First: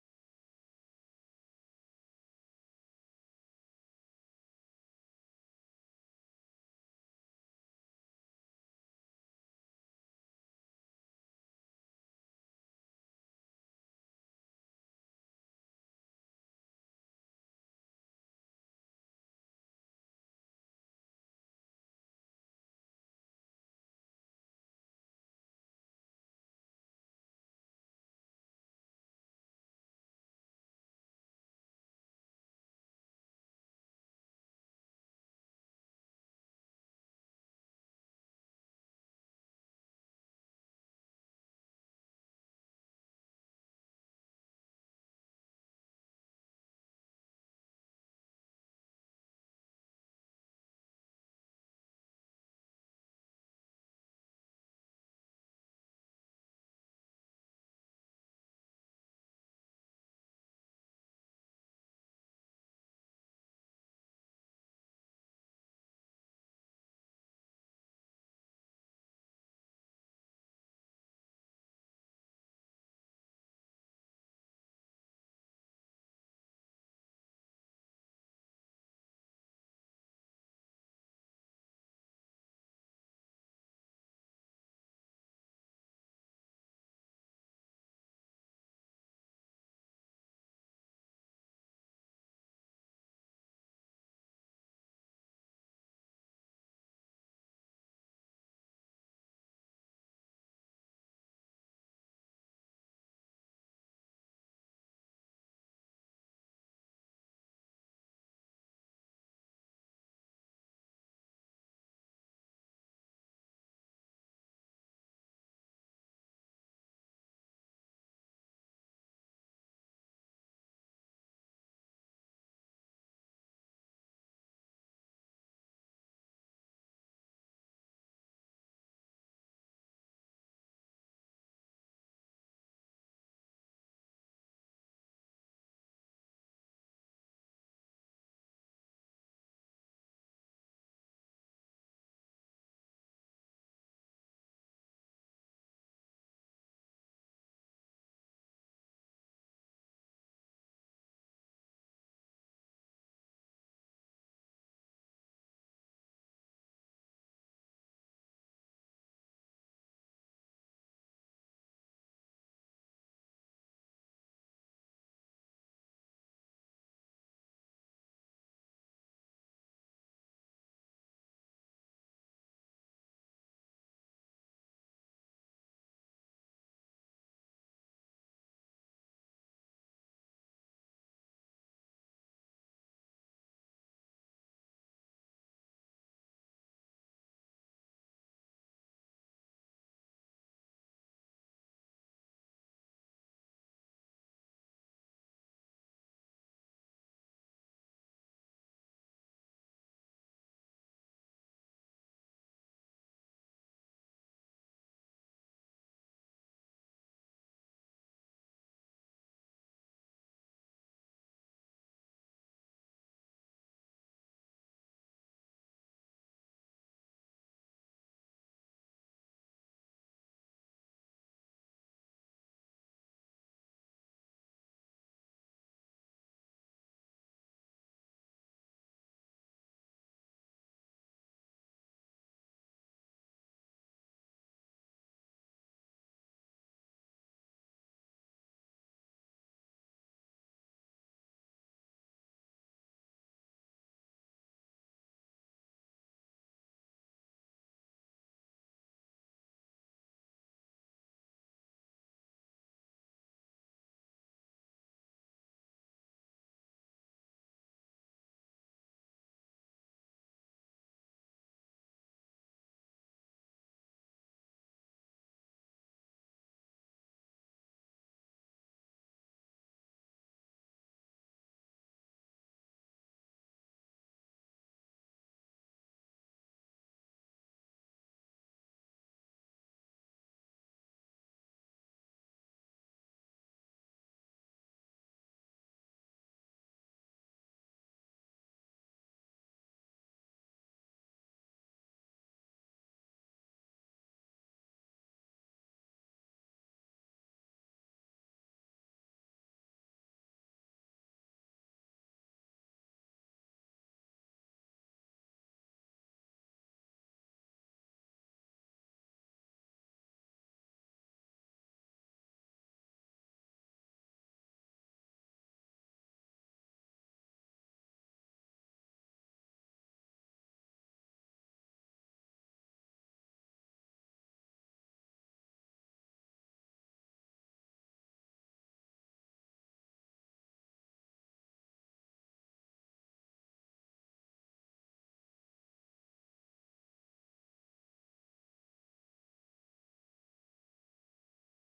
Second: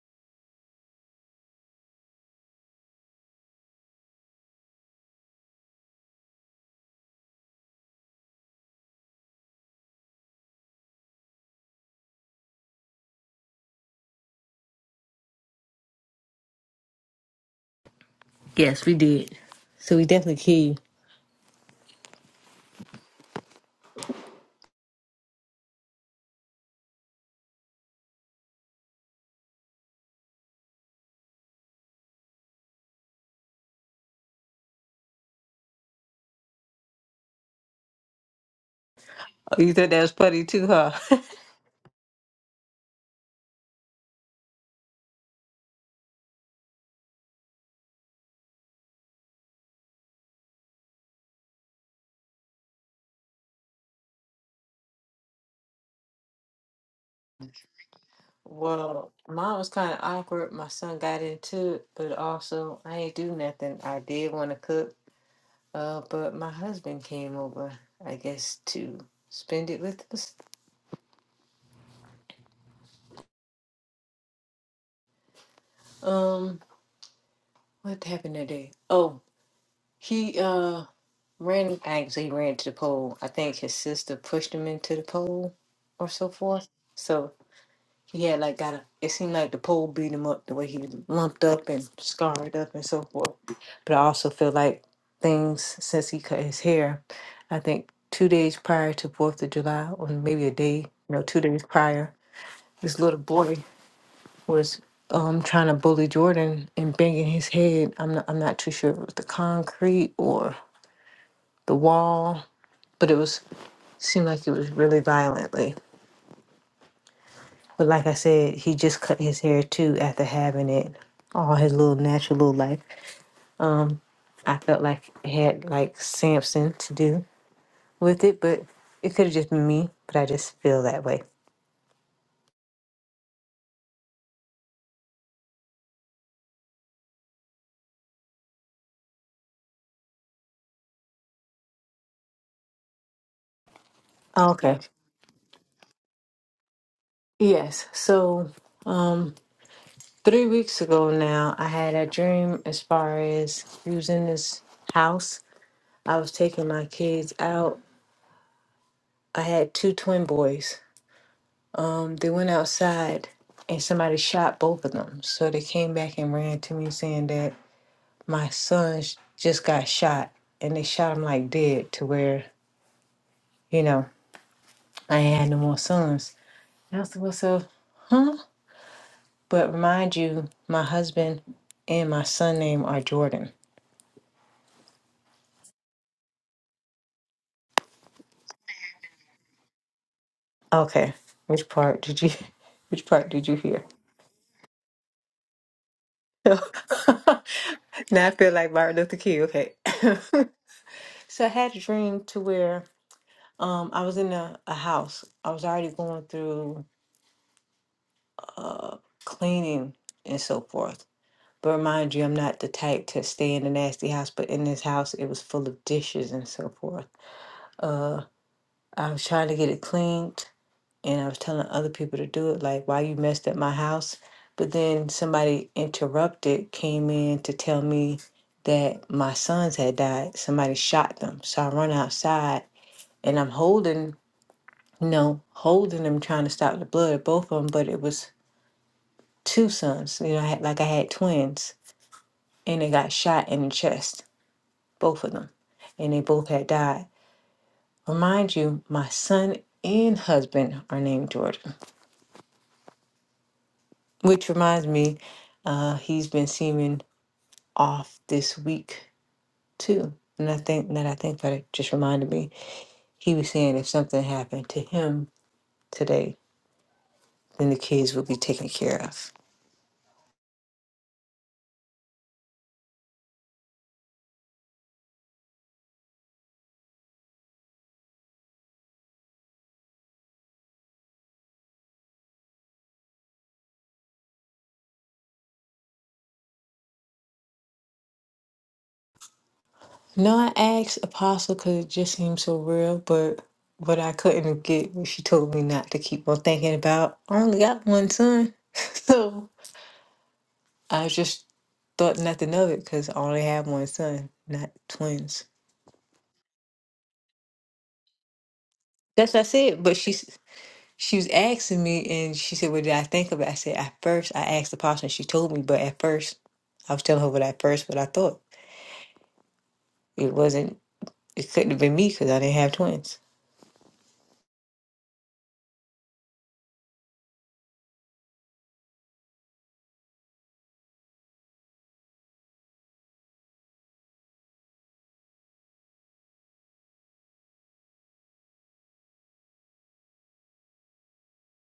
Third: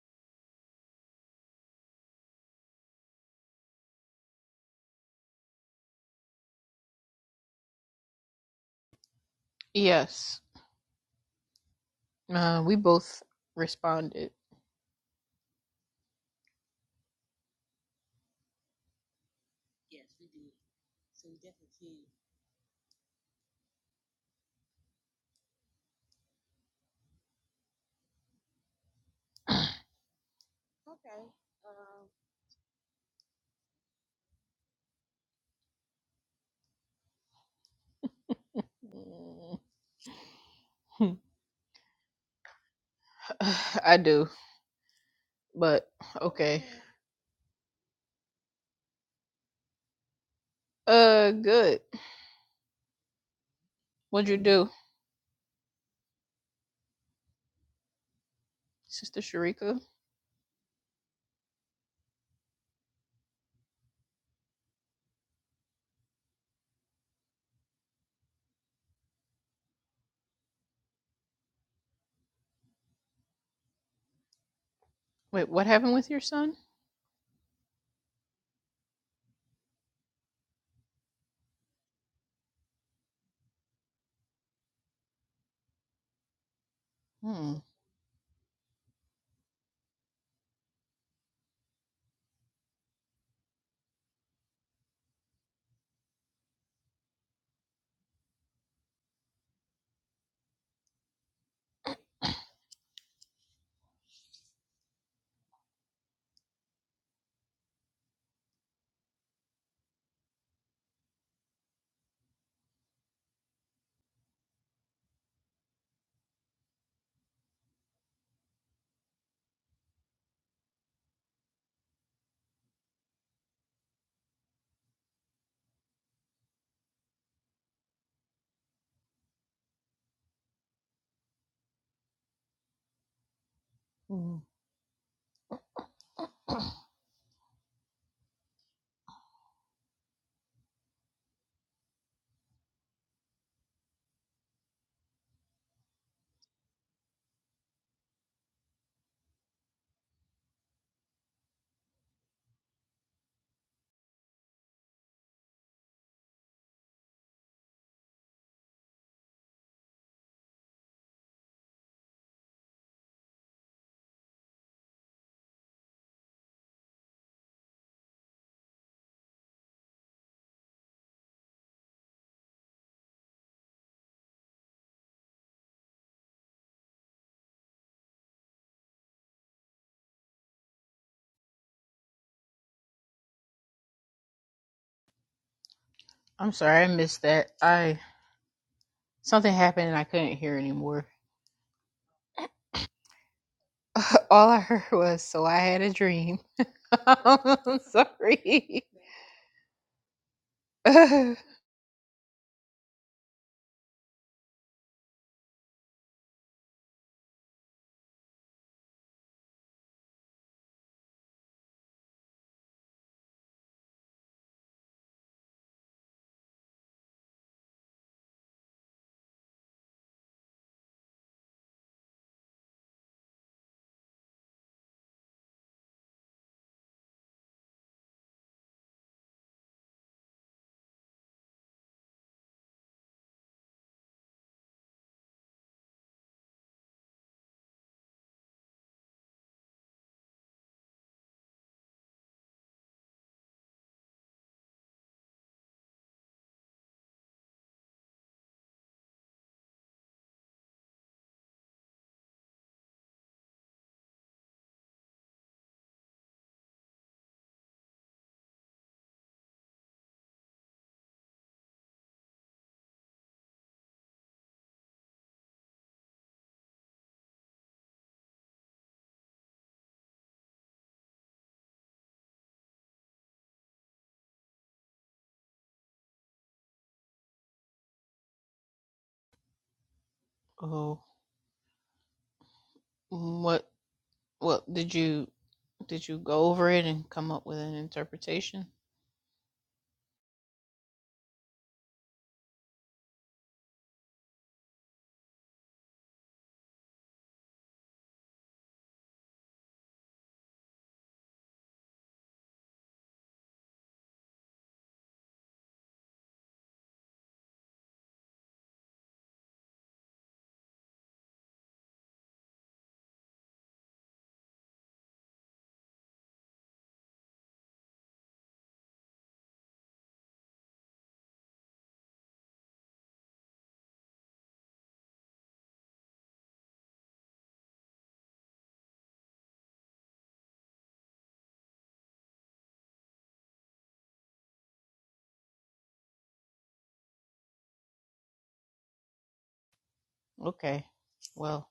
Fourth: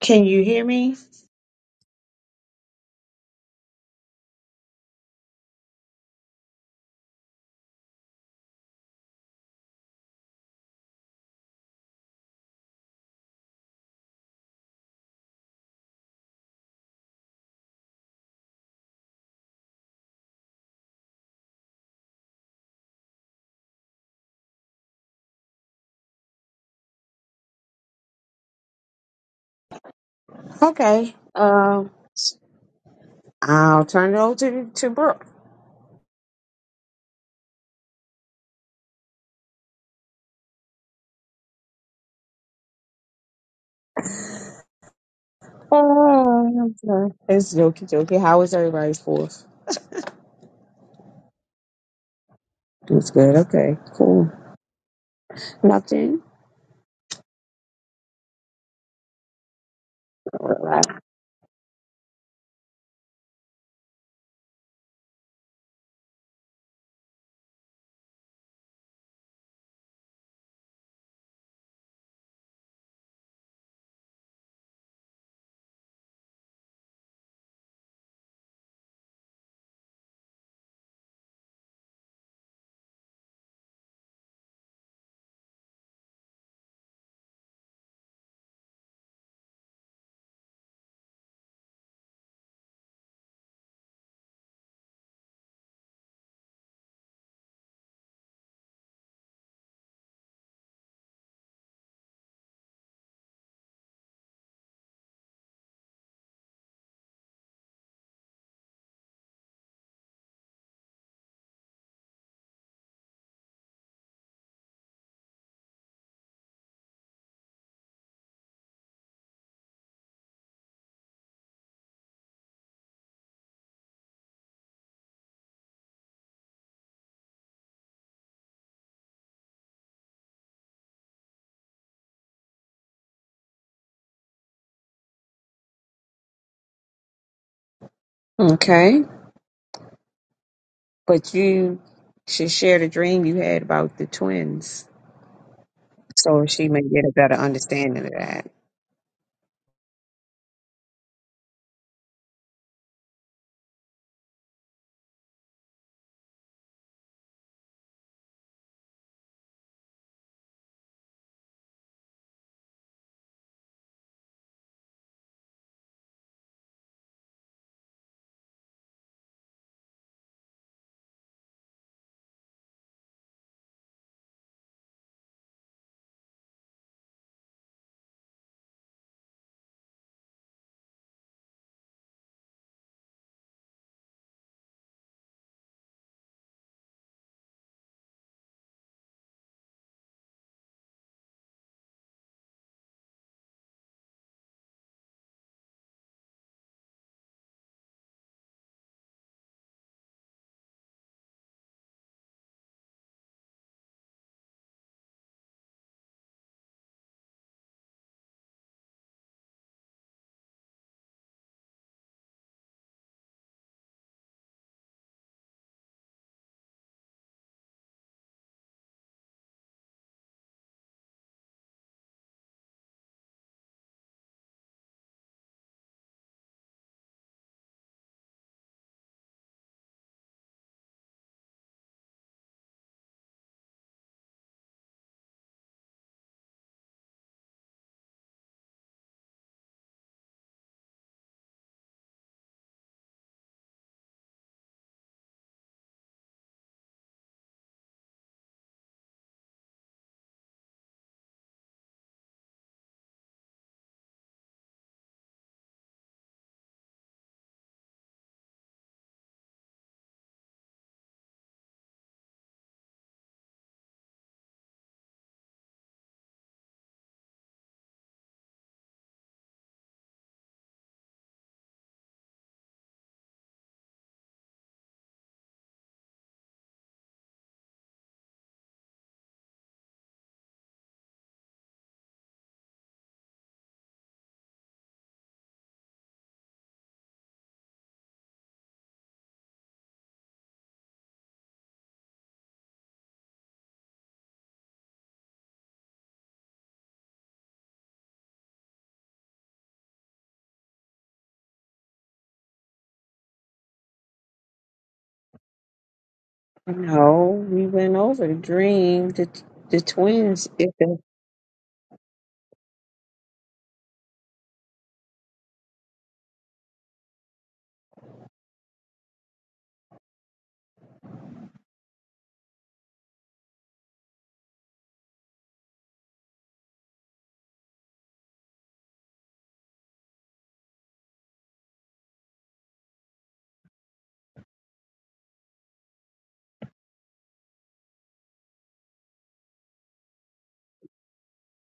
Can you hear me? Yes, uh, we both responded. Yes, we did. So we definitely killed Okay. Um, I'll turn it over to to Brooke. Oh, you thought that was funny too, huh? Mm, I do, but okay. Oh, okay. it's jokey jokey. How is everybody's fourth? Uh, good. It's good. Okay, What'd cool. you do, Nothing. Well, Sister mine was Sharika? kind of awkward. My son got into it, but also I ain't do nothing. I did want to cook, uh, but my husband came over, I guess, to spend it with us. Wait, what happened with your son? Um, what happened today? Oh, he uh ran. I actually ran to the pole. I think his sister pushed him into the pole, or so forth. So. Hmm. Yeah, like got a, it seemed like the pole beat him up the way he was lumped up and scarred up and so forth. But I also feel like things since he cut his hair, I think two days prior to Fourth of July, or maybe a day, no, two days prior, this little boy was um trying to bully Jordan and banging his head. I'm not I'm not too sure if it was the concrete or the wall, but it was seemed like it was really violently. But like I said, he just cut his hair too after having it all his little natural little life. Um, I felt like it had like Samson to do with it, but it could have just been me. But I just feel that way. Hmm. Okay, but you should share the dream you had about the Okay. twins, so she may get a better Yes. understanding of that. So, um, three weeks ago now, I had a dream as far as using this house. I was taking my kids out. I had two twin boys Um, they went outside and somebody shot both of them. So they came back and ran to me saying that my son sh- just got shot and they shot him like dead to where, you know, I ain't had no more sons. And I was like, well, so, huh? But mind you, my husband and my son name are Jordan. I'm sorry, I missed that. I something happened and I couldn't hear anymore. Okay. Which part did you, which part did you hear? All I heard was, "So I had a dream." I'm now I feel like sorry. Martin Luther King. Okay. so I had a dream to where Um, I was in a, a house. I was already going through uh, cleaning and so forth. But mind you, I'm not the type to stay in a nasty house. But in this house, it was full of dishes and so forth. Uh, I was trying to get it cleaned, and I was telling other people to do it. Like, why you messed up my house? But then somebody interrupted, came in to tell me that my sons had died. Somebody shot them. So I run outside, and I'm holding you know, holding them, trying to stop the blood, both of them. But it was two sons. You know, I had, like I had twins, and they got shot in the chest, both of them, and they both had died. Remind you, my son and husband are named Jordan, which reminds me, uh, he's been seeming off this week too. And I think that I think that it just reminded me, he was saying if something happened to him today, then the kids would be taken care of. oh, what? What did you? Did you go over it and come up with an interpretation? No, I asked Apostle because it just seemed so real, but but I couldn't get what she told me not to keep on thinking about. I only got one son, so I just thought nothing of it because I only have one son, not twins. No, we went over the dream. The That's what I the said. But she's twins. If the, she was asking me, and she said, "What did I think about?" it?" I said, "At first, I asked Apostle, and she told me, but at first, I was telling her what at first, what I thought it wasn't. It couldn't have been me because I didn't have twins." Okay. Well,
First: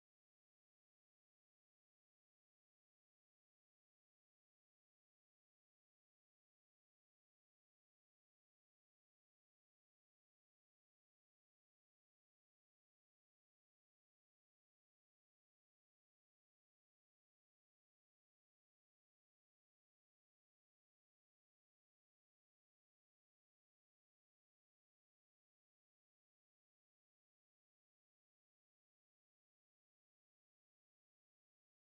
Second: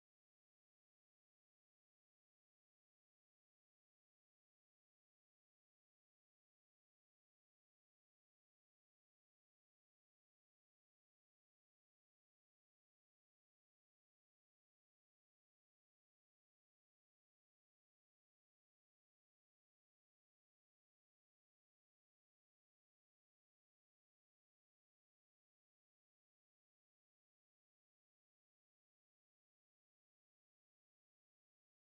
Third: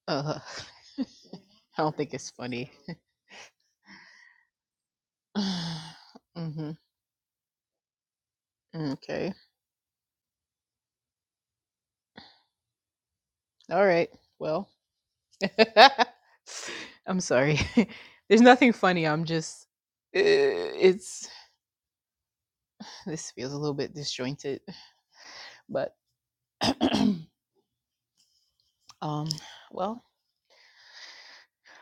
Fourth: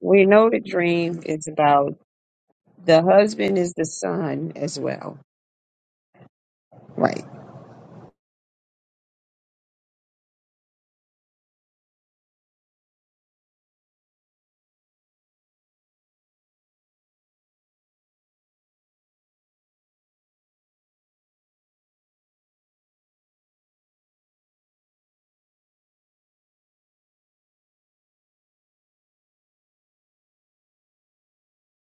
we uh, know the I dream is don't about think it's funny. the husband is the son as well, hmm right? Okay. All right. Well, I'm sorry. There's nothing funny. I'm just, uh, it's, this feels a little bit disjointed, but, um, well,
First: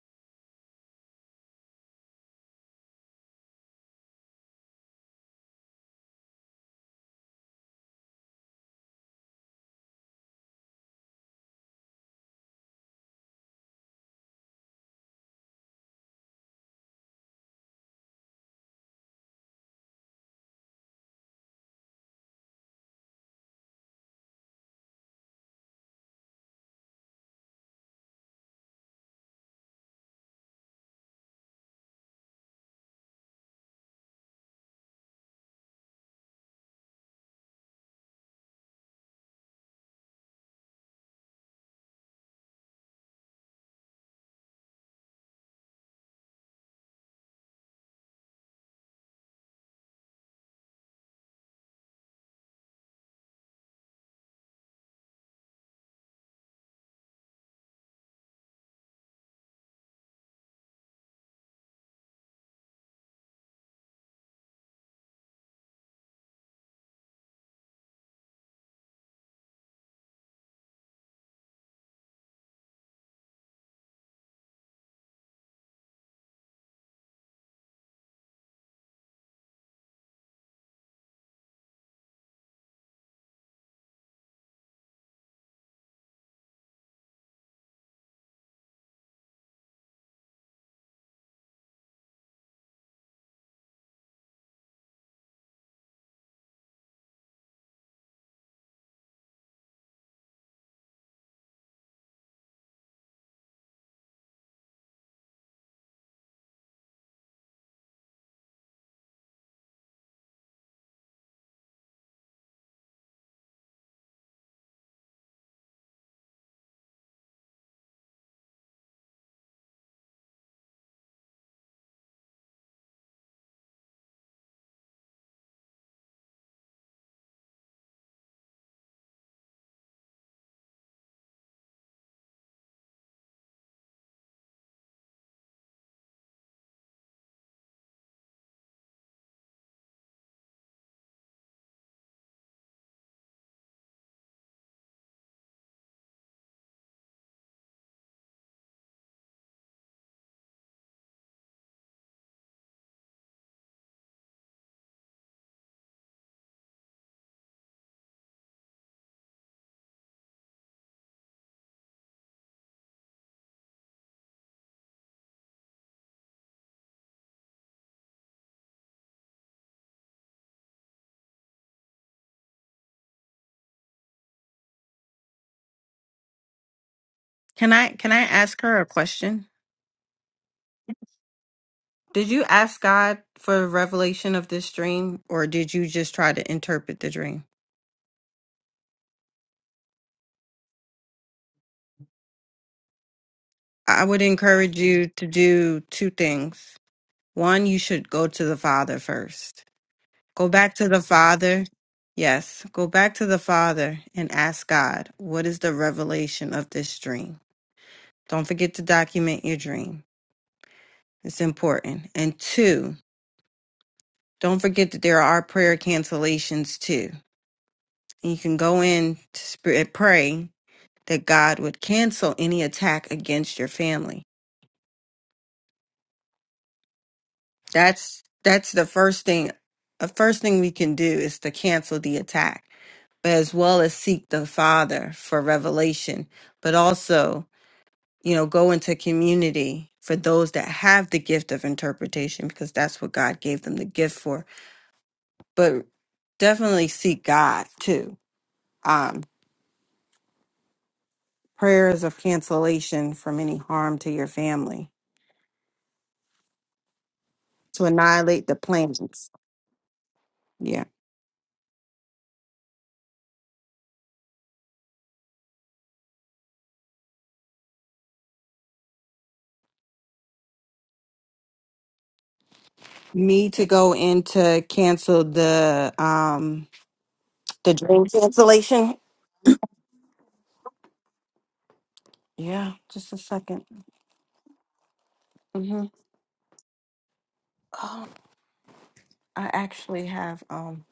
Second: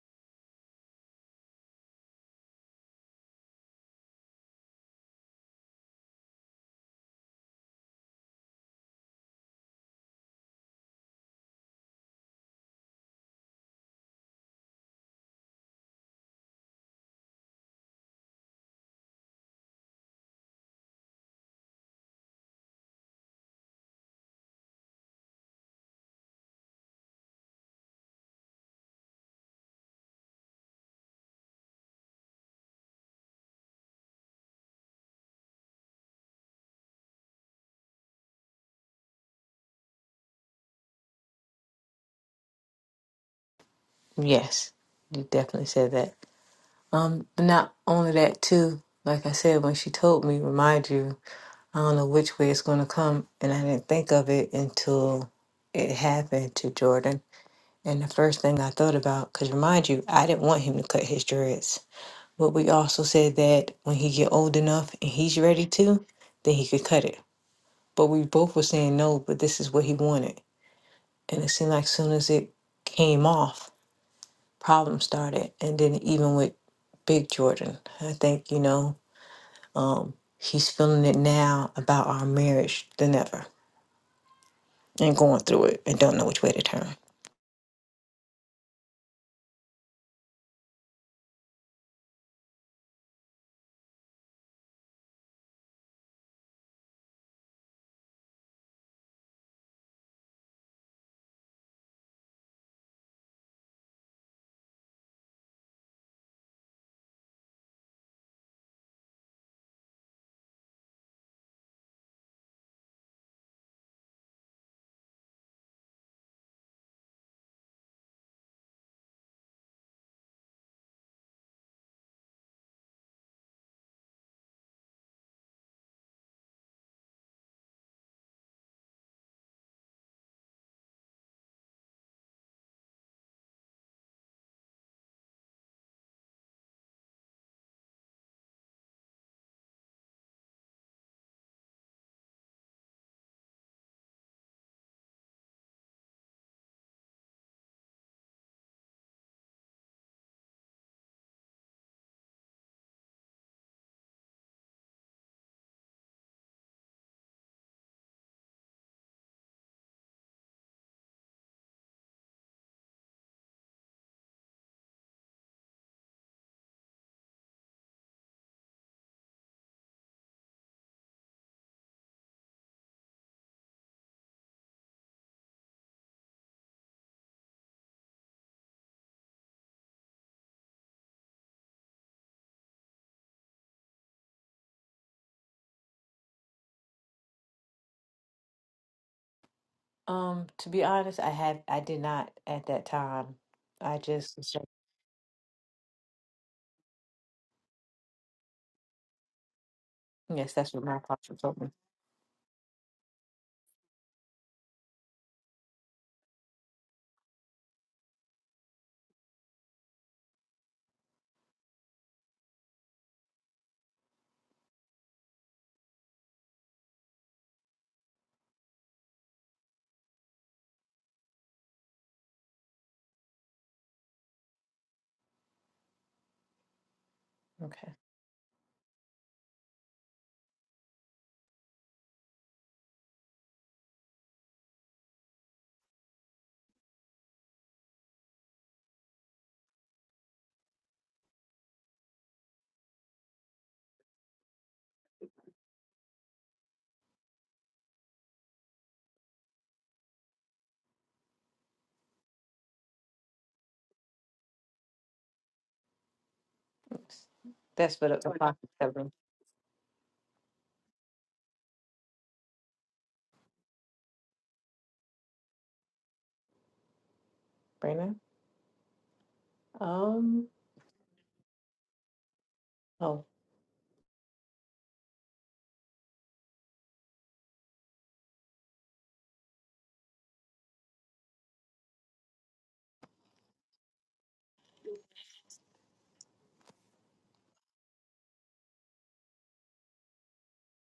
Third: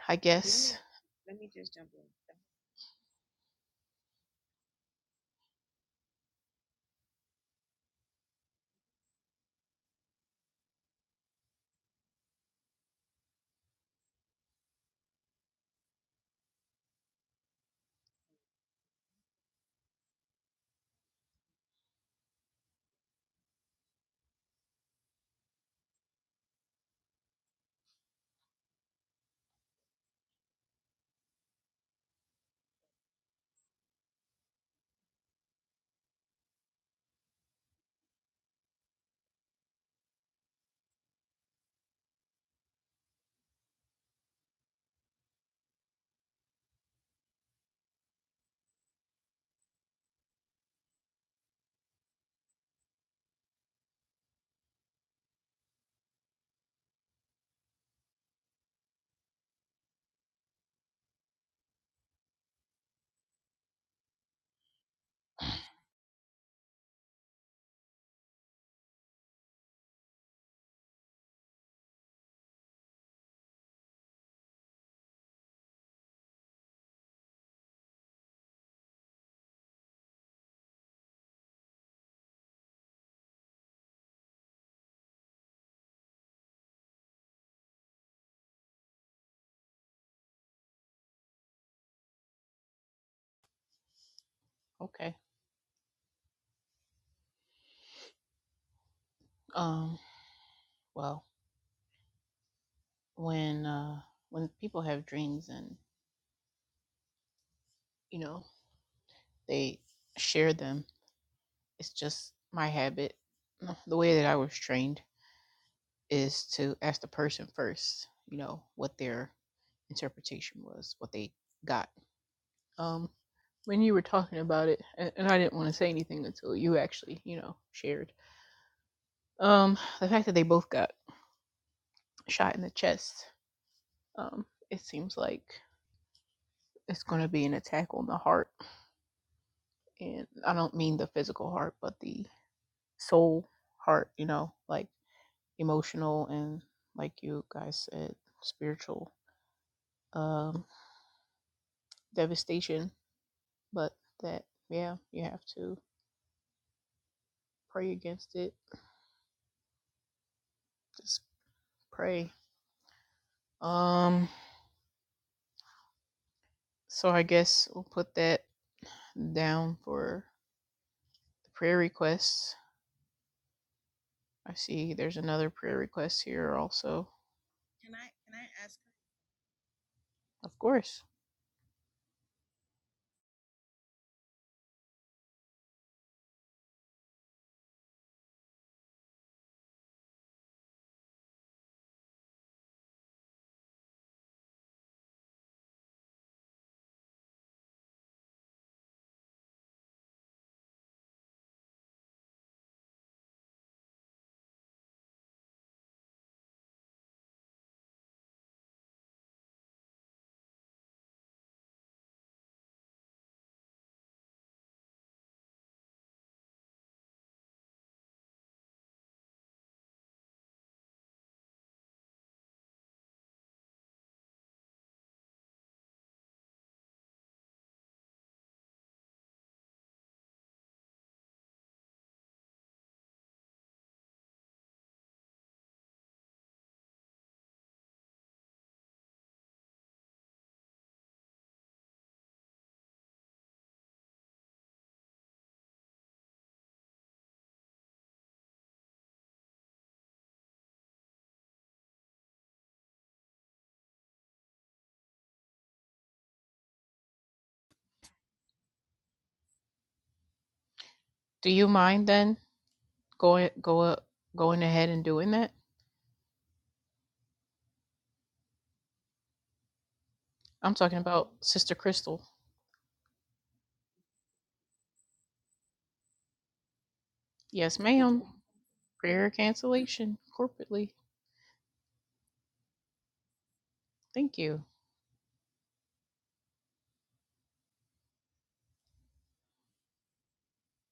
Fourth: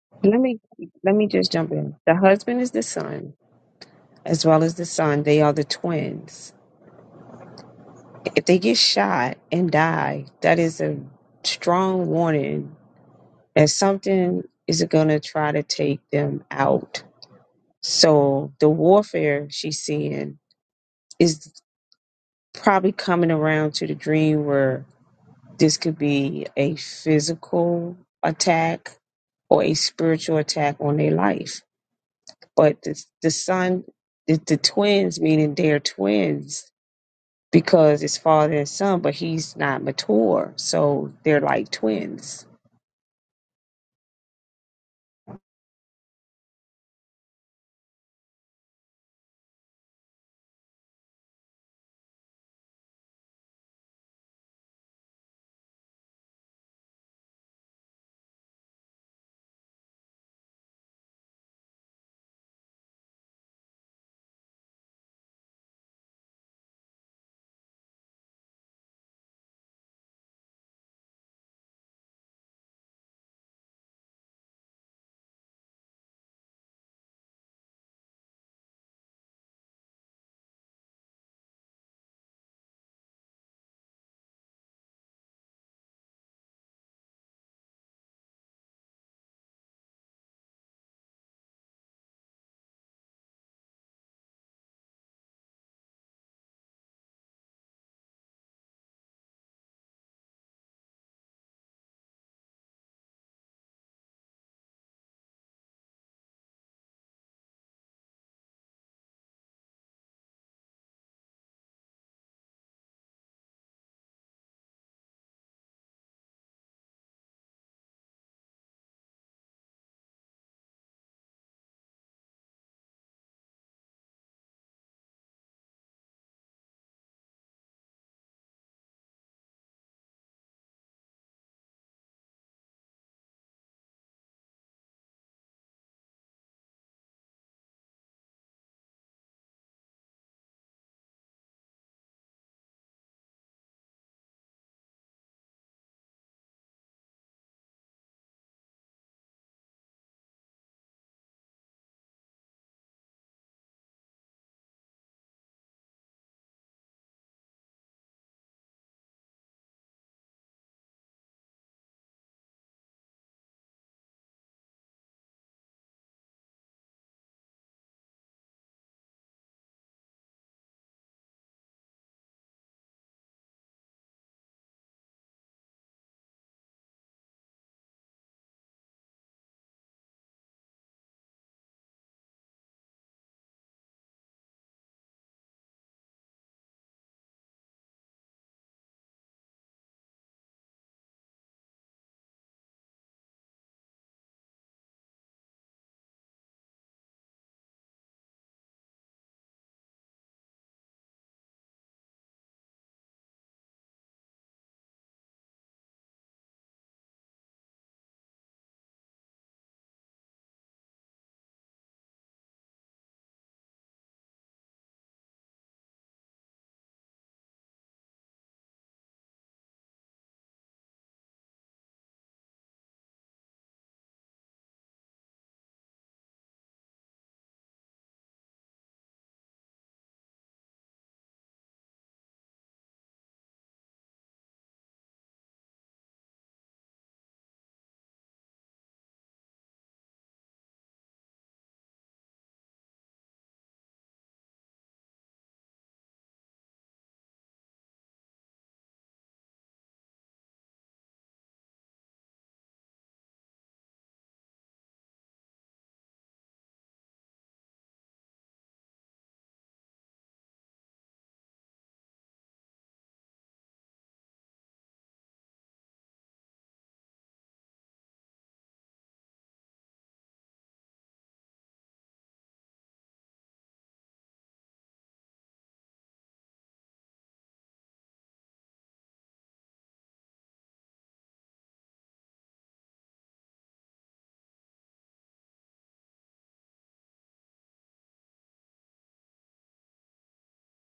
I Let me guess, let me just jump in. The husband is the son, as well as the son. They are the twins. If they get shot and die, that is a strong warning that something is going to try to take them out. So the warfare she's seeing is probably coming around to the dream where this could be a physical attack or a spiritual attack on their life but the, the son, the, the twins, meaning they're twins because it's father and son, but he's not mature, so they're like twins. Yes, you definitely said that. Um, but not only that too, like I said, when she told me, remind you, I don't know which way it's gonna come, and I didn't think of it until it happened to Jordan. And the first thing I thought about, because remind you, I didn't want him to cut his dreads. But we also said that when he get old enough and he's ready to, then he could cut it. But we both were saying no, but this is what he wanted. And it seemed like soon as it came off, problems started. And then even with Big Jordan, I think, you know, Um, he's feeling it now about our marriage than ever and going through it and don't know which way to turn. okay. Um. well when uh when people have dreams and you know they share them it's just my habit uh, the way that i was trained is to ask the person first you know what their interpretation was what they got um when you were talking about it and, and i didn't want to say anything until you actually you know shared um the fact that they both got shot in the chest um it seems like it's going to be an attack on the heart and i don't mean the physical heart but the soul, heart, you know, like emotional and like you guys said, spiritual um devastation. But that yeah, you have to pray against it. Just pray. Um so I guess we'll put that down for the prayer requests. I see there's another prayer request here also. Can I can I ask her a question? Of course. Did you ask God for revelation of this dream or did you just try to interpret the dream? Um, to be honest, I had I did not at that time. I I would just encourage you to do two things. One, you should go to the Father first. Go yes, that's back what to my the apostle told Father. me. Yes, go back to the Father and ask God, what is the revelation of this dream? Don't forget to document your dream. It's important. And two, don't forget that there are prayer cancellations too. And you can go in to spirit pray that God would cancel any attack against your family. Okay. That's that's the first thing the first thing we can do is to cancel the attack, but as well as seek the Father for revelation, but also, you know, go into community for those that have the gift of interpretation because that's what God gave them the gift for. But definitely seek God too. Um prayers of cancellation from any harm to your family to That's what the annihilate the apostle told me. plans. Yeah. Do you mind then going go up, going ahead and doing that? Brandon? Um I'm talking about Sister Crystal. oh. Me to go in to cancel the um the Yes, dream ma'am. cancellation. Prayer cancellation corporately. Yeah, just a 2nd Thank you. Mm-hmm. Oh, I actually have um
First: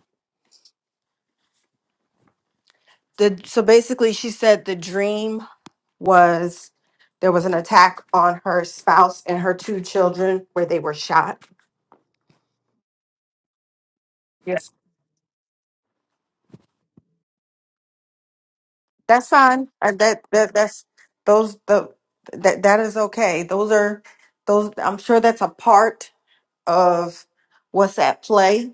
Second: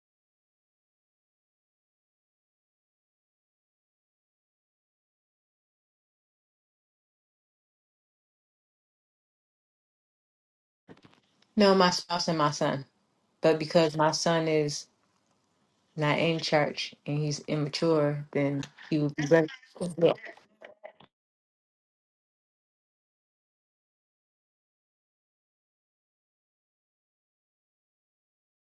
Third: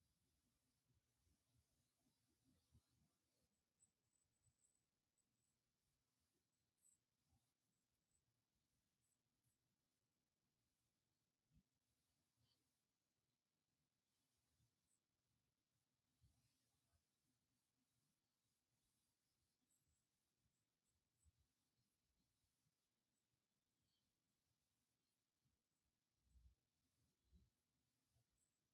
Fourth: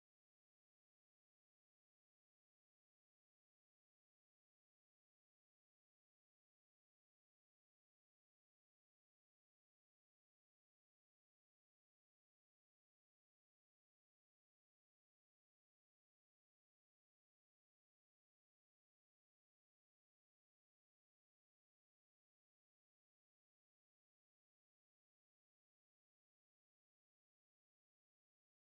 the so basically she said the dream was there was an attack on her spouse and her two children where they were shot. No, my spouse and my son. But because my son Yes. is not in church and he's immature, then he would be That's better. fine. Uh, Yeah. that that that's those the that that is okay. Those are those I'm sure that's a part. of what's at play,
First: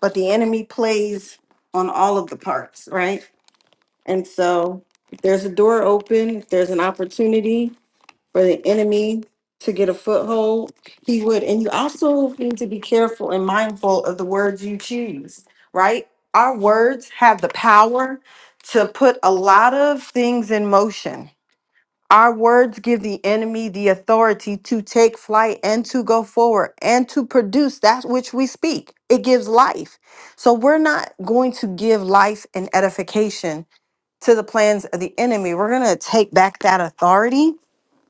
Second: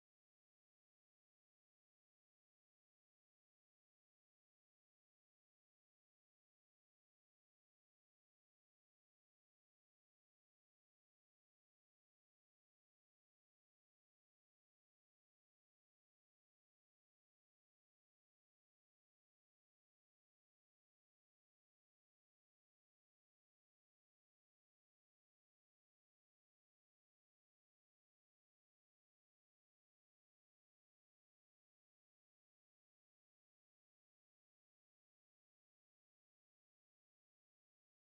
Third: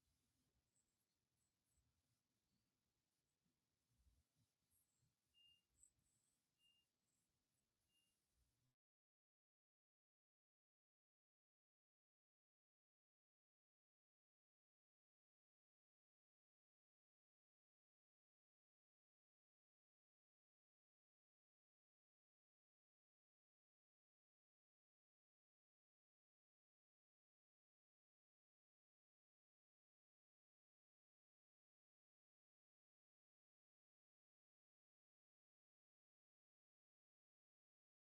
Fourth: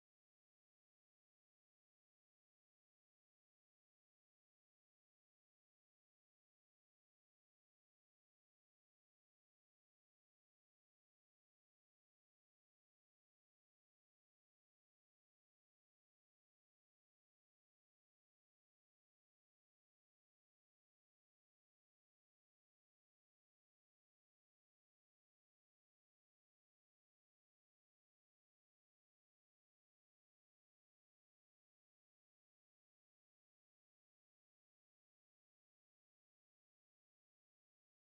but the enemy plays on all of the parts, right? And so if there's a door open, if there's an opportunity for the enemy to get a foothold, he would. And you also need to be careful and mindful of the words you choose, right? Our words have the power to put a lot of things in motion our words give the enemy the authority to take flight and to go forward and to produce that which we speak. It gives life. So we're not going to give life and edification to the plans of the enemy. We're going to take back that authority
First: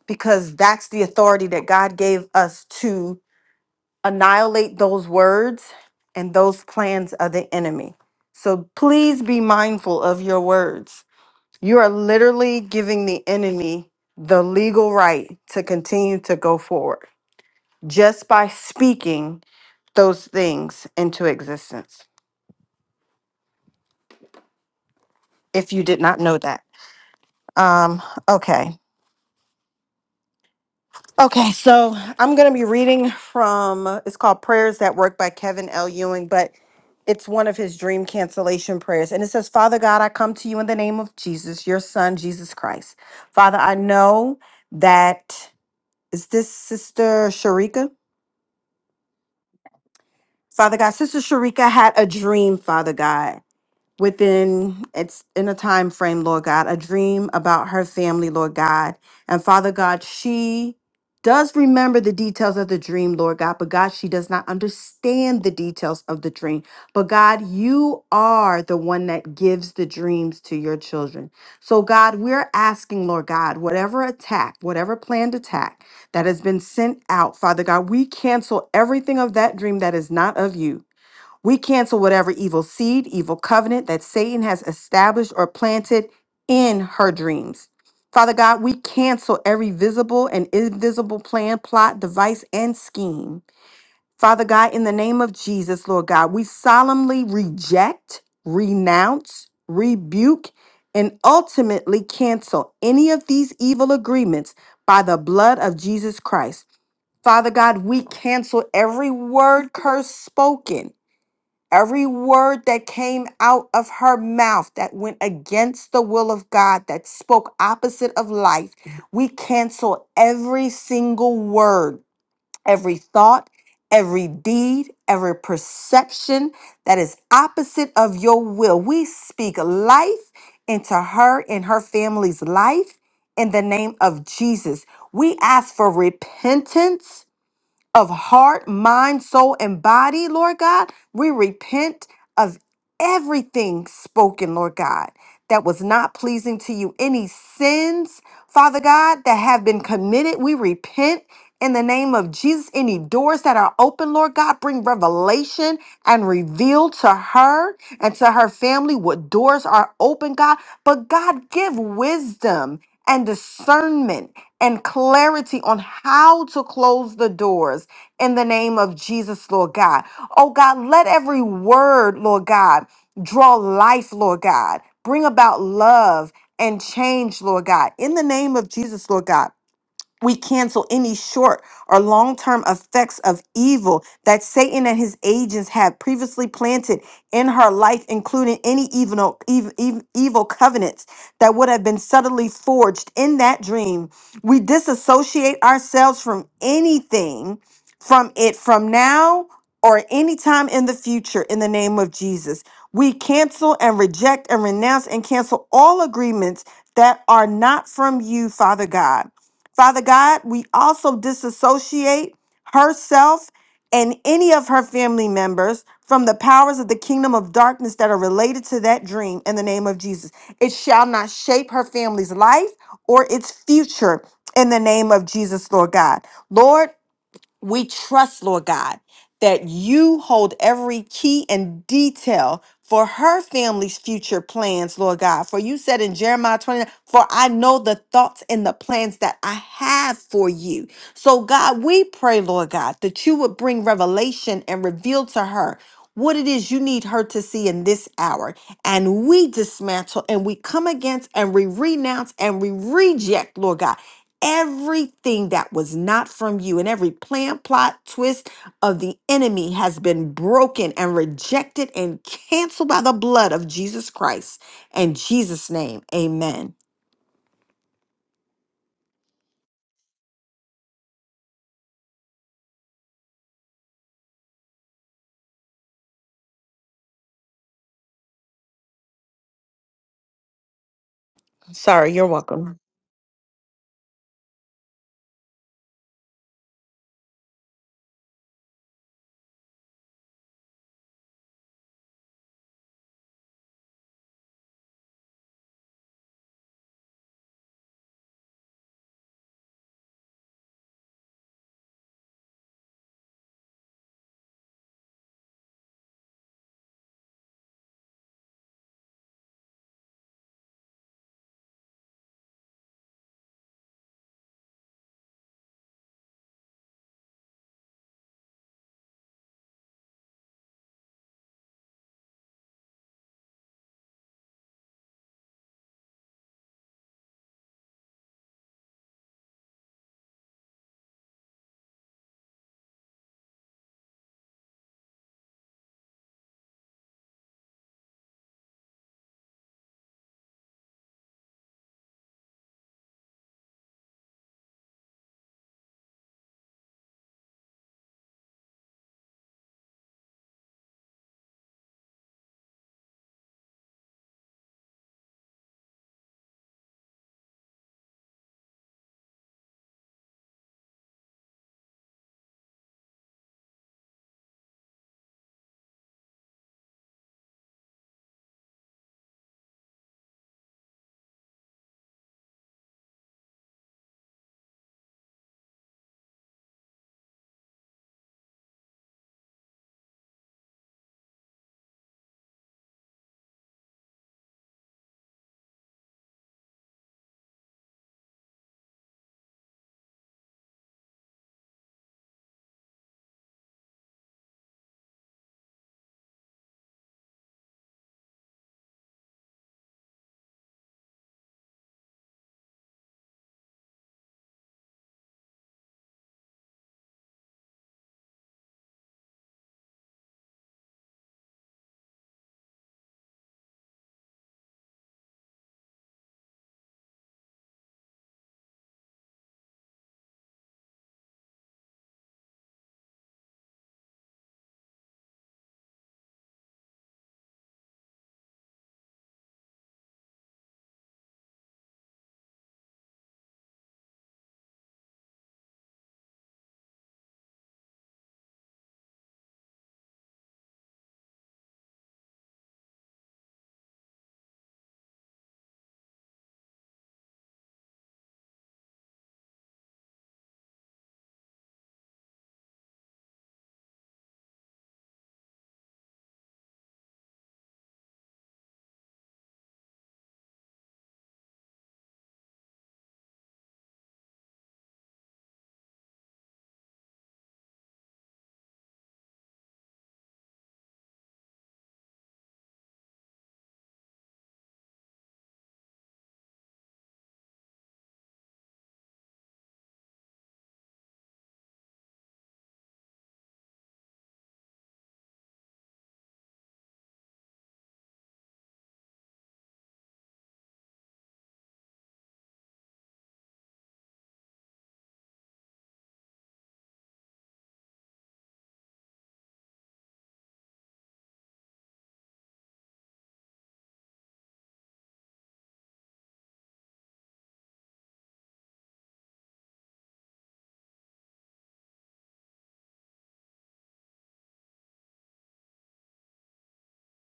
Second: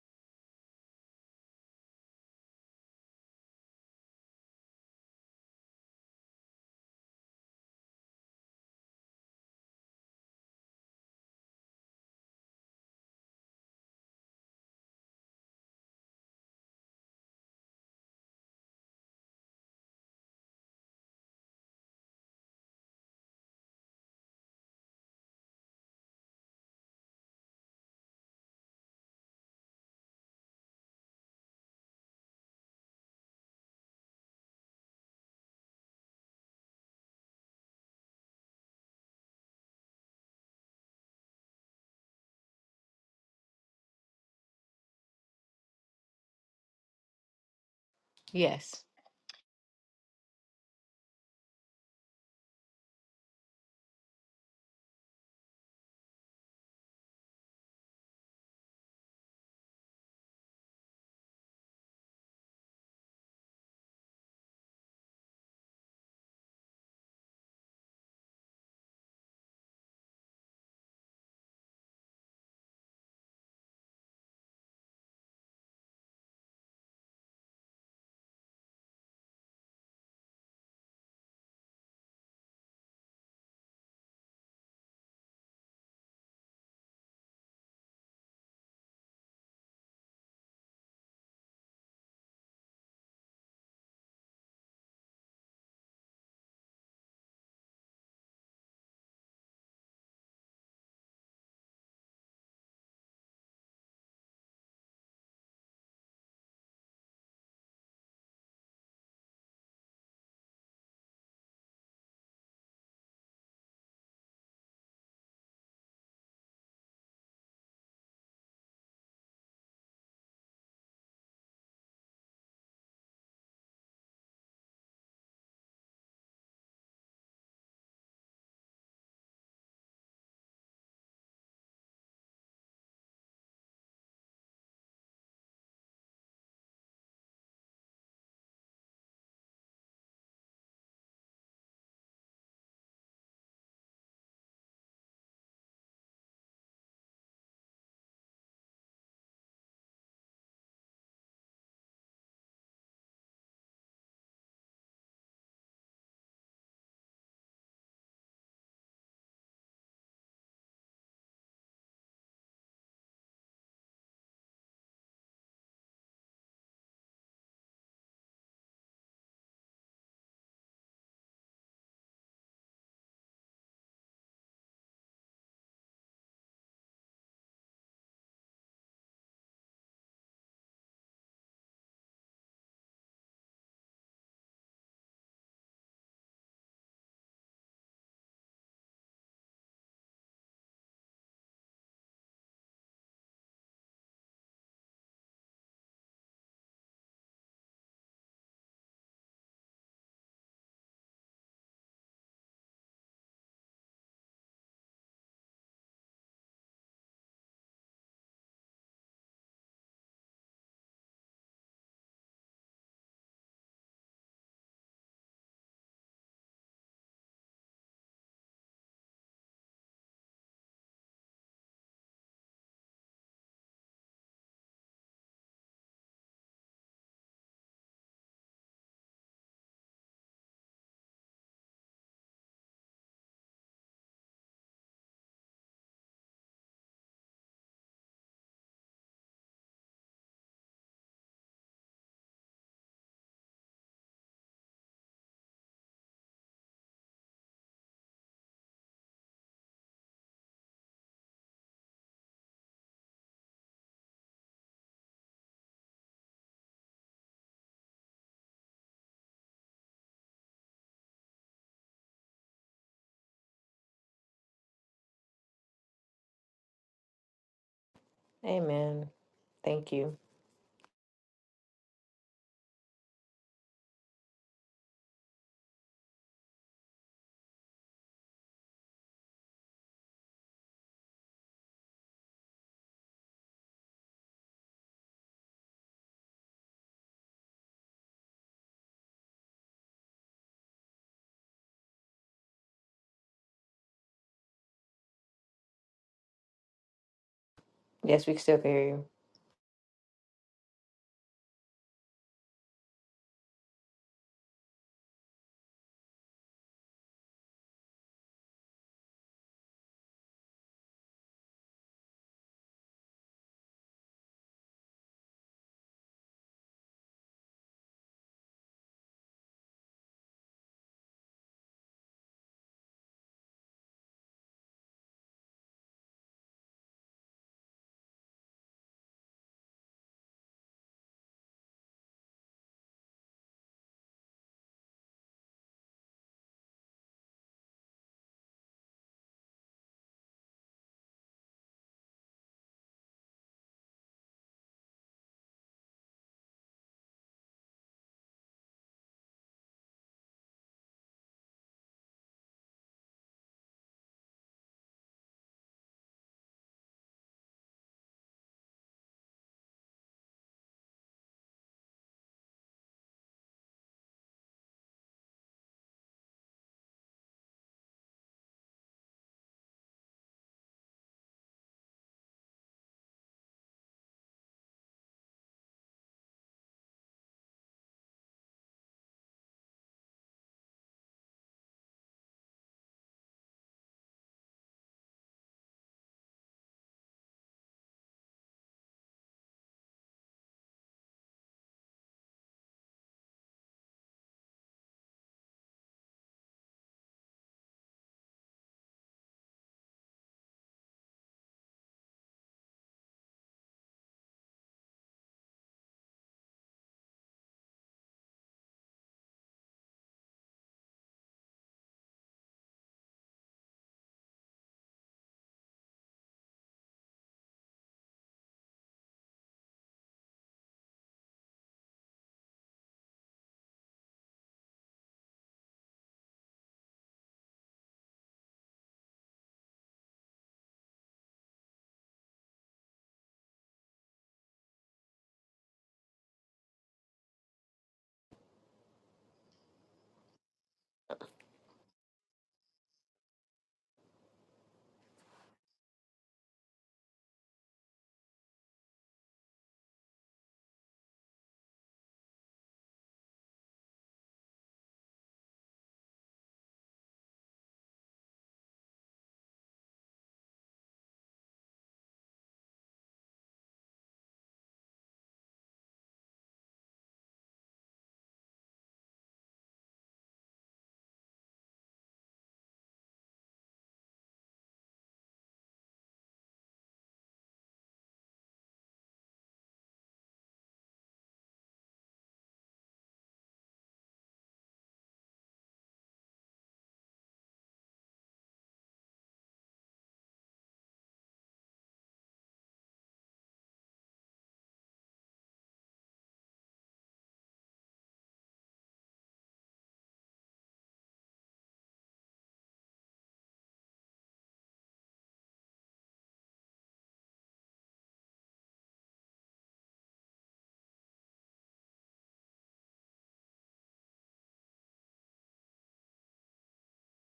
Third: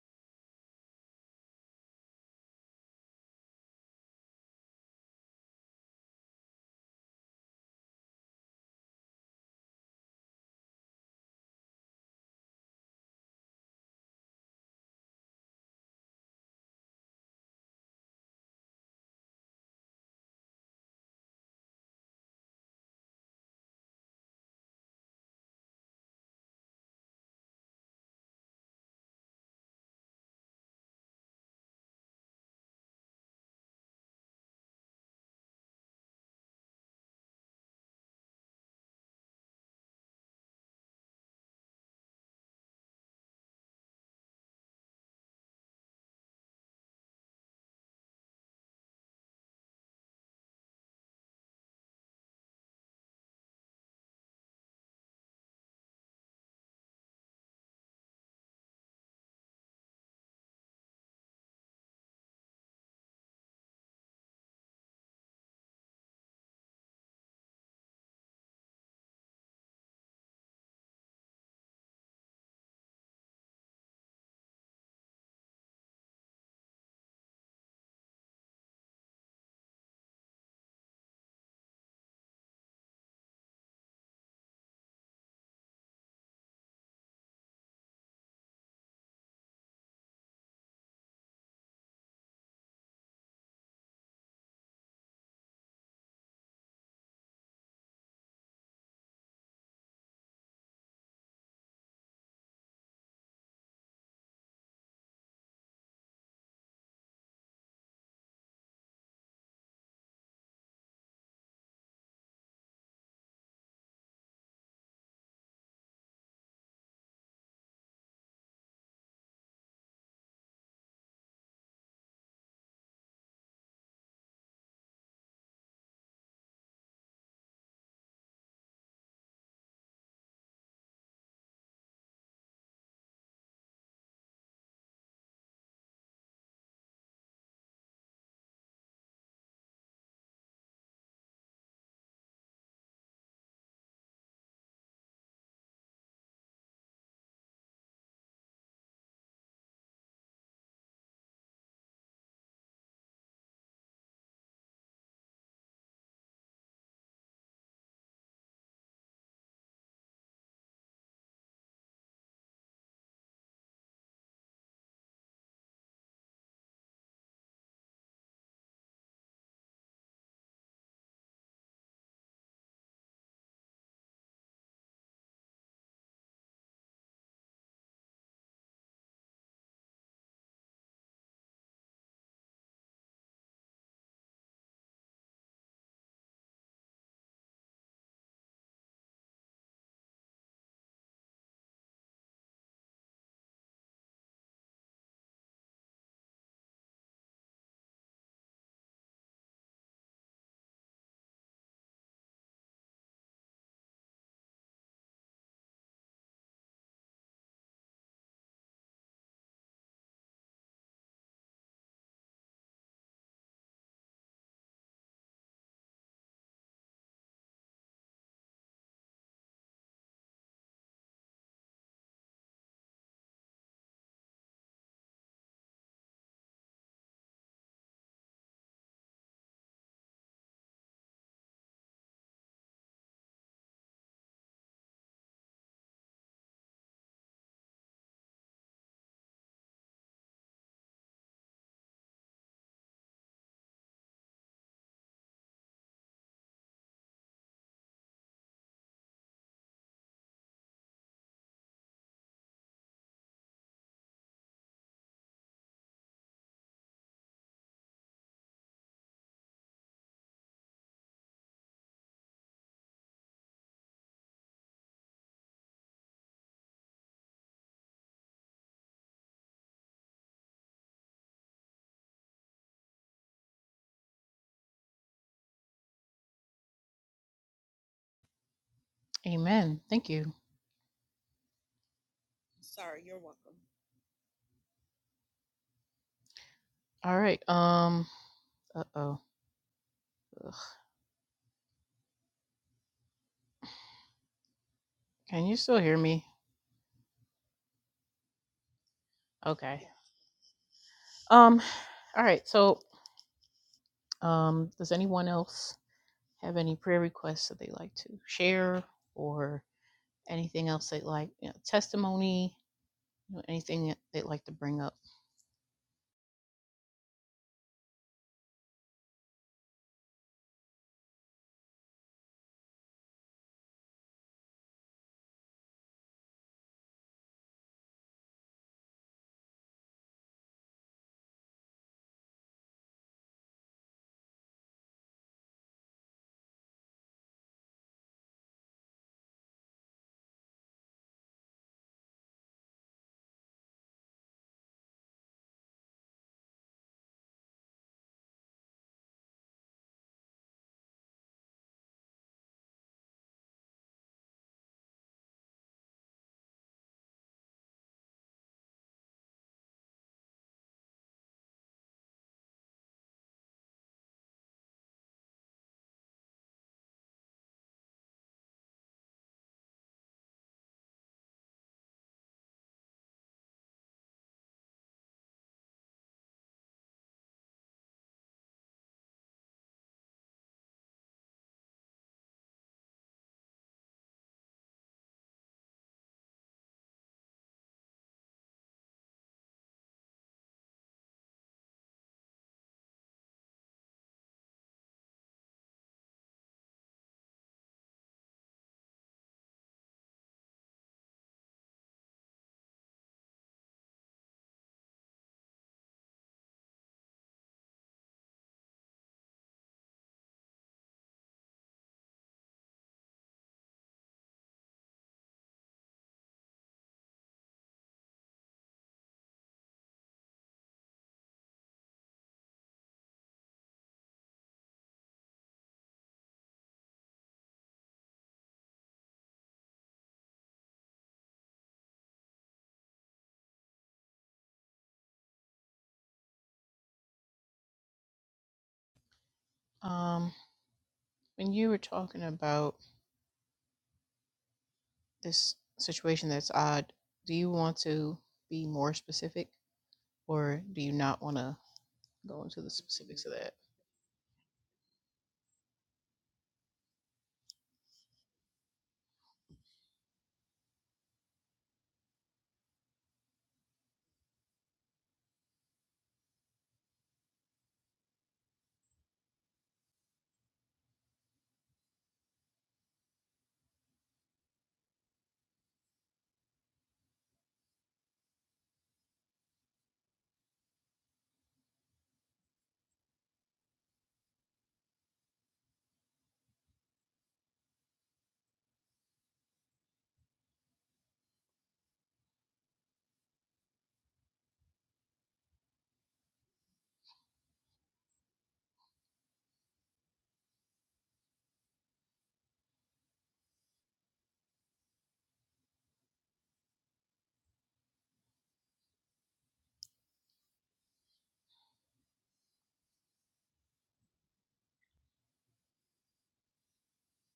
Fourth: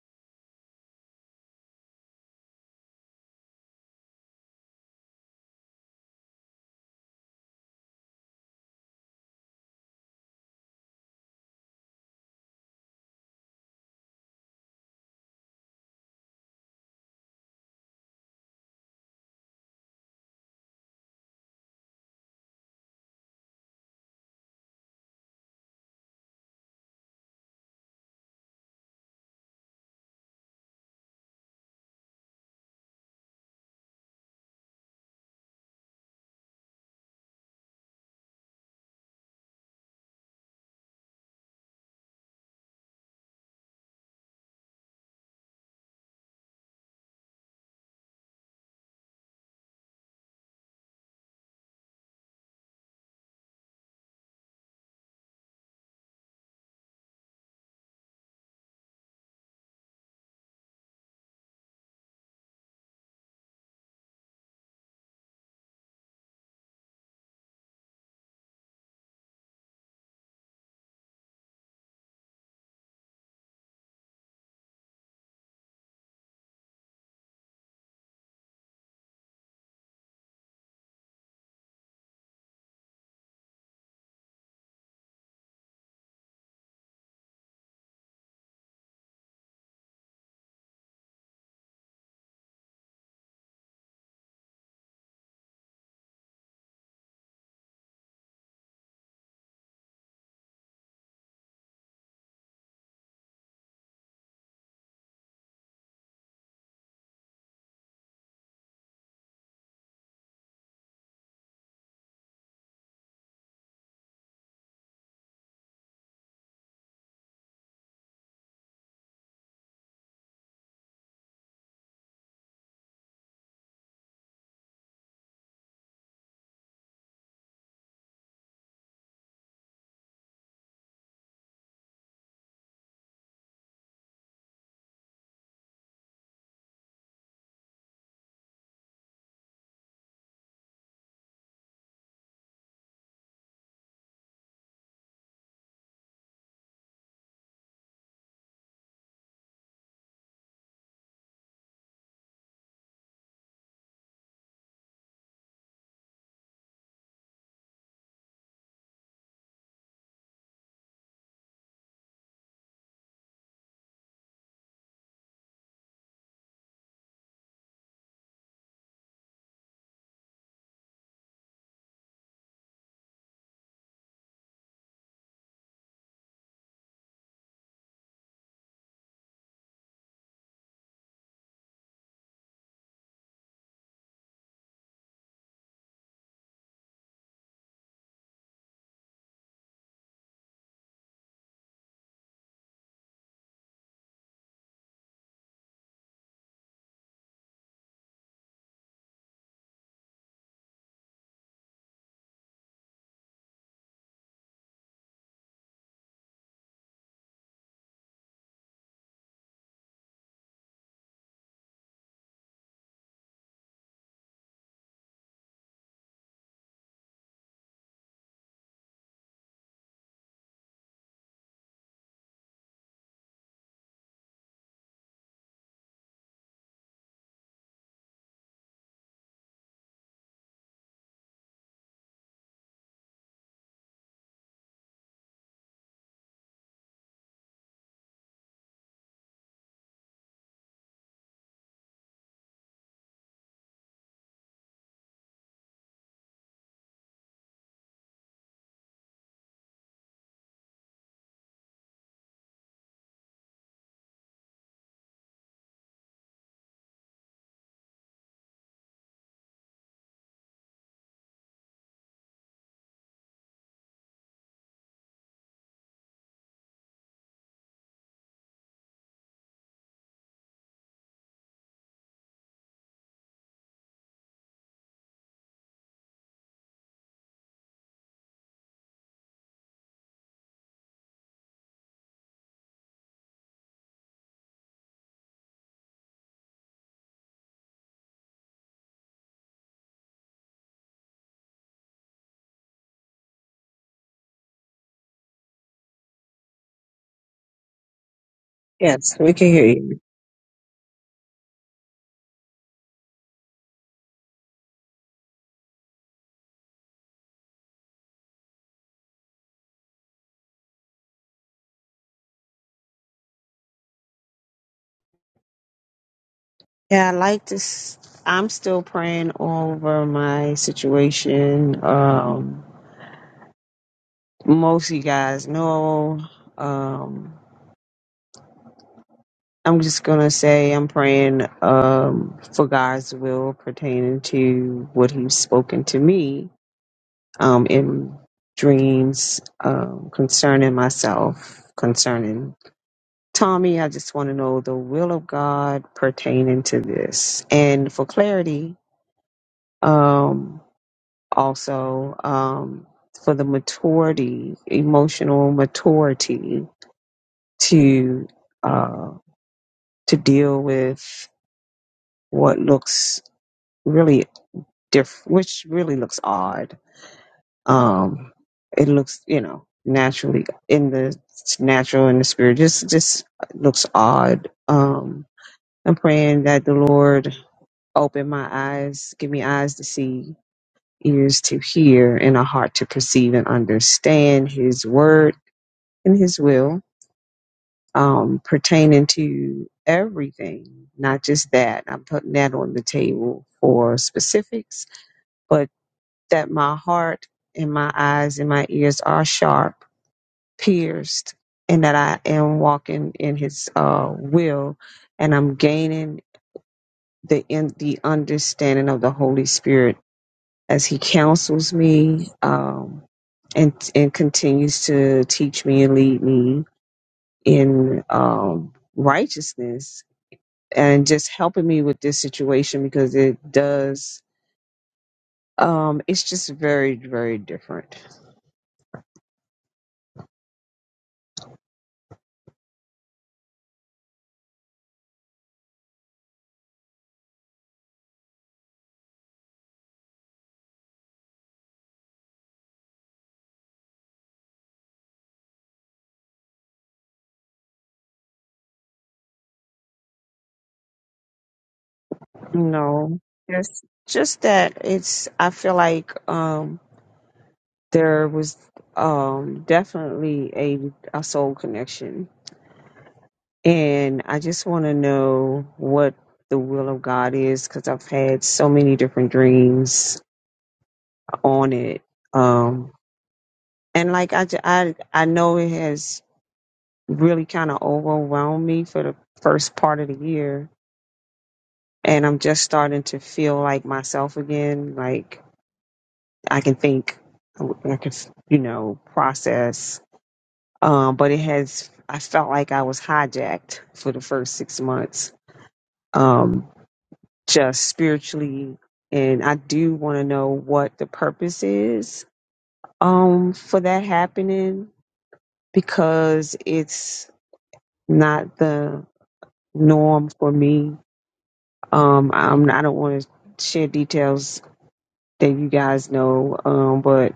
because that's the authority that God gave us to annihilate those words and those plans of the enemy. So please be mindful of your words. You are literally giving the enemy the legal right to continue to go forward just by speaking those things into existence. If you did not know that. Um, okay. Okay, so I'm going to be reading from it's called Prayers That Work by Kevin L. Ewing, but it's one of his dream cancellation prayers. And it says, Father God, I come to you in the name of Jesus, your son, Jesus Christ. Father, I know that is this sister Sharika? Yes. Father God, Sister Sharika had a dream, Father God within it's in a time frame lord god a dream about her family lord god and father god she does remember the details of the dream lord god but god she does not understand the details of the dream but god you are the one that gives the dreams to your children so god we're asking lord god whatever attack whatever planned attack that has been sent out father god we cancel everything of that dream that is not of you we cancel whatever evil seed, evil covenant that Satan has established or planted in her dreams. Father God, we cancel every visible and invisible plan, plot, device, and scheme. Father God, in the name of Jesus, Lord God, we solemnly reject, renounce, rebuke, and ultimately cancel any of these evil agreements by the blood of Jesus Christ. Father God, we cancel every word curse spoken Every word that came out of her mouth that went against the will of God, that spoke opposite of life, we cancel every single word, every thought, every deed, every perception that is opposite of your will. We speak life into her and her family's life in the name of Jesus. We ask for repentance of heart, mind, soul, and body, Lord God. We repent of everything spoken, Lord God, that was not pleasing to you. Any sins, Father God, that have been committed, we repent. In the name of Jesus, any doors that are open, Lord God, bring revelation and reveal to her and to her family what doors are open, God. But God, give wisdom and discernment and clarity on how to close the doors in the name of Jesus, Lord God. Oh God, let every word, Lord God, draw life, Lord God, bring about love and change, Lord God, in the name of Jesus, Lord God. We cancel any short or long term effects of evil that Satan and his agents had previously planted in her life, including any evil, ev- ev- evil covenants that would have been subtly forged in that dream. We disassociate ourselves from anything from it from now or any time in the future in the name of Jesus. We cancel and reject and renounce and cancel all agreements that are not from you, Father God. Father God, we also disassociate herself and any of her family members from the powers of the kingdom of darkness that are related to that dream in the name of Jesus. It shall not shape her family's life or its future in the name of Jesus, Lord God. Lord, we trust, Lord God, that you hold every key and detail for her family's future plans, Lord God. For you said in Jeremiah 29, for I know the thoughts and the plans that I have for you. So, God, we pray, Lord God, that you would bring revelation and reveal to her what it is you need her to see in this hour. And we dismantle and we come against and we renounce and we reject, Lord God, Everything that was not from you and every plan, plot, twist of the enemy has been broken and rejected and canceled by the blood of Jesus Christ. In Jesus' name, amen. Amen. Thank you. Amen. Thank you. Sorry, you're welcome. All right. Um. Uh oh. Can you still hear me? Yes, we can still hear you. Yes, we can hear Okay. you. Um. All right. So, um, does anyone else have any prayer requests that they like to share, or anything else they like, you know, testimony, you know, anything that they'd like to bring up? Yeah, I like this. I'm still praying over my situation. Um, most of you guys know. Um, I'm just gonna say I'm praying um, for God's will pertaining to what He's spoken to me um, in dreams um, concerning myself, concerning Tommy. I just want to know the will of God pertaining to this, and for clarity, um, also um, for the maturity, emotional maturity to uh, to deal with what looks really diff- which really looks odd. Um, it looks, you know, naturally in the natural and the spirit, just just looks odd. Um, I'm praying that the Lord open my eyes, give me eyes to see, ears to hear, and a heart to perceive and understand His word and His will um, pertaining to everything, not just that. I'm putting that on the table for specifics but that my heart and my eyes and my ears are sharp, pierced, and that I am walking in His uh, will, and I'm gaining the in, the understanding of the Holy Spirit as He counsels me um, and and continues to teach me and lead me in um, righteousness and just helping me with this situation because it does um it's just very very different Um. When you were talking about this situation that's odd, do you want to be more specific, or do you not want to? go into the No, specifics of that. just just that it's. I feel like um there was um definitely a a soul connection, and I just want to know what the will of God is because I've had so many different dreams on it. Um, and like I, ju- I, I know it has really kind of overwhelmed me for the first part of the year, and I'm just starting to feel like myself again. Like I can think, I can, you know, process. Um, but it has. I felt like I was hijacked for the first six months, um, just spiritually, and I do want to know what the purpose is um, for that happening because it's not the norm for me. Um, I'm, I don't want to share details that you guys know, um, but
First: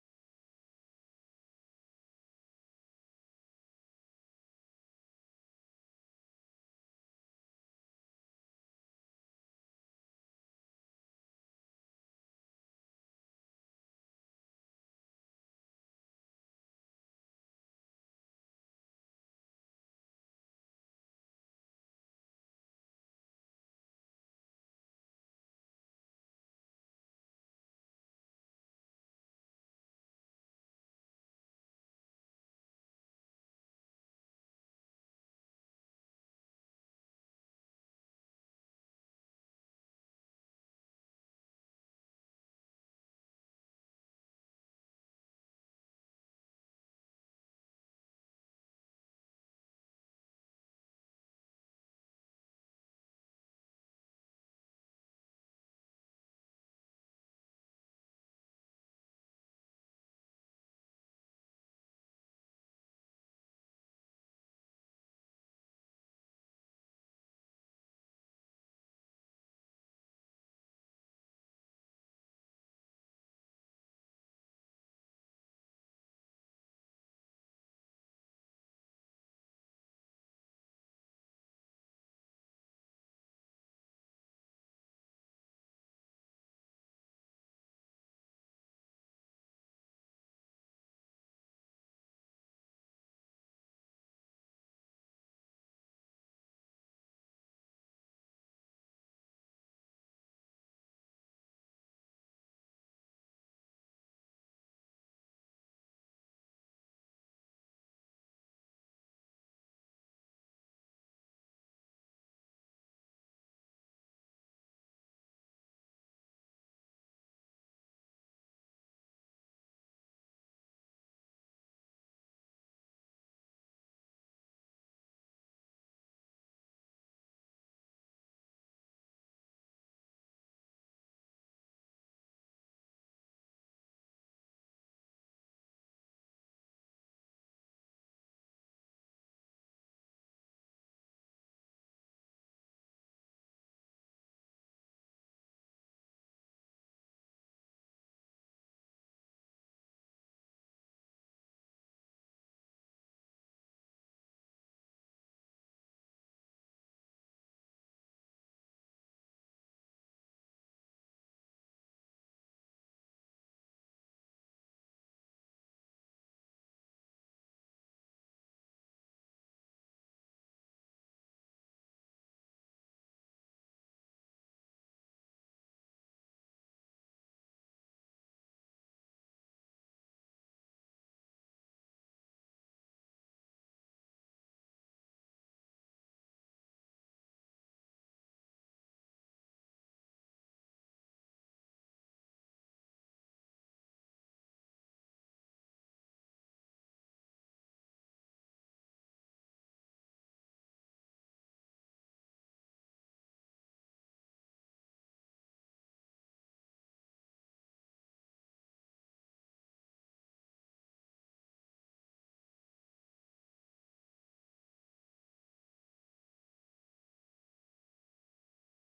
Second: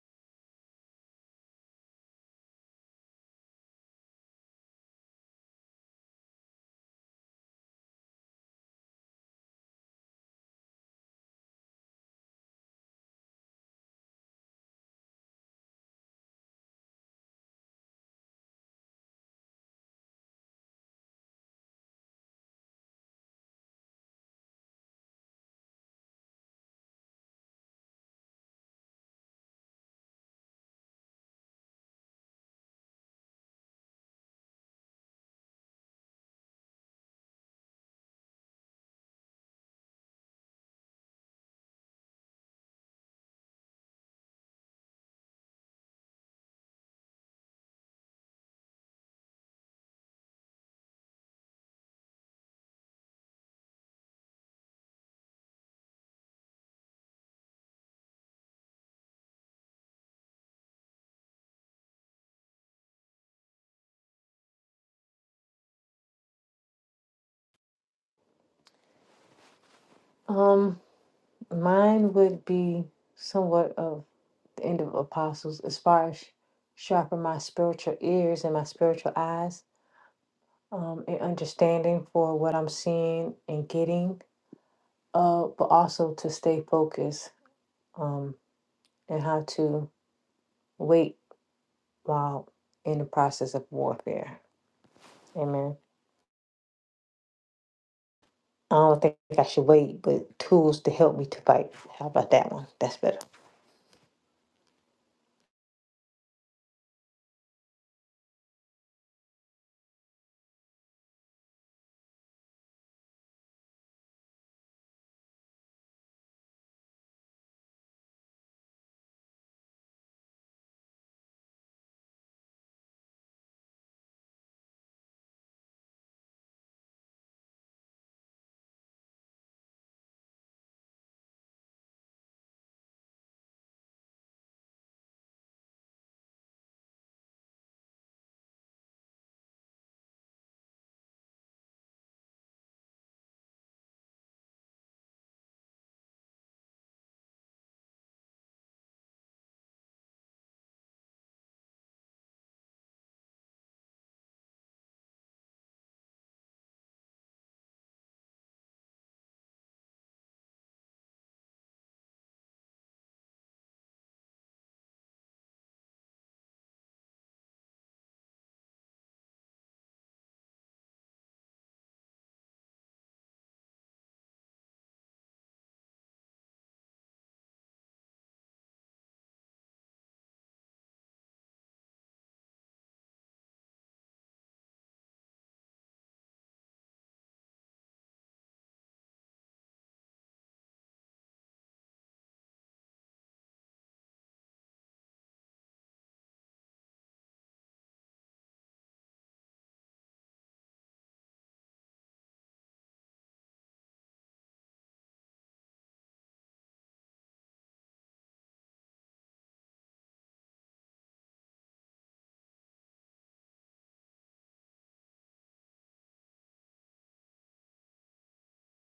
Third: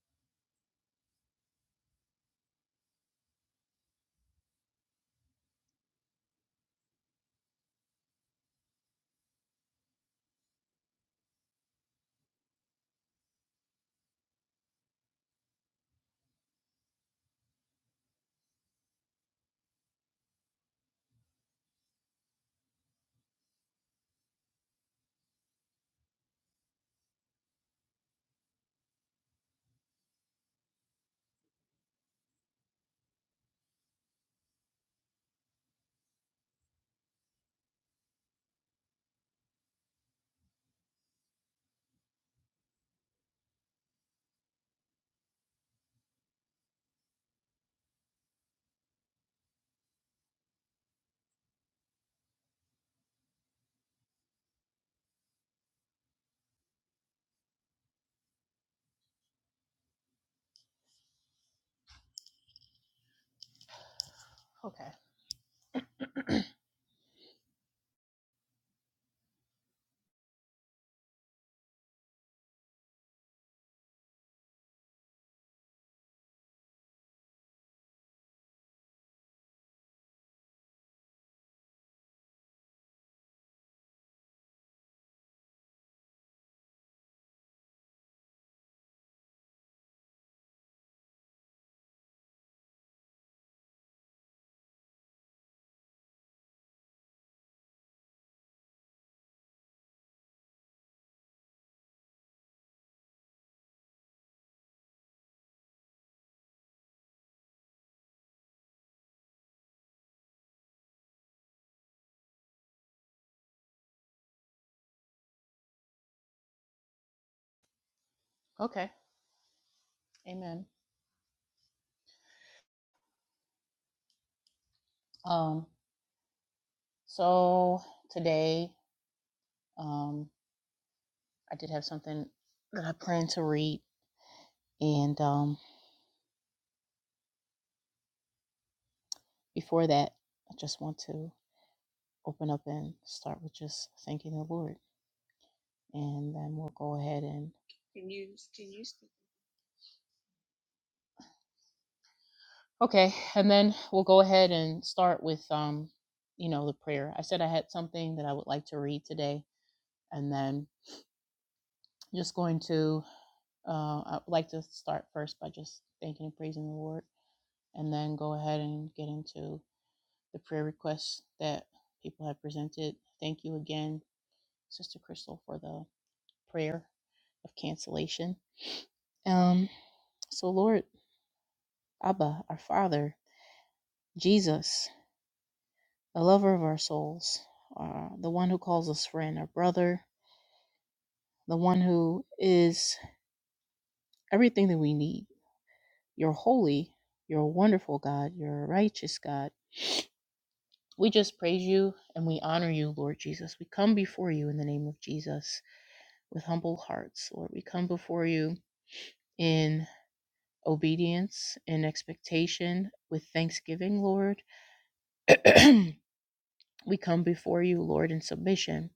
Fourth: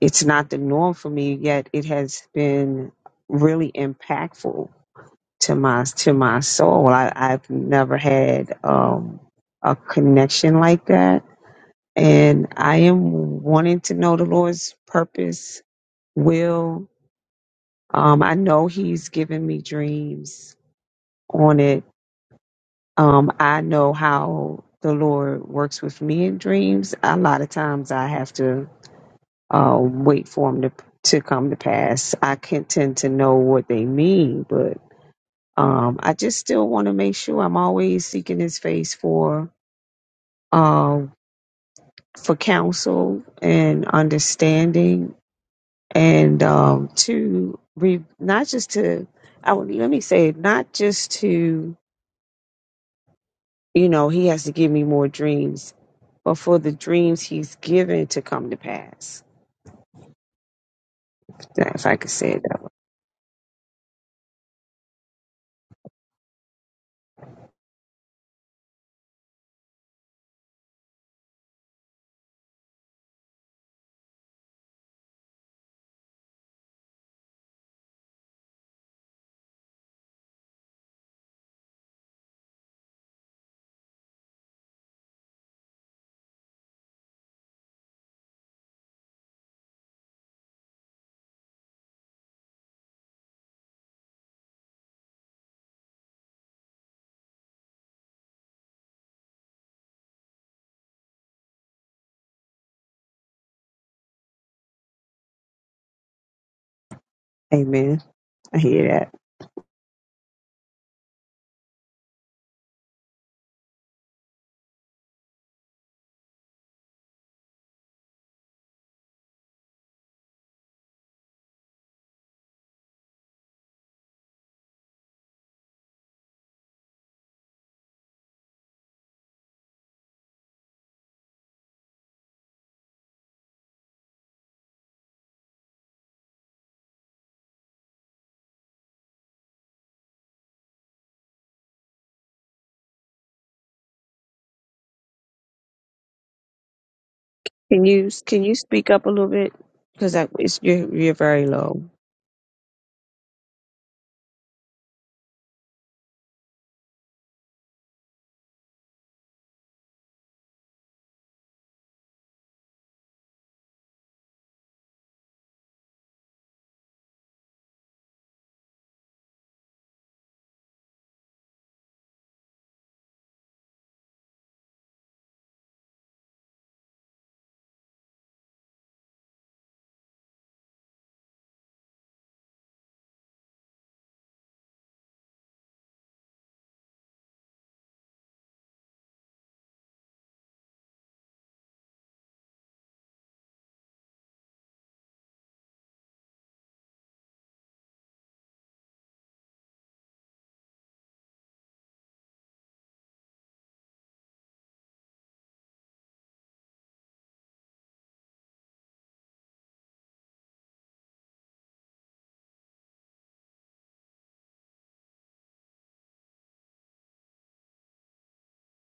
it's not the norm for me. Yet it has been really impactful to my to my soul. I, I've never had um, a connection like that, and I am wanting to know the Lord's purpose, will. Um, I know He's given me dreams on it Um, I know how the Lord works with me in dreams. A lot of times I have to uh, wait for them to, to come to pass. I can tend to know what they mean, but um, I just still want to make sure I'm always seeking His face for uh, for counsel and understanding, and um, to re- not just to I would let me say not just to You know, he has to give me more dreams, but for the dreams he's given to come to pass. Now, if I could say it though. Okay. Um Mine would be somewhat of the end of apostles as far as sharpen my spiritual ears and my spiritual eyes um, and understanding for what I'm seeing and getting, uh, but also to stay focused um, and how to wait while in the process of warfare. Amen. I don't think I should wait, but tools to help me to fight. How about that one? That's better. Amen. I hear that. Okay. Amen. Um, so today, um, I did have something that I plan to read. And um, before that, I just want to open up and start with just thanking the Lord. And then we'll go ahead and Can you can you speak up a little bit? Because it's you're you're very low. Okay, and then we'll go ahead and start with um, you know, the prayer. I said I had something that I would like to read today, and then just going to uh, I'd like to start first by just thanking and praising the Lord, and then go ahead and get into the prayer requests that people have presented. Thank you again, Sister Crystal, for the prayer of cancellation. Um, so Lord Abba, our Father, Jesus. the lover of our souls, uh, the one who calls us friend or brother, the one who is everything that we need. You're holy, you're a wonderful God, you're a righteous God. We just praise you and we honor you, Lord Jesus. We come before you in the name of Jesus with humble hearts, Lord. We come before you in obedience, in expectation, with thanksgiving, Lord. We come before you, Lord, in submission.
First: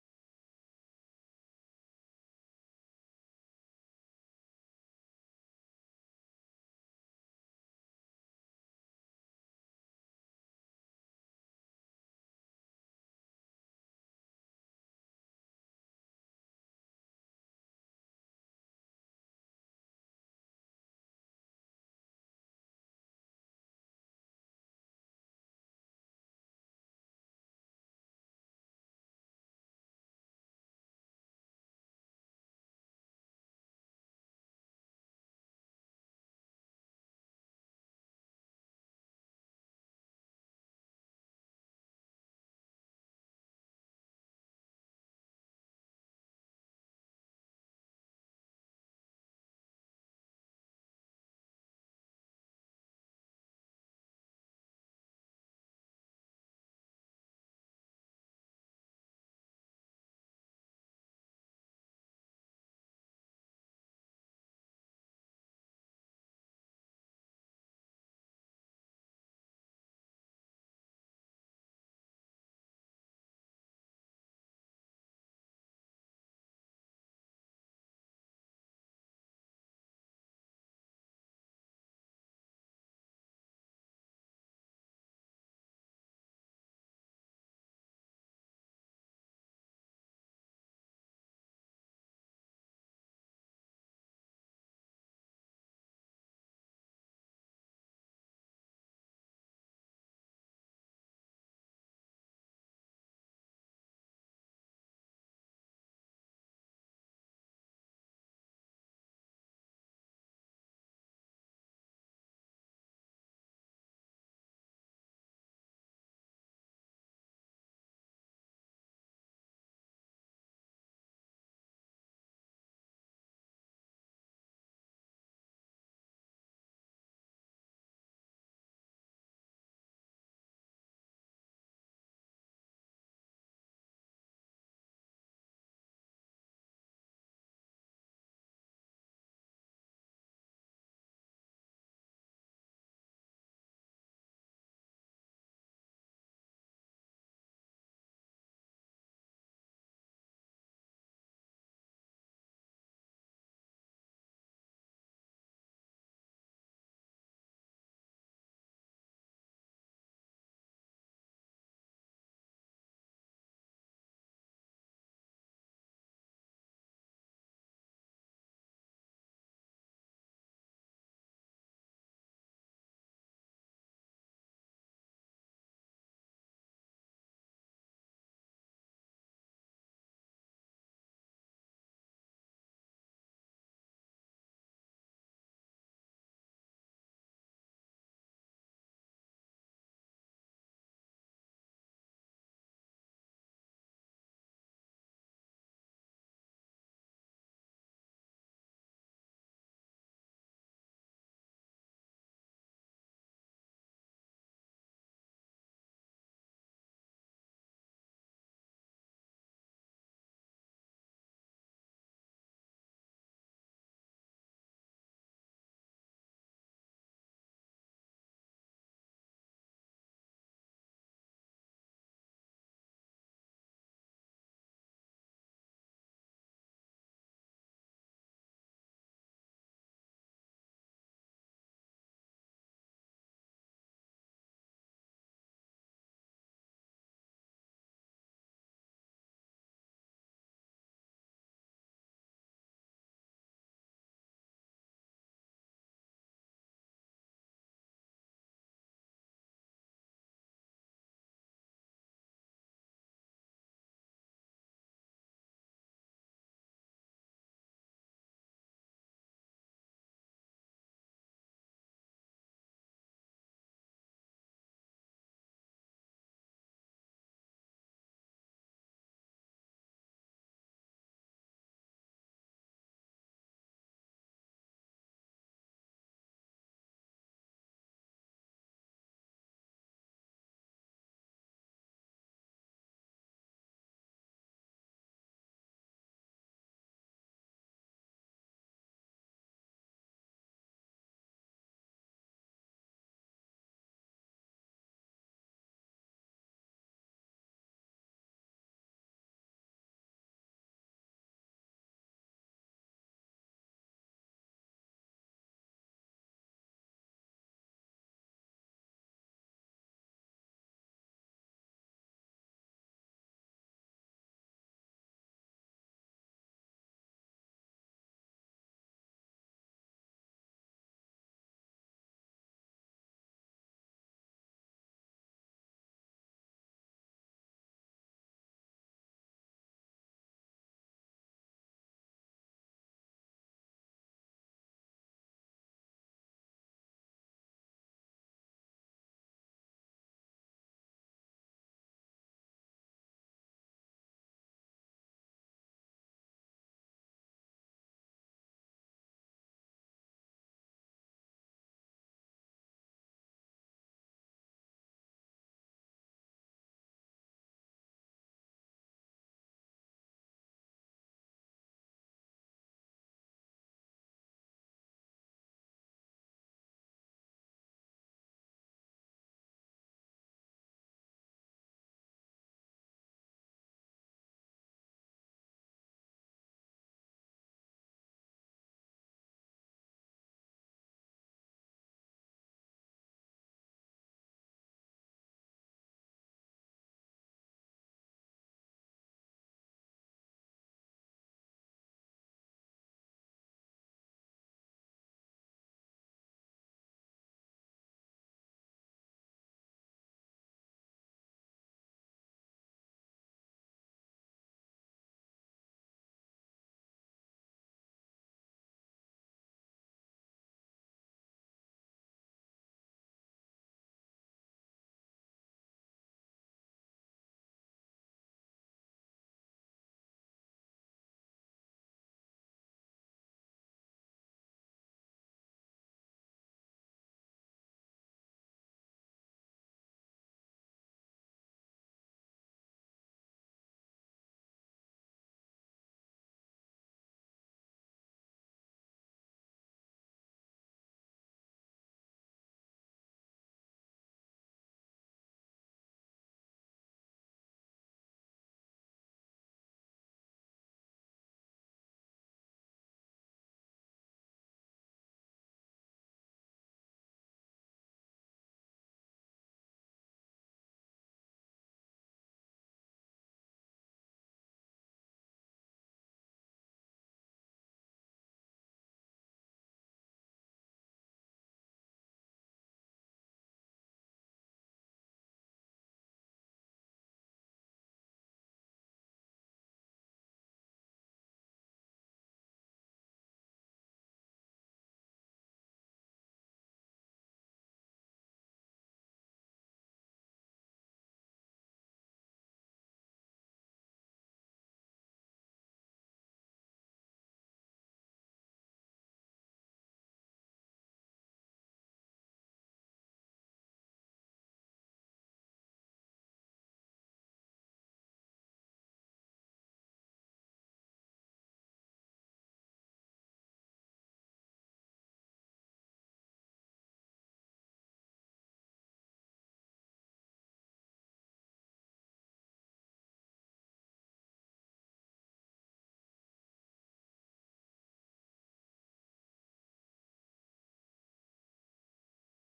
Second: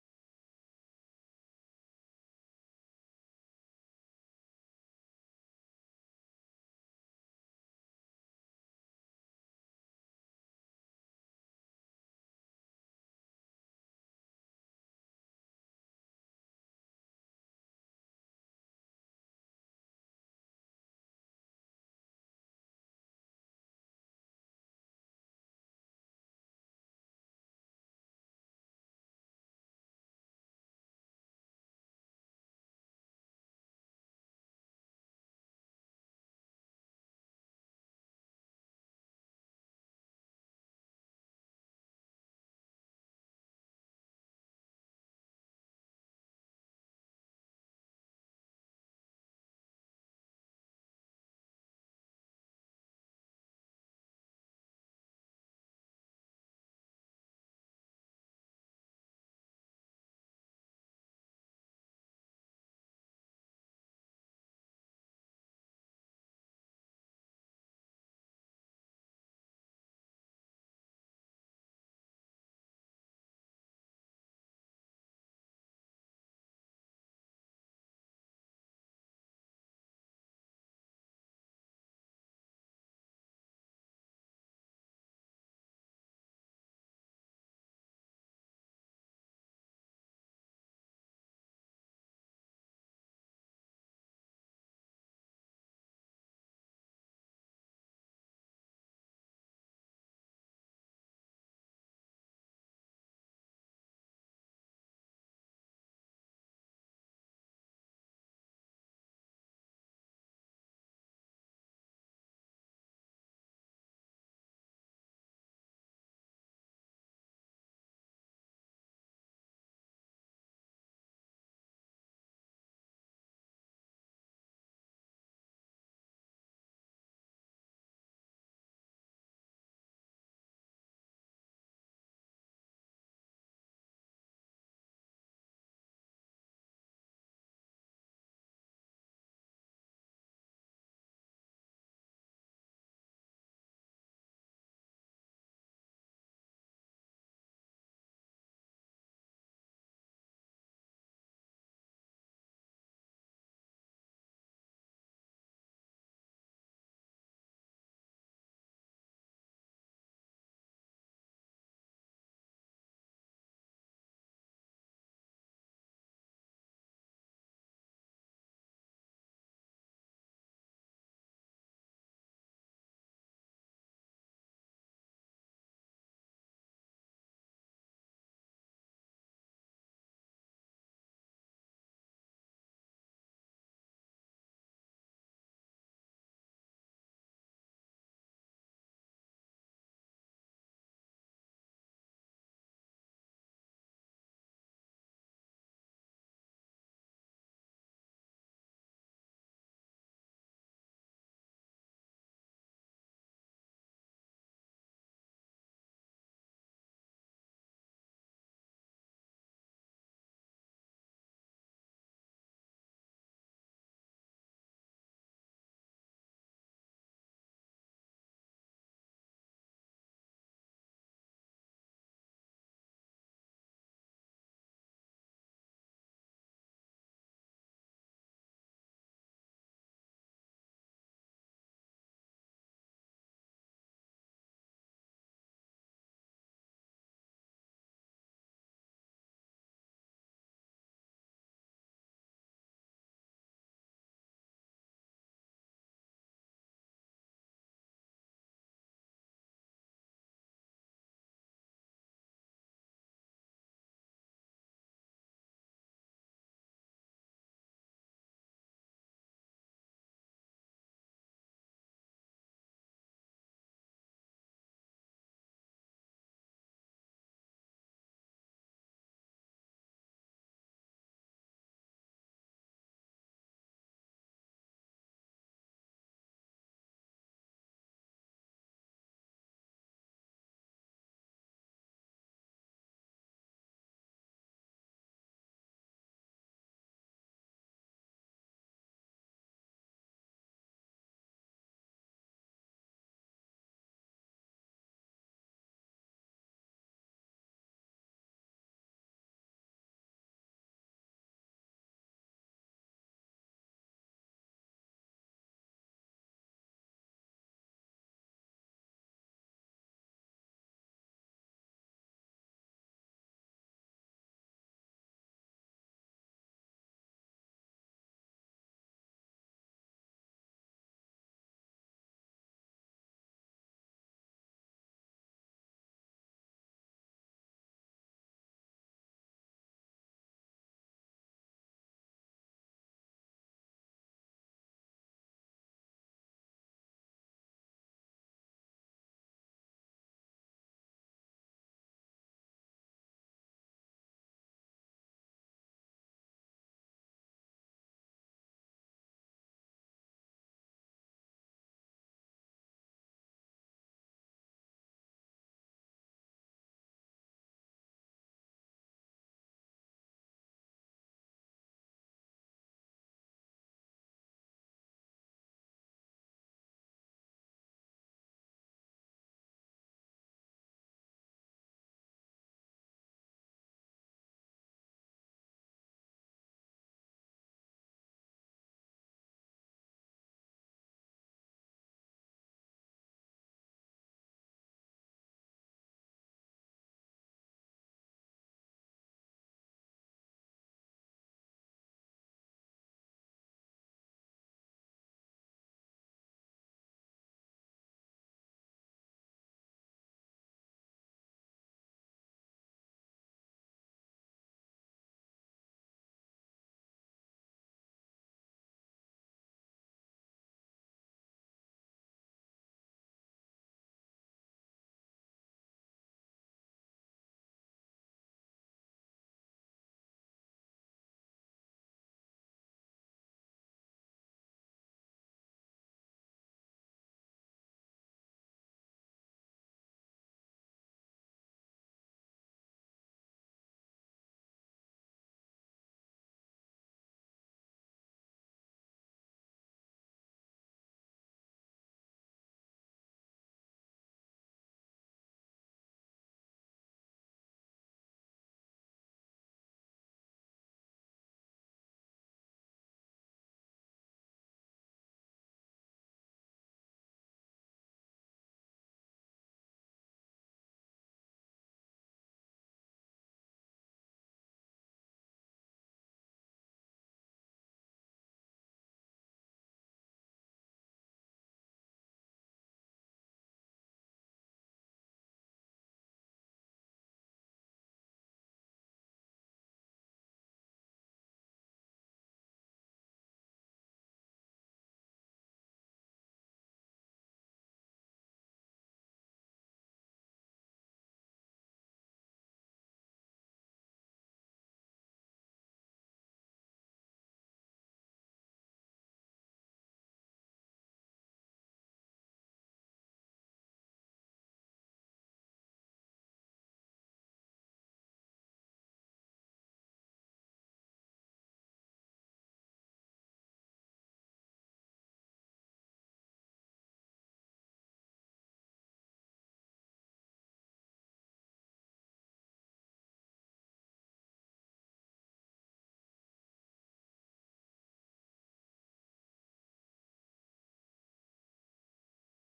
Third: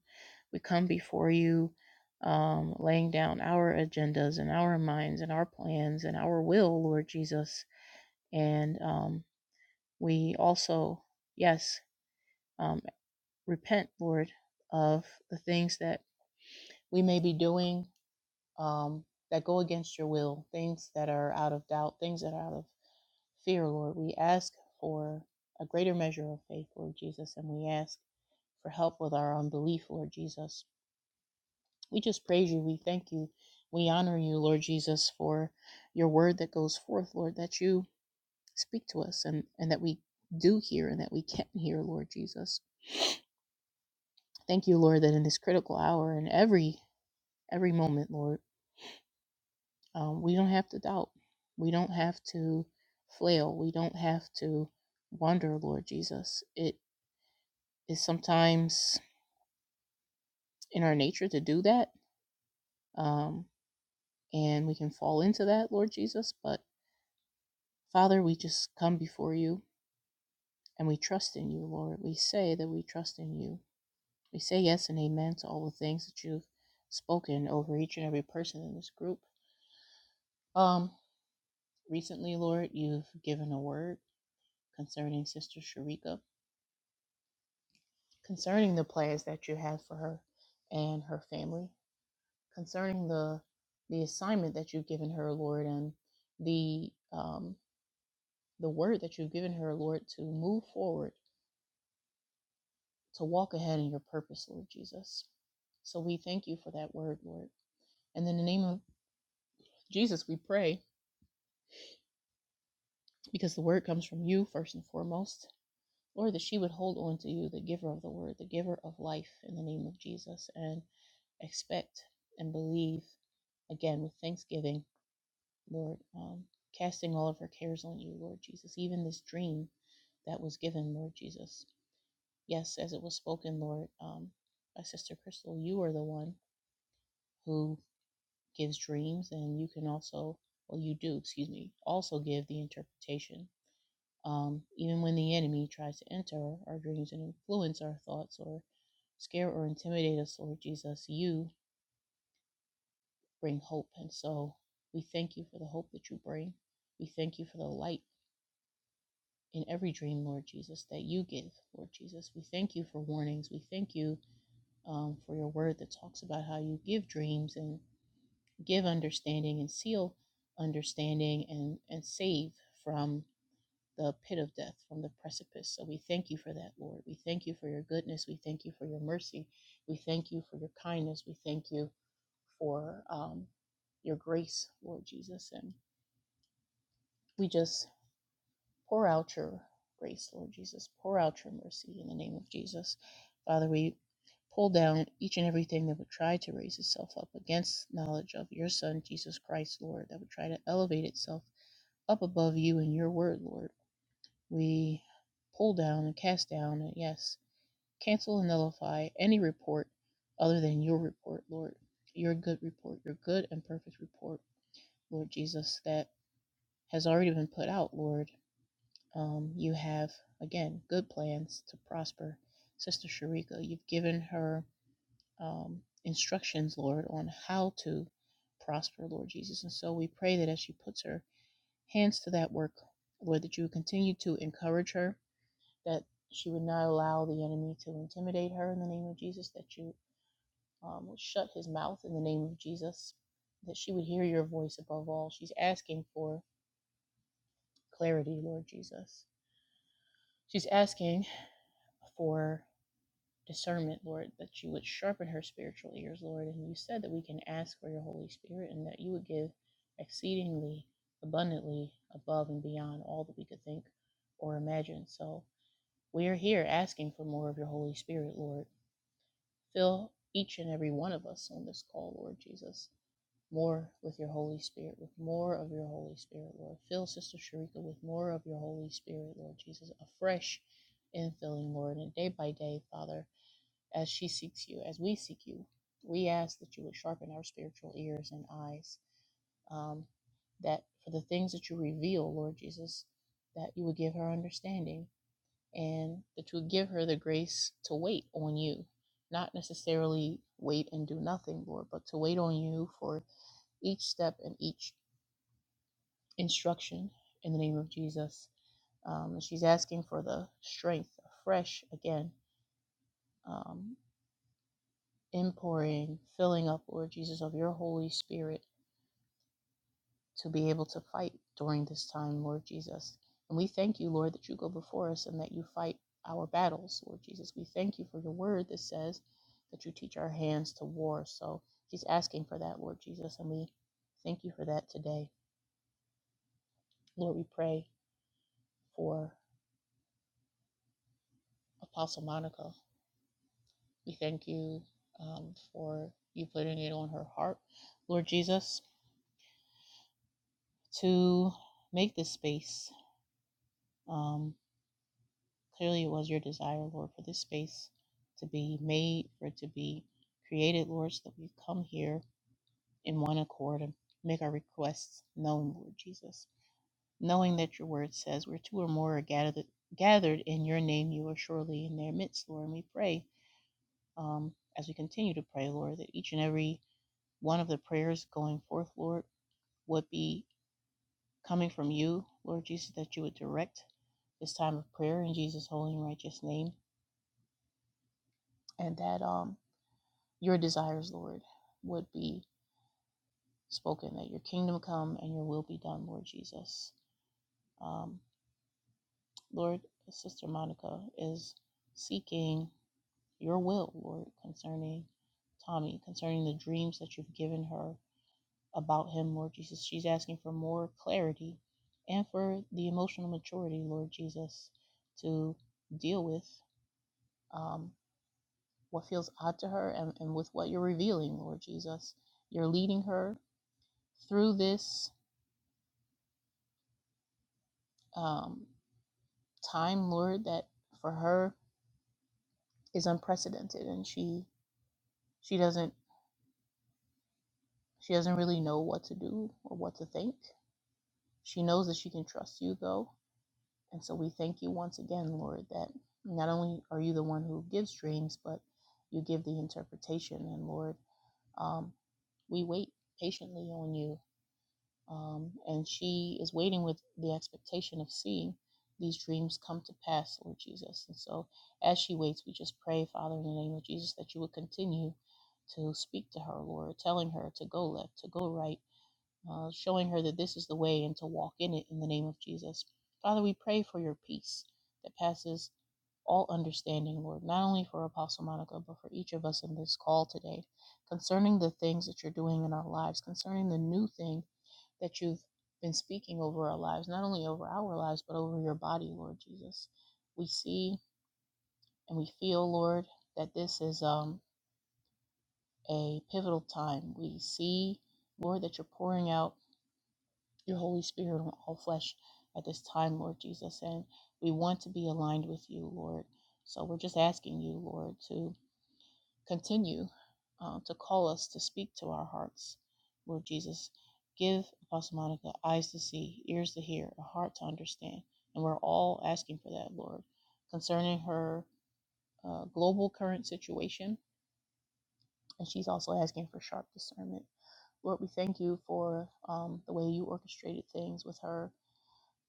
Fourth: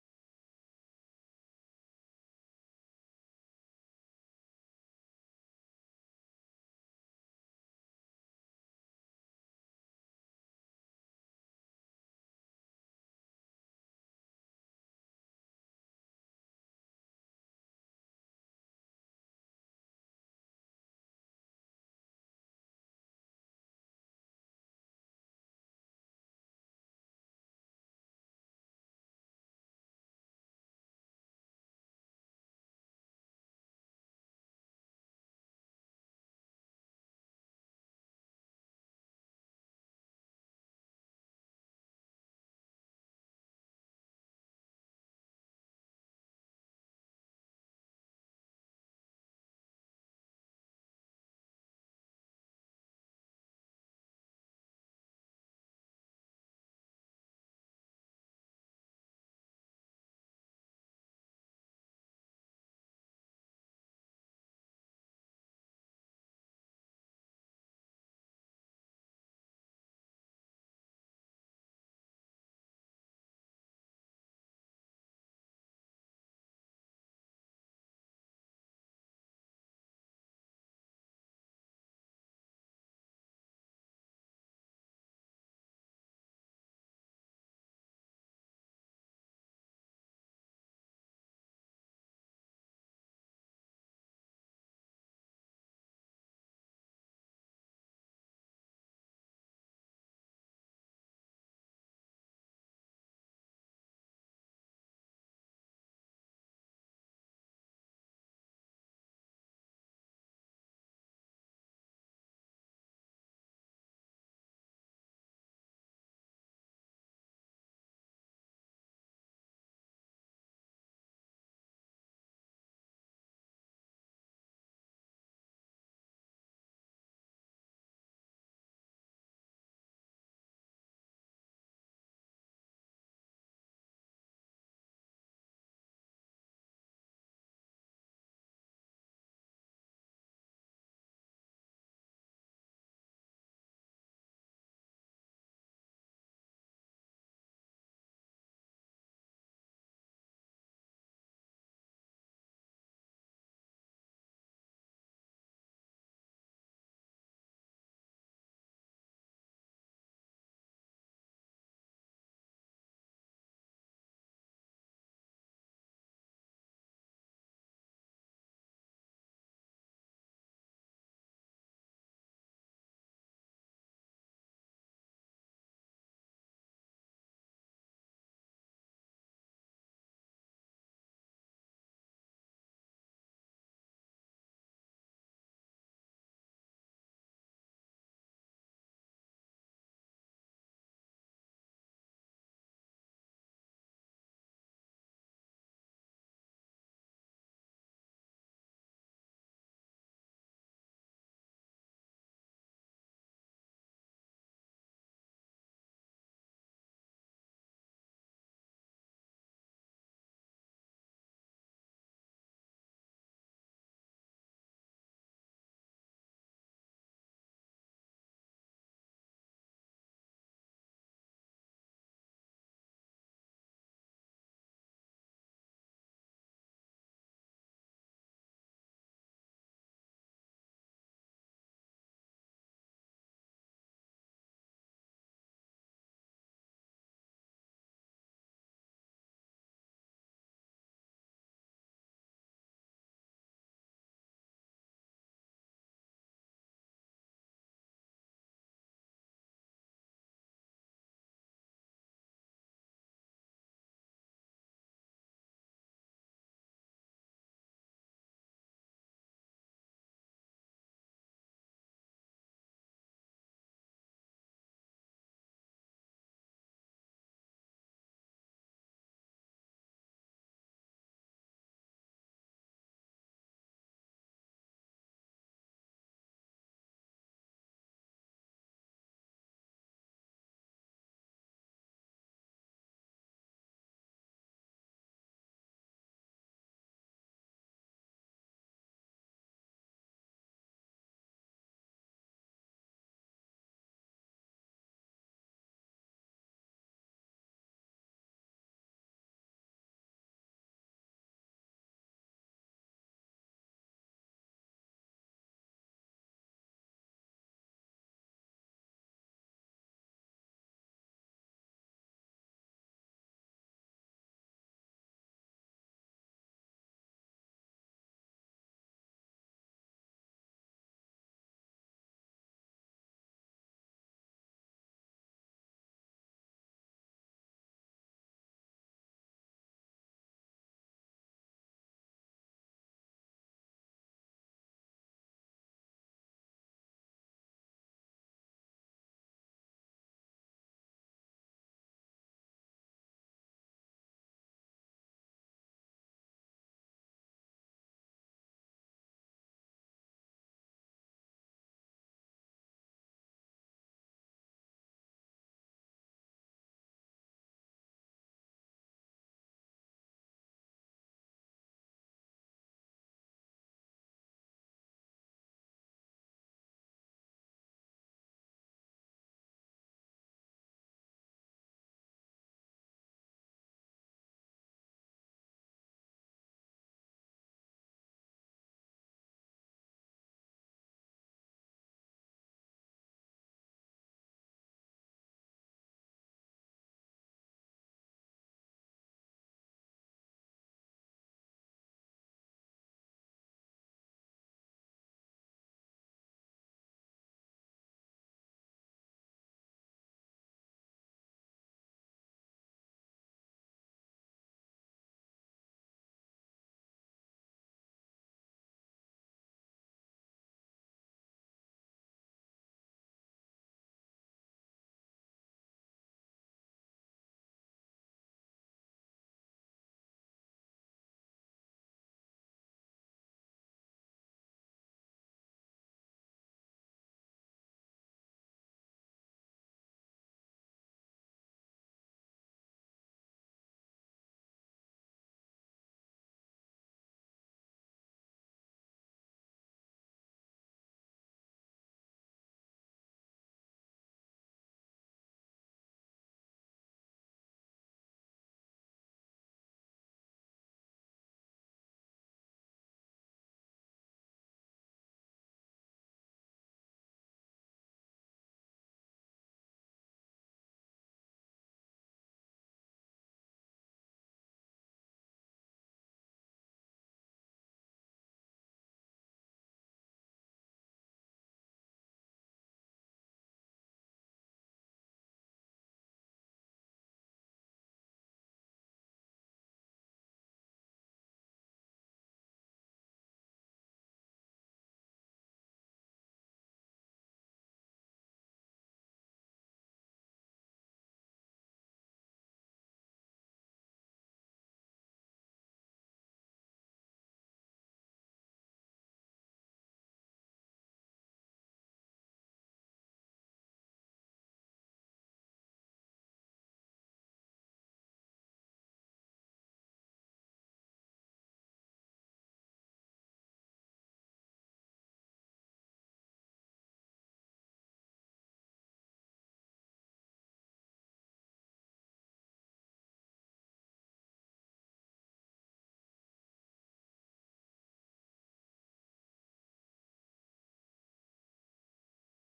We come before you um, laying down our agendas and our minds and our plans and our will, Lord Jesus. And um, we also, yes, um, repent, Lord, of the things that we may be doing um, that go against your will, things that are out of doubt, things that are out of fear, Lord. We ask for a greater measure of faith, Lord Jesus, and we ask for help with our unbelief, Lord Jesus. We just praise you. We thank you. We honor you, Lord Jesus, for your word that goes forth, Lord, that you speak to us and, and that we do hear and that we can hear, Lord Jesus. Thank you, Lord, that in this critical hour and every every moment, Lord, um, we don't have to doubt. We don't have to flail. We don't have to wonder, Lord Jesus. It is sometimes in our nature to do that, um, and we can fall into that, Lord Jesus. But Father, we just come before you and we trust in you, Lord. We say that we trust in you. We say yes and amen to all the things that you've spoken over each and every person in this group. Um, recently, Lord, you've given a word concerning Sister Sharika, concerning the plans that you have for her and her family, concerning the the assignment that you've given her, Lord, and the um, the word that you've given her, Lord, to move forward to walk ahead in your purpose, Lord Jesus. So we thank you for that word, Lord. And in the name of Jesus, we pray, because the word comes from you first and foremost, Lord, that she would hold on to you, the giver of the word, the giver of life, in the name of Jesus, and expect and believe again with thanksgiving, Lord, um, casting all of her cares on you, Lord Jesus, even this dream that was given, Lord Jesus. Yes, as it was spoken, Lord, um, by Sister Crystal, you are the one who gives dreams, and you can also, well, you do, excuse me, also give the interpretation. Um, even when the enemy tries to enter our dreams and influence our thoughts or scare or intimidate us, Lord Jesus, you bring hope. And so we thank you for the hope that you bring. We thank you for the light in every dream, Lord Jesus, that you give, Lord Jesus. We thank you for warnings. We thank you um, for your word that talks about how you give dreams and give understanding and seal understanding and, and save from the pit of death, from the precipice. So we thank you for that, Lord. We thank you for your goodness. We thank you for your mercy. We thank you for your kindness. We thank you for um, your grace, Lord Jesus. And we just Pour out your grace, Lord Jesus. Pour out your mercy in the name of Jesus. Father, we pull down each and everything that would try to raise itself up against knowledge of your Son, Jesus Christ, Lord, that would try to elevate itself up above you and your word, Lord. We pull down and cast down, and yes, cancel and nullify any report other than your report, Lord. Your good report, your good and perfect report, Lord Jesus, that has already been put out, Lord um, you have, again, good plans to prosper Sister Sharika. You've given her um, instructions, Lord, on how to prosper, Lord Jesus. And so we pray that as she puts her hands to that work, Lord, that you would continue to encourage her, that she would not allow the enemy to intimidate her in the name of Jesus, that you um, would shut his mouth in the name of Jesus, that she would hear your voice above all. She's asking for clarity, Lord Jesus. She's asking for discernment, Lord, that you would sharpen her spiritual ears, Lord. And you said that we can ask for your Holy Spirit and that you would give exceedingly abundantly above and beyond all that we could think or imagine. So we are here asking for more of your Holy Spirit, Lord. Fill each and every one of us on this call, Lord Jesus, more with your Holy Spirit, with more of your Holy Spirit, Lord. Fill Sister Sharika with more of your Holy Spirit, Lord Jesus, afresh infilling, Lord. And day by day, Father, as she seeks you, as we seek you. We ask that you would sharpen our spiritual ears and eyes, um, that for the things that you reveal, Lord Jesus, that you would give her understanding and that you would give her the grace to wait on you, not necessarily wait and do nothing, Lord, but to wait on you for each step and each instruction in the name of Jesus. Um, and she's asking for the strength afresh again um, Impouring, filling up, Lord Jesus, of your Holy Spirit to be able to fight during this time, Lord Jesus. And we thank you, Lord, that you go before us and that you fight our battles, Lord Jesus. We thank you for your word that says that you teach our hands to war. So she's asking for that, Lord Jesus, and we thank you for that today. Lord, we pray for Apostle Monica. We thank you um, for you putting it on her heart, Lord Jesus, to make this space. um, Clearly, it was your desire, Lord, for this space to be made, for it to be created, Lord, so that we come here in one accord and make our requests known, Lord Jesus. Knowing that your word says, where two or more are gathered, gathered in your name, you are surely in their midst, Lord. And we pray um, as we continue to pray, Lord, that each and every one of the prayers going forth, Lord, would be coming from you, Lord Jesus, that you would direct this time of prayer in Jesus' holy and righteous name. And that um, your desires, Lord, would be spoken, that your kingdom come and your will be done, Lord Jesus. Um, Lord, Sister Monica is seeking your will, Lord, concerning Tommy, concerning the dreams that you've given her about him, Lord Jesus. She's asking for more clarity and for the emotional maturity, Lord Jesus, to deal with um, what feels odd to her and, and with what you're revealing, Lord Jesus. You're leading her through this um, time lord that for her is unprecedented and she she doesn't she doesn't really know what to do or what to think she knows that she can trust you though and so we thank you once again lord that not only are you the one who gives dreams but you give the interpretation and lord um, we wait patiently on you um, and she is waiting with the expectation of seeing these dreams come to pass, Lord Jesus. And so, as she waits, we just pray, Father, in the name of Jesus, that you would continue to speak to her, Lord, telling her to go left, to go right, uh, showing her that this is the way and to walk in it in the name of Jesus. Father, we pray for your peace that passes all understanding, Lord, not only for Apostle Monica, but for each of us in this call today, concerning the things that you're doing in our lives, concerning the new thing that you've been speaking over our lives, not only over our lives, but over your body, Lord Jesus. We see and we feel, Lord, that this is um, a pivotal time. We see, Lord, that you're pouring out your Holy Spirit on all flesh at this time, Lord Jesus. And we want to be aligned with you, Lord. So we're just asking you, Lord, to continue uh, to call us to speak to our hearts, Lord Jesus. Give Apostle Monica eyes to see, ears to hear, a heart to understand. And we're all asking for that, Lord, concerning her uh, global current situation. And she's also asking for sharp discernment. Lord, we thank you for um, the way you orchestrated things with her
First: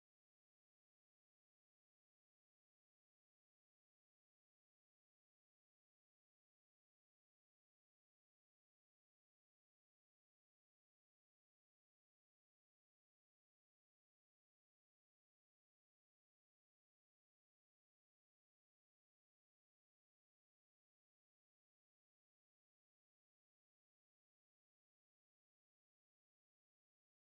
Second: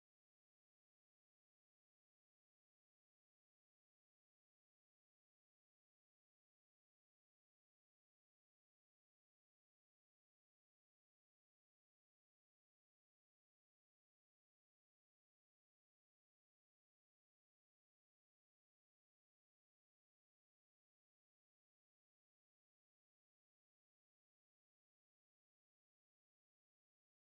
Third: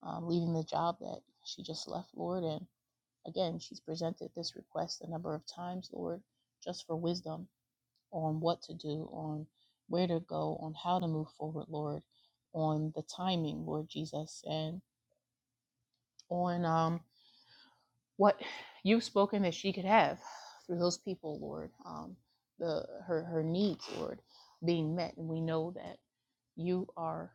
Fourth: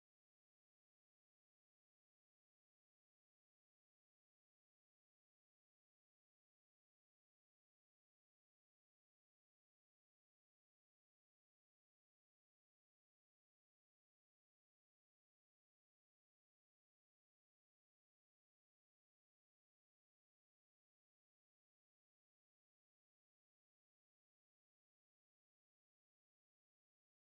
um, leaving the job that she just left, Lord. And again, she's presented this request a number of times, Lord, just for wisdom on what to do, on where to go, on how to move forward, Lord, on the timing, Lord Jesus, and on um, what you've spoken that she could have through those people, Lord. Um, the her her needs, Lord, being met, and we know that you are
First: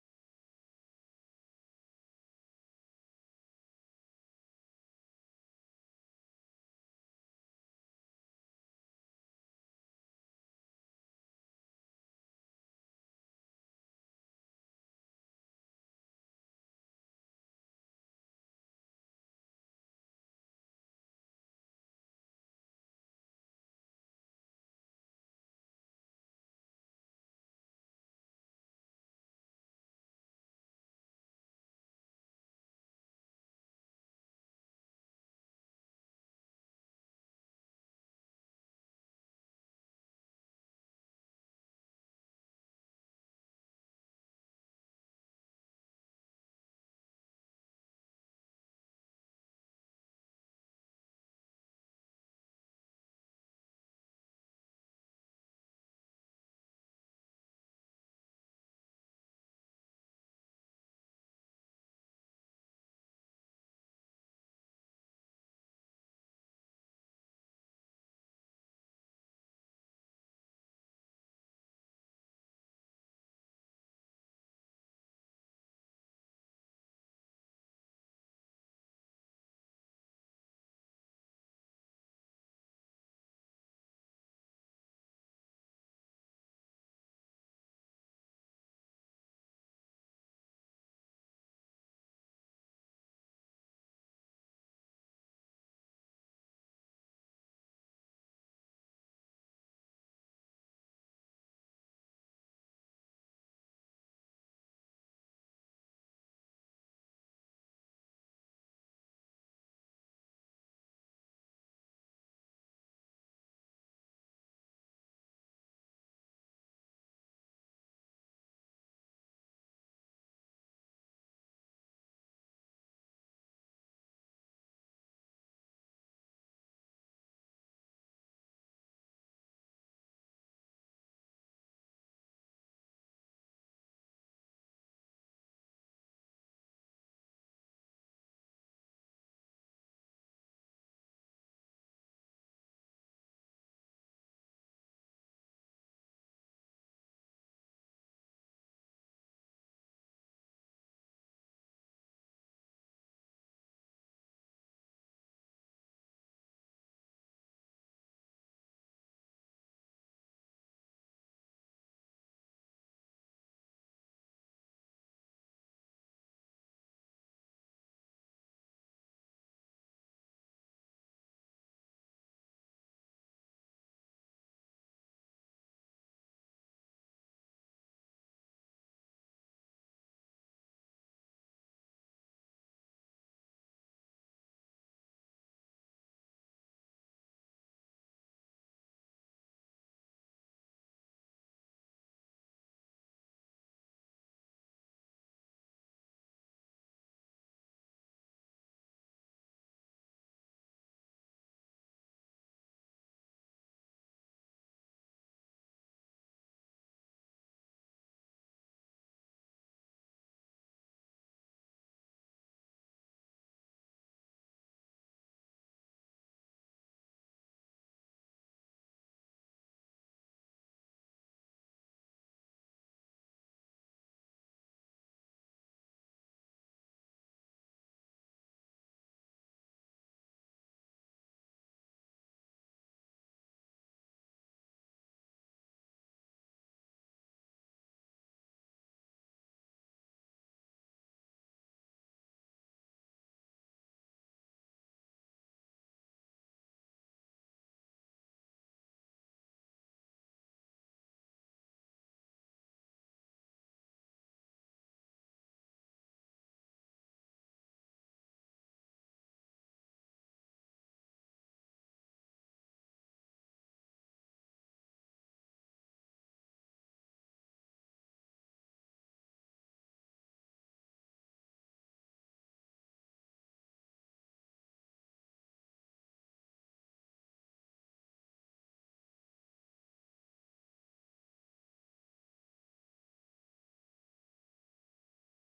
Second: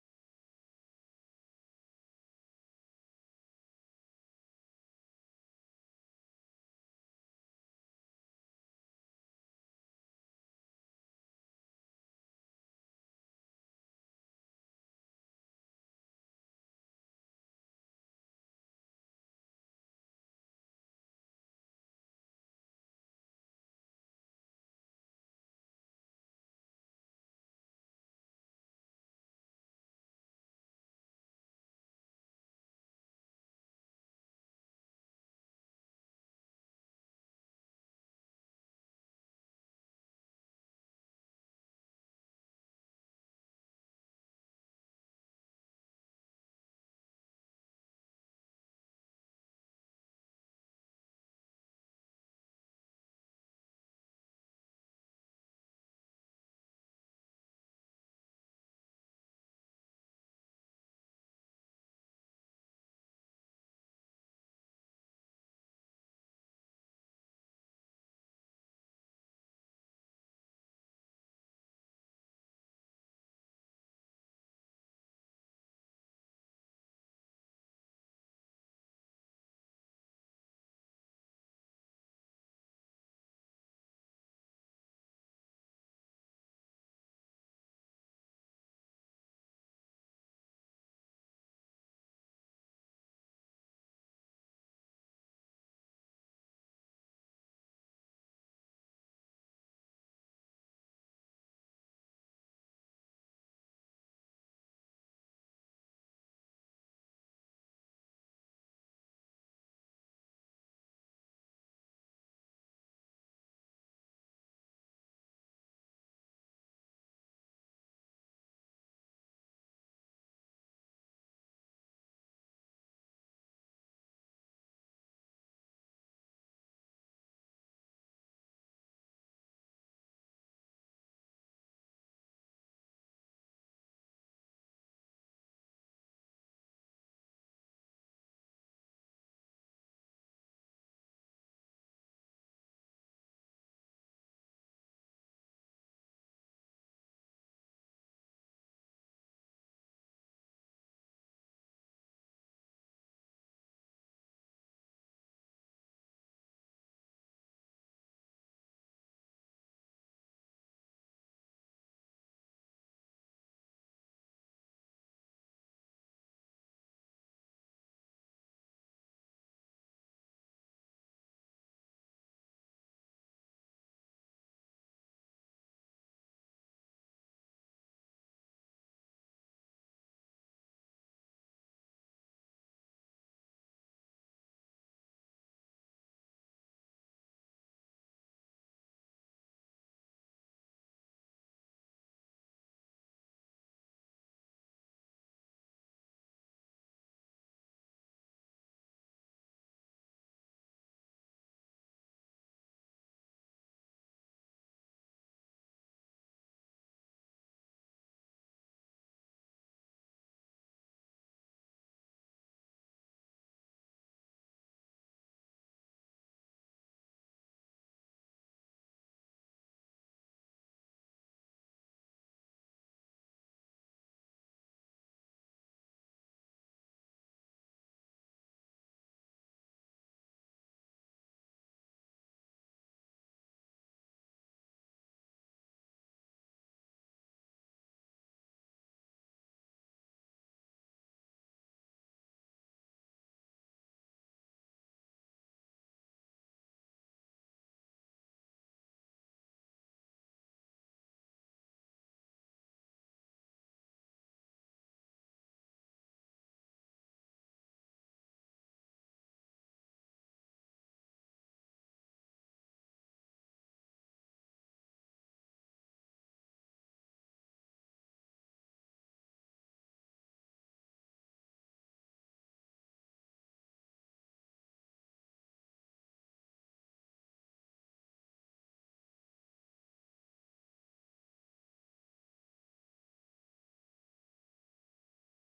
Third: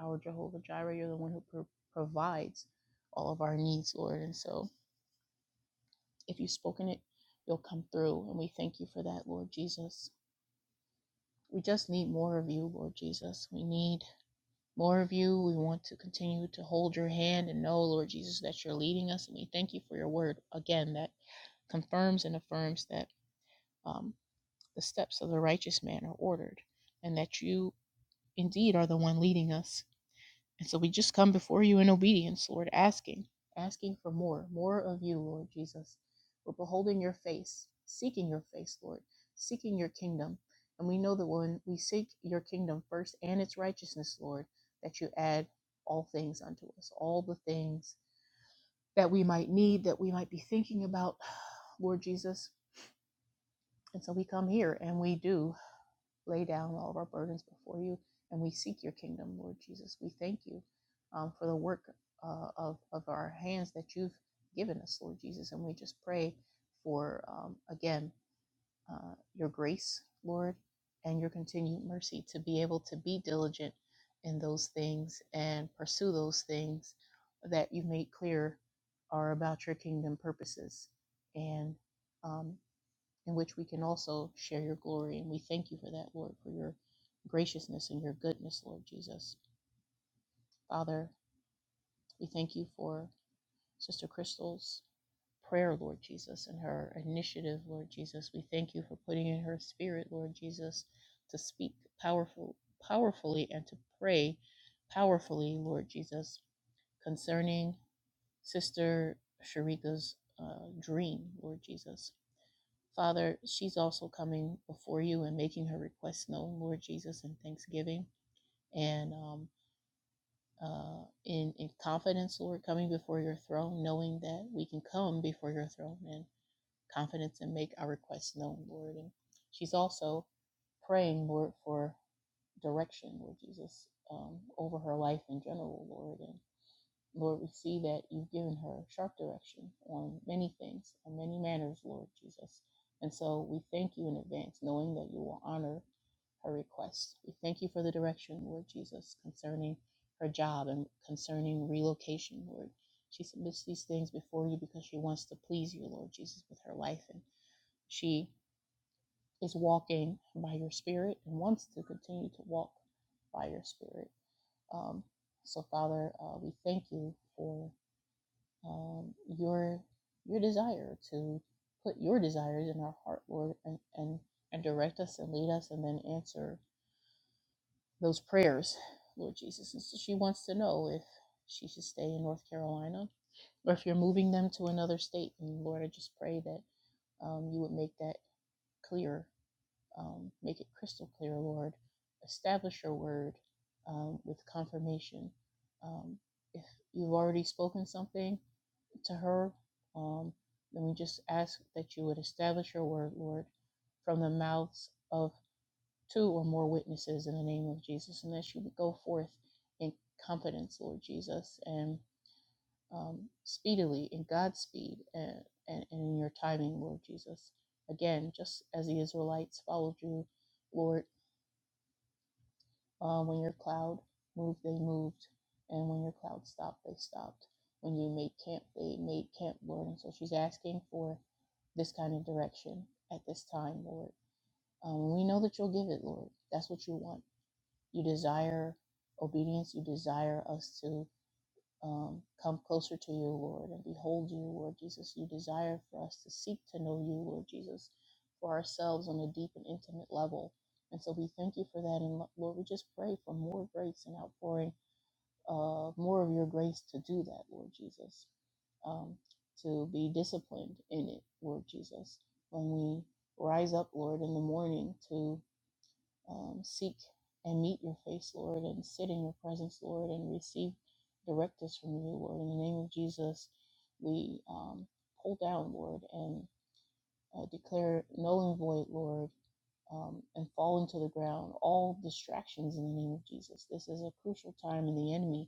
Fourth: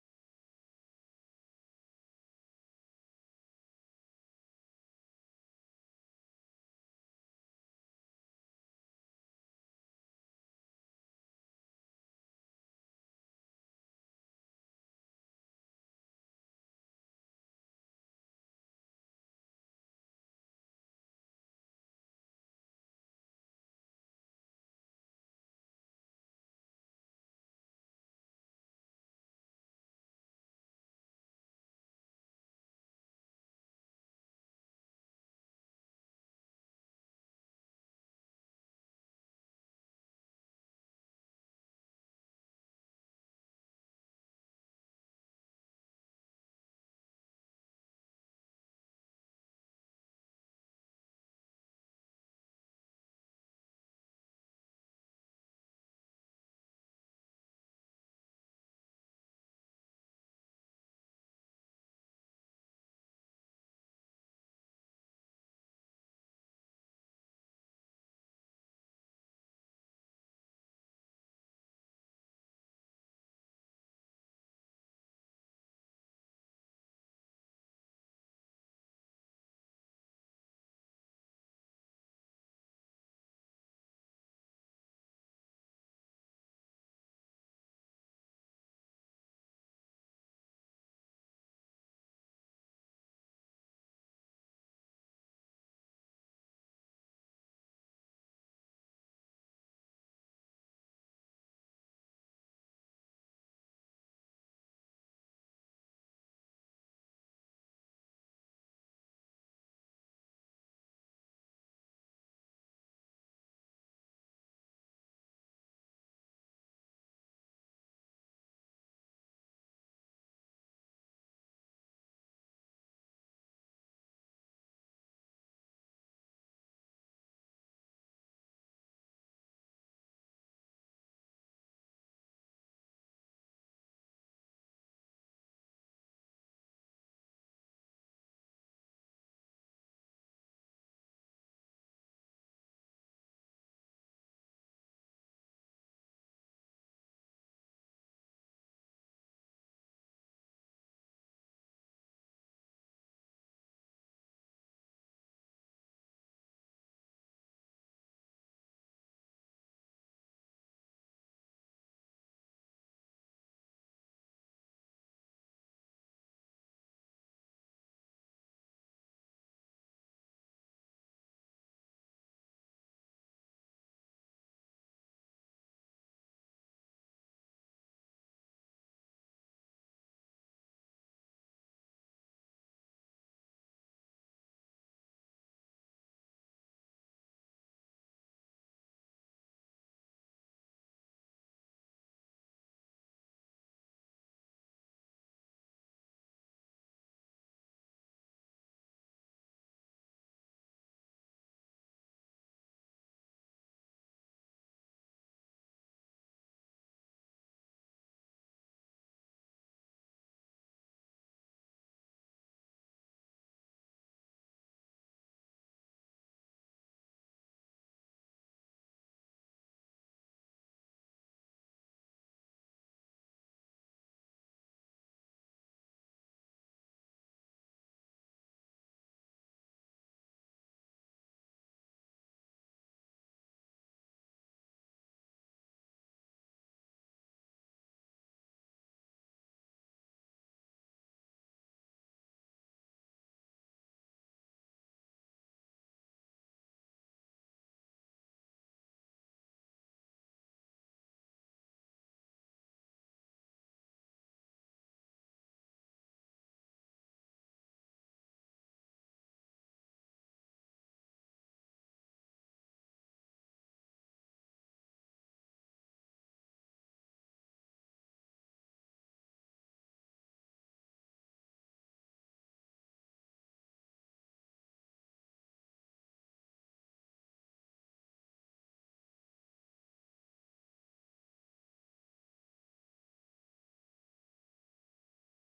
our Jehovah Jireh. You're the one who pro- provides all of our needs, Lord. And so, if you've spoken it, you'll come through, and we thank you for that, Lord Jesus. We just need more of you, Lord Jesus. We need more of you. We want to continue to hold your hand and know, Lord Jesus, that you're leading us. And we thank you for your word again that confirms and affirms that um, the steps of the righteous man are ordered and that you indeed are the one leading us and so we just come before you in obedience, Lord, asking, asking for more, more of you, Lord Jesus. We're beholding your face, seeking your face, Lord, seeking your kingdom. And we know that when we seek your kingdom first and its righteousness, Lord, that you add all things unto us, all the things that we might need, that we might be thinking about, Lord Jesus. And so we come here and we do lay down all of our burdens before you, and we seek your kingdom, Lord Jesus. We thank you um, for the work uh, of, of our hands that you've given us, Lord Jesus. And we just pray for, um, again, uh, your grace, Lord, and your continued mercy to be able to be diligent in those things and pursue those things that you have made clear are about your kingdom purposes. And um, in which we can also share your glory. And we thank you for that, Lord, for your graciousness and your goodness, Lord Jesus. Father, we thank you for Sister Crystal's prayer, Lord Jesus, and her initiative, Lord Jesus. We thank you for putting in her spirit, Lord Jesus, to speak powerful, powerfully and to pray powerfully, Lord Jesus, concerning Sister Sharika's uh, dream, Lord Jesus. Father, she's also coming before you and making her request known, Lord Jesus, in thanksgiving and um, uh, in, in confidence, Lord, coming before your throne, knowing that we can come before your throne in confidence and make our request known, Lord. And she's also praying, Lord, for direction, Lord Jesus, um, over her life in general, Lord. and Lord, we see that you've given her sharp direction on many things, on many matters, Lord Jesus. And so we thank you in advance, knowing that you will honor her request. We thank you for the direction, Lord Jesus, concerning her job and concerning relocation, Lord. She submits these things before you because she wants to please you, Lord Jesus, with her life. And she is walking by your spirit and wants to continue to walk by your spirit. Um, so, Father, uh, we thank you for um, your your desire to put your desires in our heart, Lord, and, and and direct us and lead us, and then answer those prayers, Lord Jesus. And so she wants to know if she should stay in North Carolina or if you're moving them to another state. And Lord, I just pray that um, you would make that clear, um, make it crystal clear, Lord. Establish your word um, with confirmation. Um, if you've already spoken something to her. Um, and we just ask that you would establish your word, Lord, from the mouths of two or more witnesses in the name of Jesus, and that she would go forth in confidence, Lord Jesus, and um, speedily, in God's speed, and, and, and in your timing, Lord Jesus. Again, just as the Israelites followed you, Lord uh, when your cloud moved, they moved, and when your cloud stopped, they stopped. When you made camp, they made camp, Lord. And so she's asking for this kind of direction at this time, Lord. Um, we know that you'll give it, Lord. That's what you want. You desire obedience. You desire us to um, come closer to you, Lord, and behold you, Lord Jesus. You desire for us to seek to know you, Lord Jesus, for ourselves on a deep and intimate level. And so we thank you for that. And Lord, we just pray for more grace and outpouring, uh, more of your grace to do that, Lord Jesus, um, to be disciplined in it, Lord Jesus. When we rise up, Lord, in the morning to um, seek and meet your face, Lord, and sit in your presence, Lord, and receive directives from you, Lord. In the name of Jesus, we um, pull down, Lord, and uh, declare null and void, Lord, um, and fall into the ground all distractions in the name of Jesus. This is a crucial time in the enemy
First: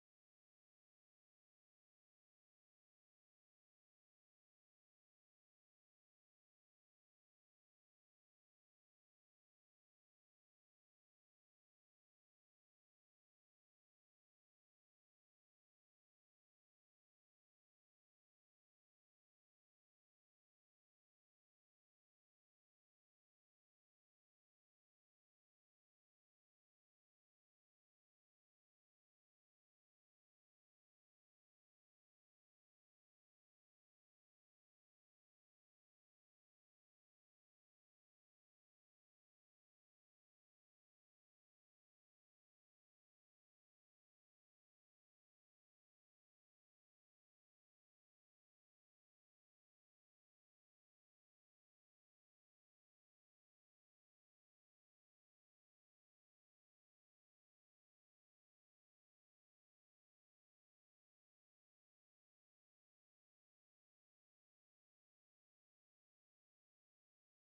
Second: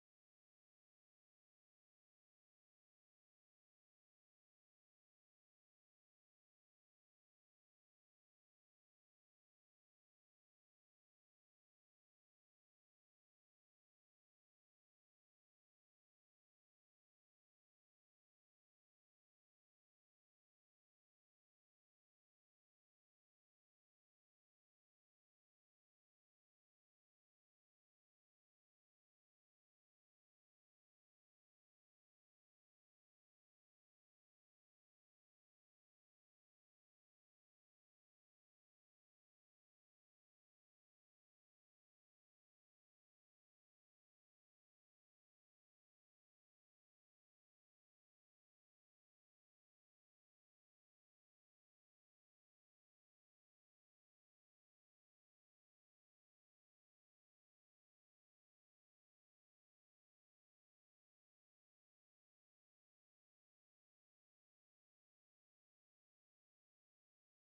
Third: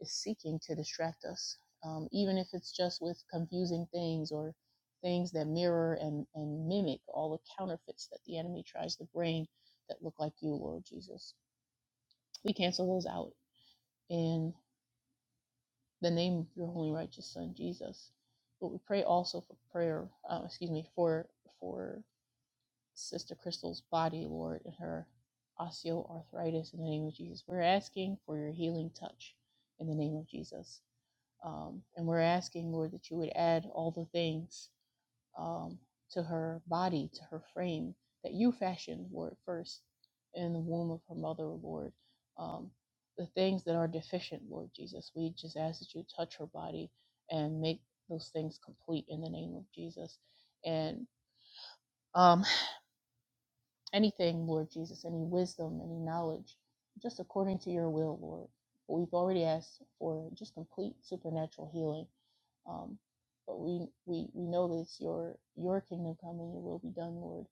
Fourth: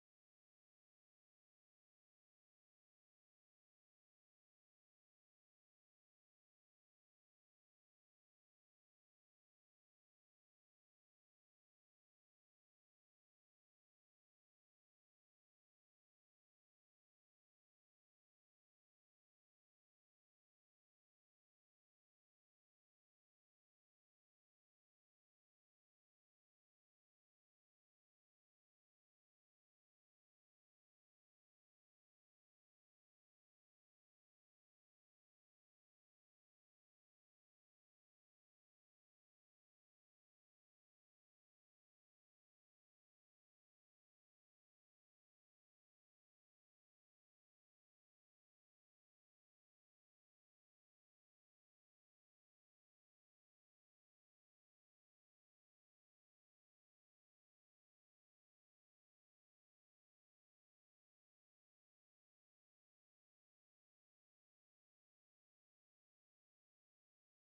is seeking to distract us, um, even if it's just with confusing things or things that mirror and, and mimic all the counterfeits that the enemy tries to bring that look like you, Lord Jesus. We cancel those out in the name of your holy righteous Son, Jesus. But we pray also for prayer, uh, excuse me, for for Sister Crystal's body, Lord, and her osteoarthritis in the name of Jesus. We're asking for your healing touch in the name of Jesus. Um, and we're asking, Lord, that you would add all the things um, to her body, to her frame, that you fashioned, Lord, first in the womb of her mother, Lord. Um, the things that are deficient, Lord Jesus, we just ask that you touch her body and make those things complete in the name of Jesus. And um, anything, Lord Jesus, any wisdom, any knowledge, just according to your will, Lord. But we've already asked for just complete supernatural healing. Um, but we, we we know that it's your your kingdom come and your will be done, Lord.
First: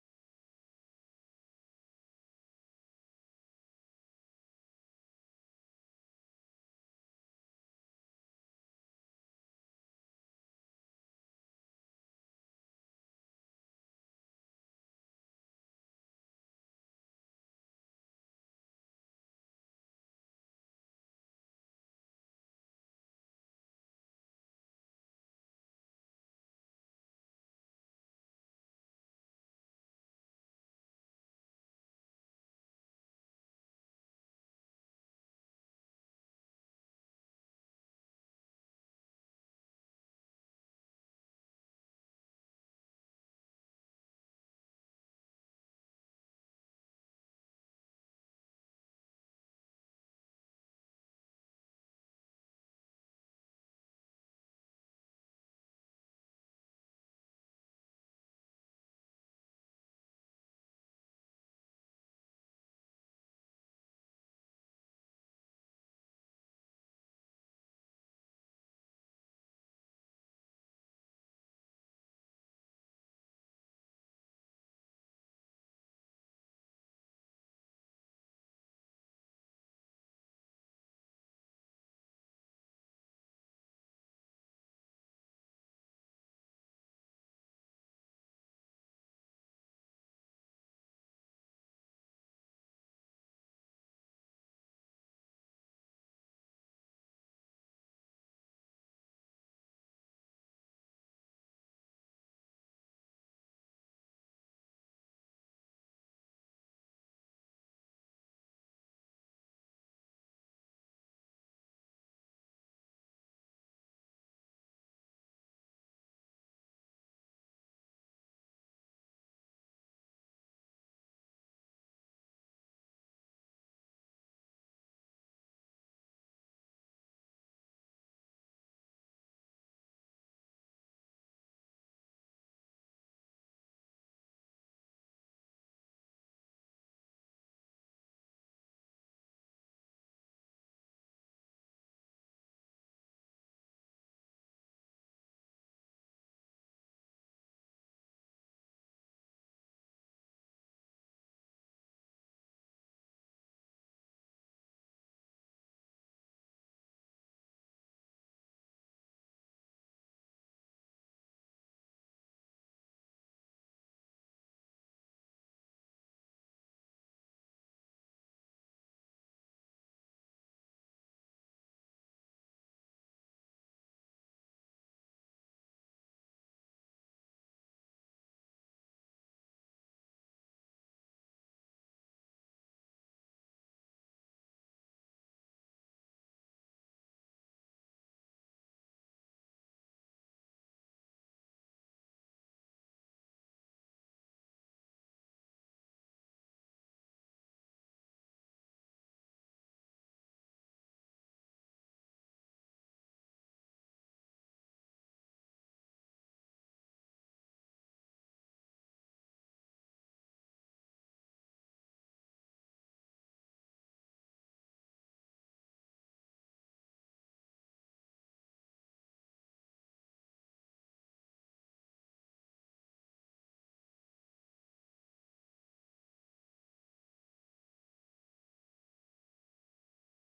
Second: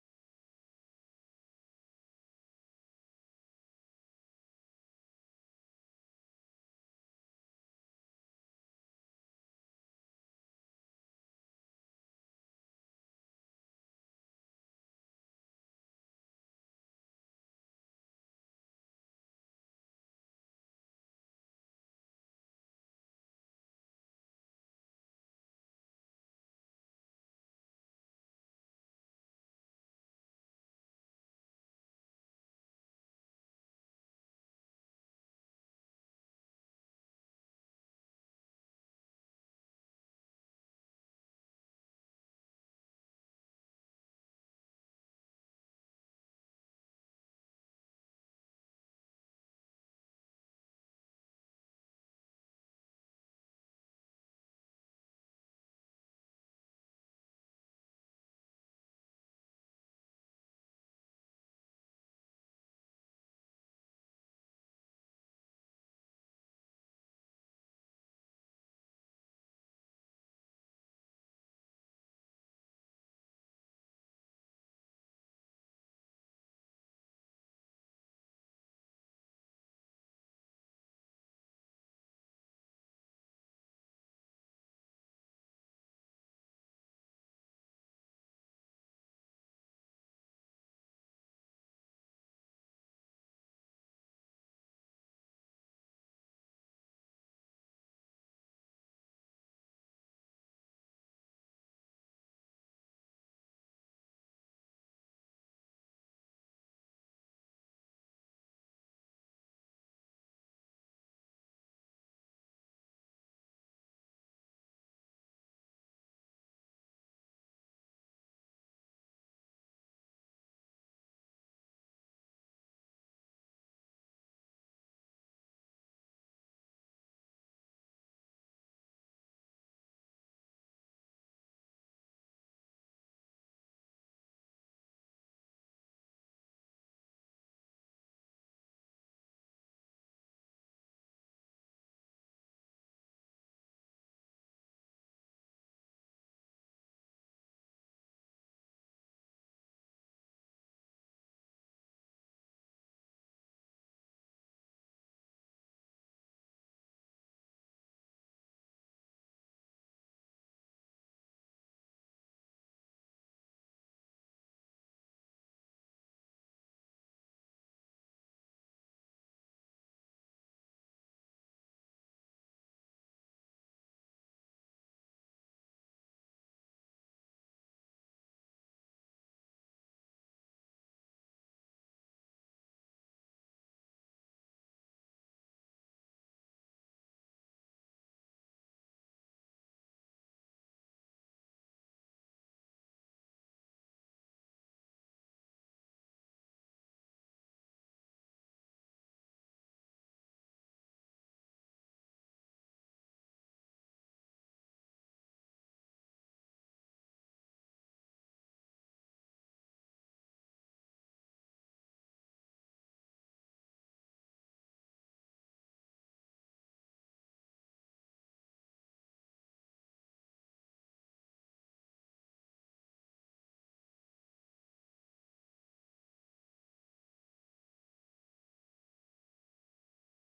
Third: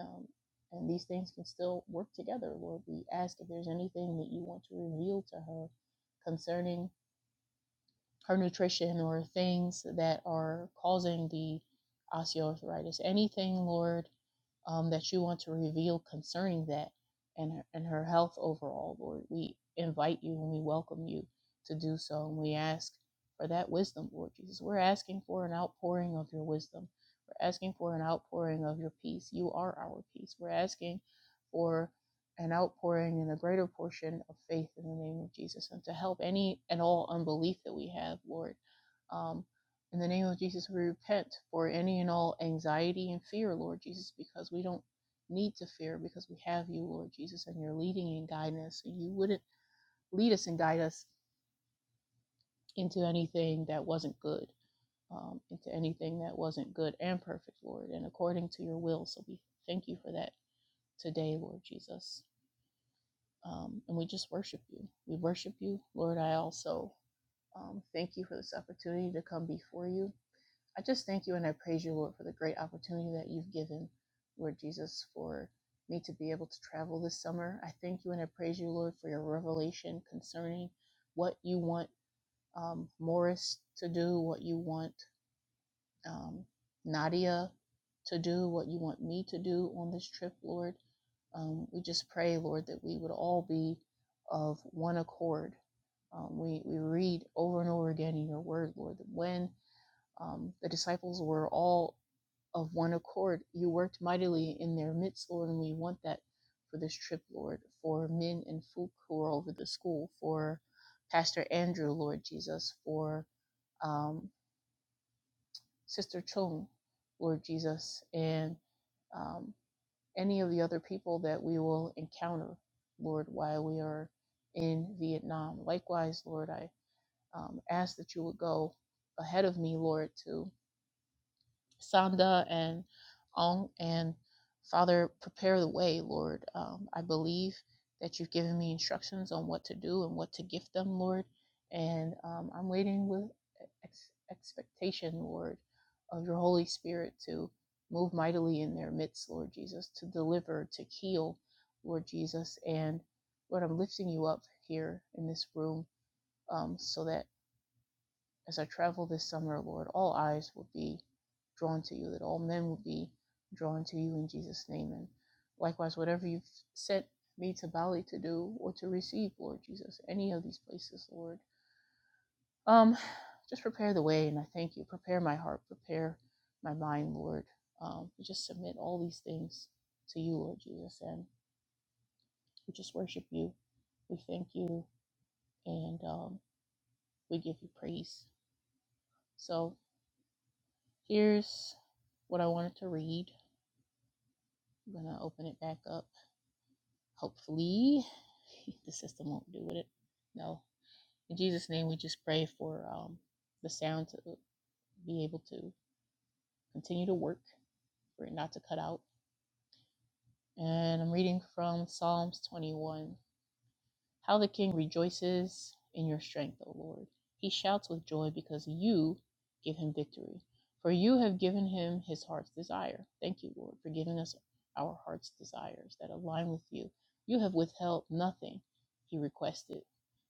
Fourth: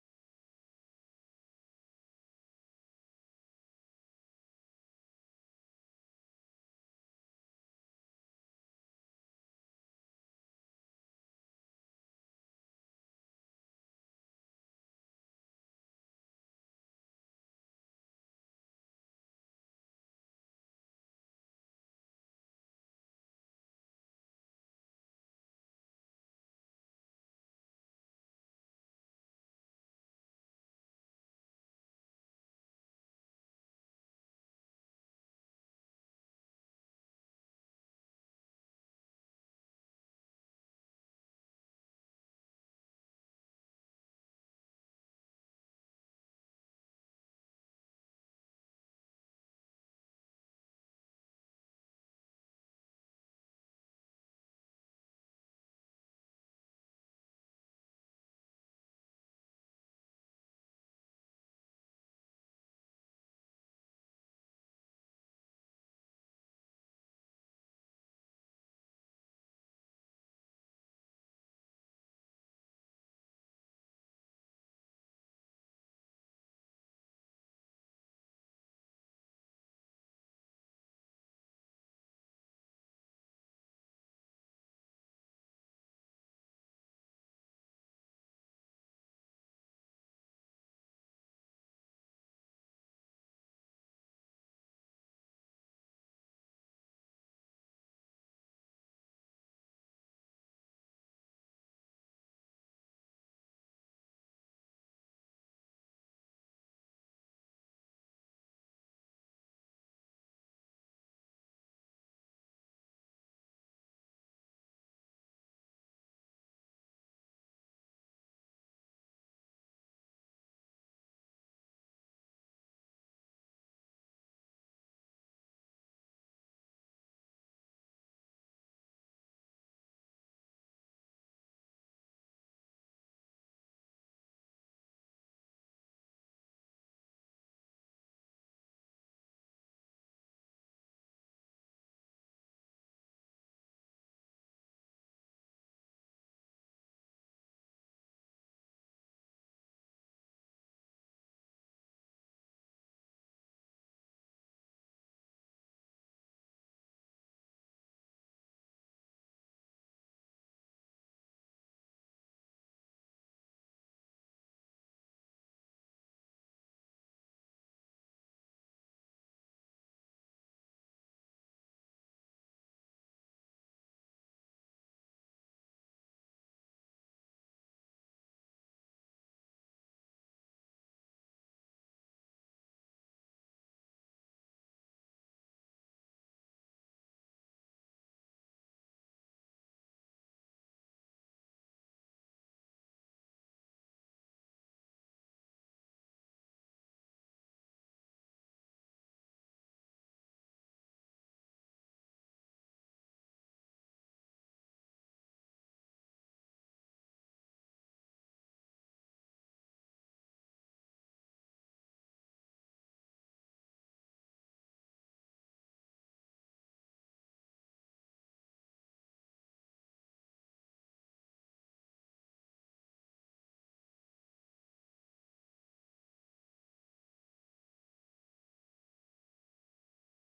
Um, and these things can still work together, Lord. We ask if there's anything that you want to reveal to her concerning her nutrition or things that are causing the osteoarthritis. Anything, Lord, um, that you want to reveal concerning that and her, and her health overall, Lord, we invite you and we welcome you to do so, and we ask for that wisdom, Lord Jesus. We're asking for an outpouring of your wisdom. We're asking for an outpouring of your peace. You are our peace. We're asking for an outpouring and a greater portion of faith in the name of Jesus and to help any and all unbelief that we have, Lord. Um, in the name of Jesus, we repent for any and all anxiety and fear, Lord Jesus, because we don't need to fear because we have you, Lord Jesus, and you're leading and guiding us. And you wouldn't lead us and guide us into anything that wasn't good, um, into anything that wasn't good and perfect, Lord, and according to your will. So we thank you for that today, Lord Jesus. um, and we just worship you. We worship you, Lord. I also um, thank you for this opportunity to come before you. I just thank you and I praise you, Lord, for the great opportunity that you've given, Lord Jesus, for me to be able to travel this summer. I thank you and I praise you, Lord, for your revelation concerning what you want um, Morris to do, what you want um, Nadia to do what you want me to do on this trip, Lord. Um, we just pray, Lord, that we would all be of one accord. Um, we, we read over and over again in your word, Lord, that when um, the disciples were all of one accord, you worked mightily in their midst, Lord, and we want that for this trip, Lord, for Min and Fook who are over the school, for Pastor Andrew, Lord Jesus, for um, Sister Chung, Lord Jesus, and um, any of the other people that we will encounter, Lord, while we are in Vietnam. Likewise, Lord, I um, ask that you would go ahead of me, Lord, too Sonda and Ong. And Father, prepare the way, Lord. Um, I believe that you've given me instructions on what to do and what to gift them, Lord. And um, I'm waiting with ex- expectation, Lord, of your Holy Spirit to move mightily in their midst, Lord Jesus, to deliver, to heal, Lord Jesus. And Lord, I'm lifting you up here in this room um, so that as I travel this summer, Lord, all eyes will be drawn to you, that all men will be drawn to you in Jesus' name. And likewise, whatever you've sent me to Bali to do or to receive, Lord Jesus, any of these places, Lord, um, just prepare the way. And I thank you. Prepare my heart, prepare my mind, Lord. Um, we just submit all these things to you, Lord Jesus, and we just worship you. We thank you and um, we give you praise. So Here's what I wanted to read. I'm going to open it back up. Hopefully, the system won't do with it. No. In Jesus' name, we just pray for um, the sound to be able to continue to work, for it not to cut out. And I'm reading from Psalms 21. How the king rejoices in your strength, O Lord. He shouts with joy because you give him victory. For you have given him his heart's desire. Thank you, Lord, for giving us our heart's desires that align with you. You have withheld nothing he requested.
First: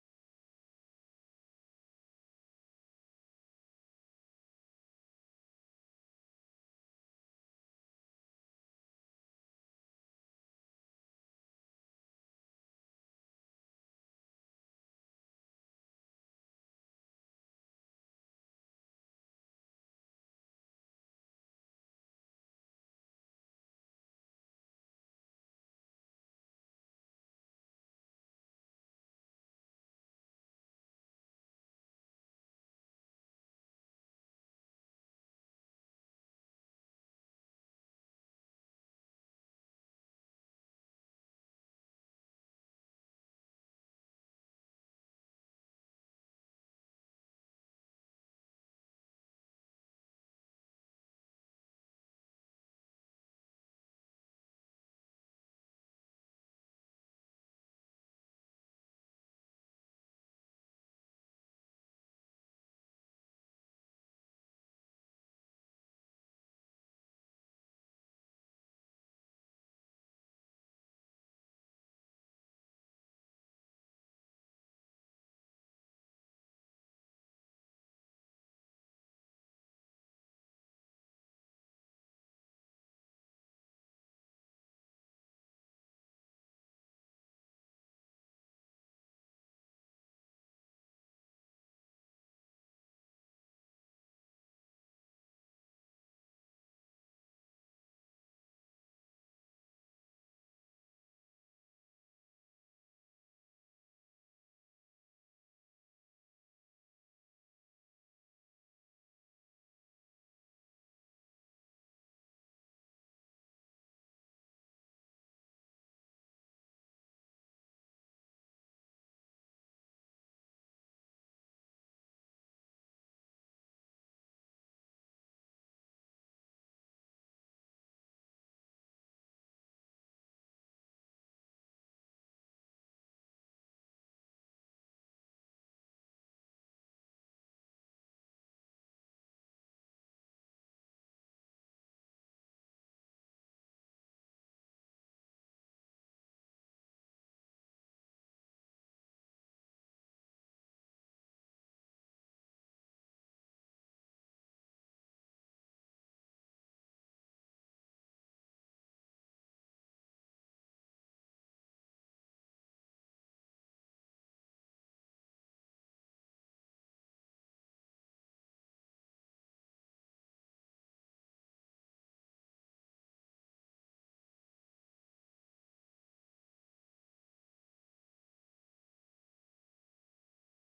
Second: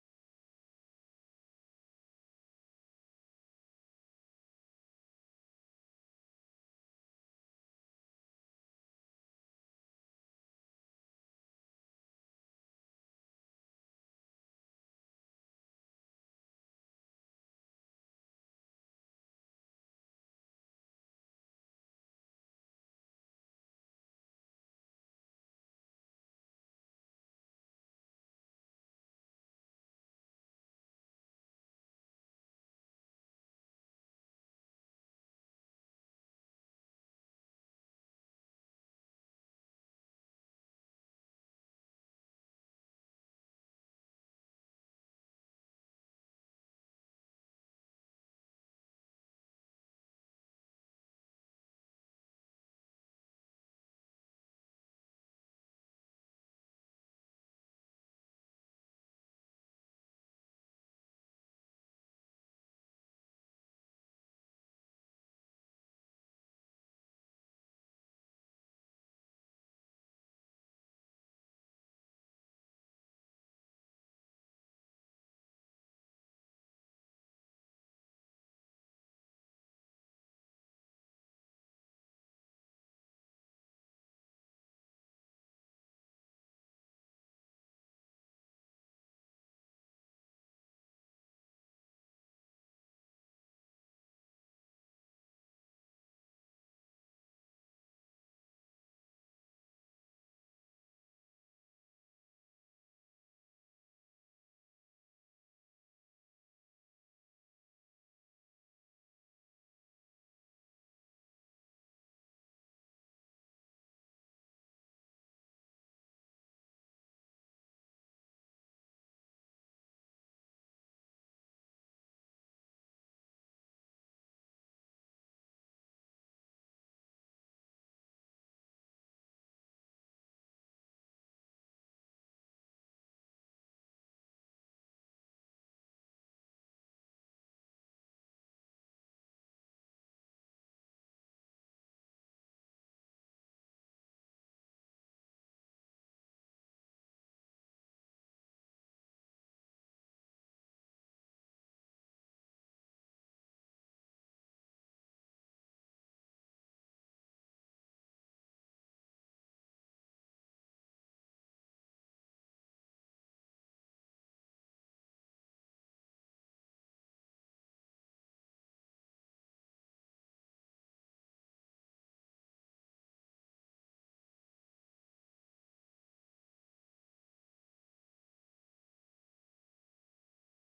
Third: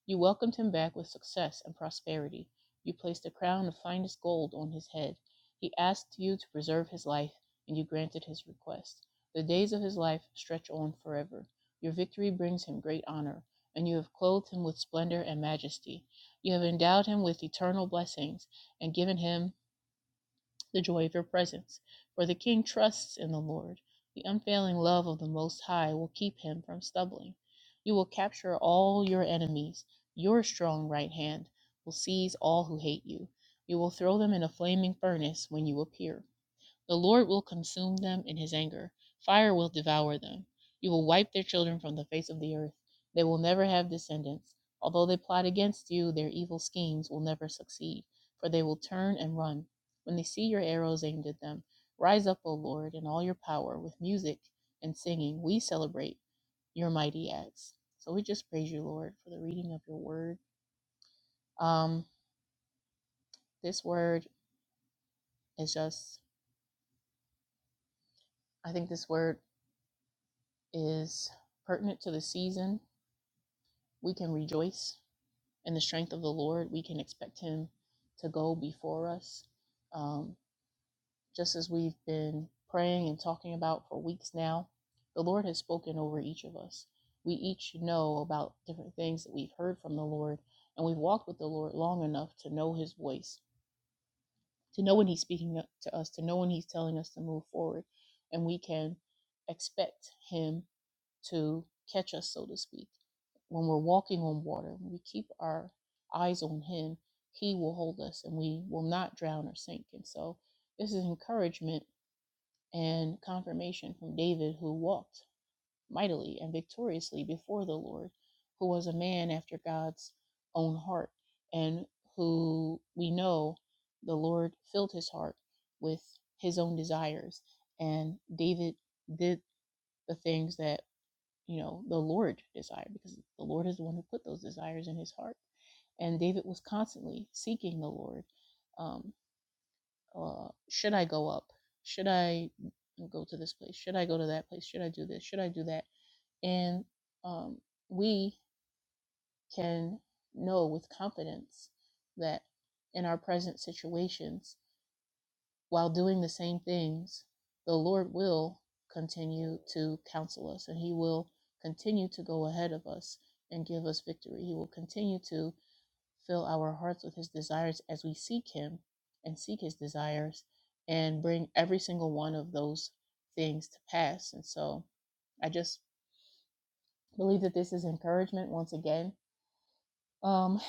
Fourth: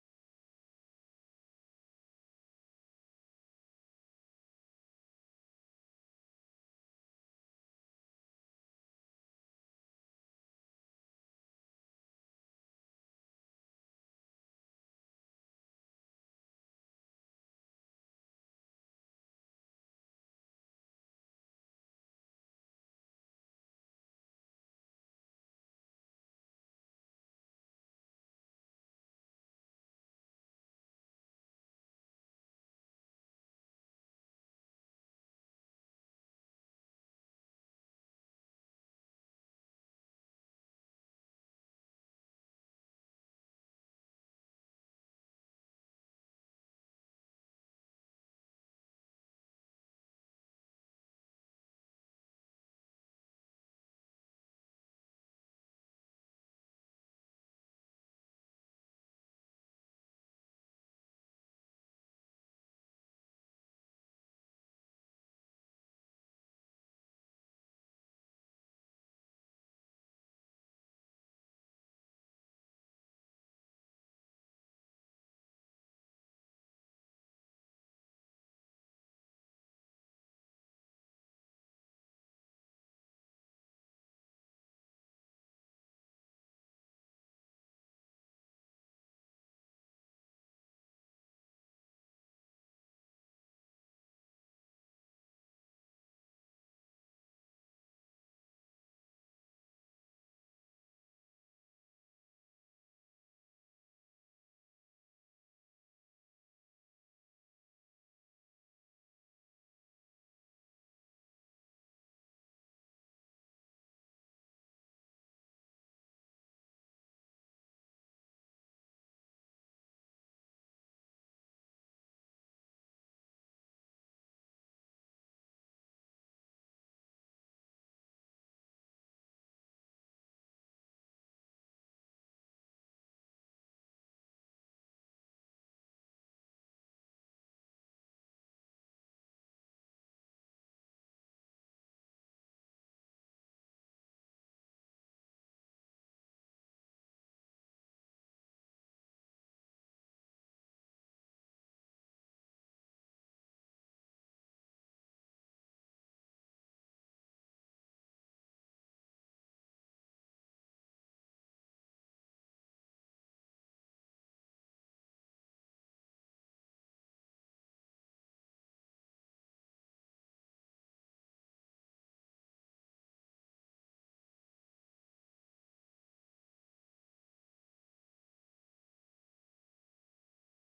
You welcomed him back with success and prosperity. You placed a crown of finest gold on his head. He asked you to preserve his life, and you granted his request. The days of his life stretch on forever. Your victory brings him great honor and you have clothed him with splendor and majesty. You have endowed him with eternal blessings and given him the joy of your presence. For the king trusts in the Lord. The unfailing love of the Most High will keep him from stumbling. You will capture all your enemies. Your strong right hand will seize all who hate you. You will throw them in a flaming furnace when you appear. The Lord will consume them in his anger. Fire will devour them. You will wipe their children from the face of the earth. They will never have descendants. Although they plot against you, their evil schemes will never succeed, for they will turn and run. When they see your arrows aimed at them, rise up, O Lord, in all your power, with music and singing. We celebrate your mighty acts. So we just praise you, Lord, for the reading of your word. Um, this word is just, I think this word is pertinent to the season We can rejoice in the strength of the Lord. We can expect Him to go before us. Um, just as we've been praying and talking about for weeks now, the Lord has spoken over each of us. We each know about different things that we've heard from the Lord, and we've walked with the Lord long enough to know His voice, to know when He's speaking to us, to know when He's telling us to move forward. And we can expect Him to catch us, so to speak. When we're walking on water, when we keep our eyes on Him, He will hold us and we will not drown or sink. And so, this is encouragement and confirmation from David, who walked mightily and victoriously before the Lord, who was a man after God's own heart, and who we know the Lord filled his heart with his own desires. And David did the things that you know the lord desire because the lord is the one who put those desires in his heart and david was constantly seeking the lord um, uh, should i go up should i go to this place should i go to that place should i do this should i do that and um, we can know with confidence that in our present situations while doing the same things, the Lord will continue to counsel us and He will continue to go ahead of us and give us victory. He will continue to fill our hearts with His desires as we seek Him and seek His desires and bring every single one of those things to pass. And so I just believe that this is encouragement once again um,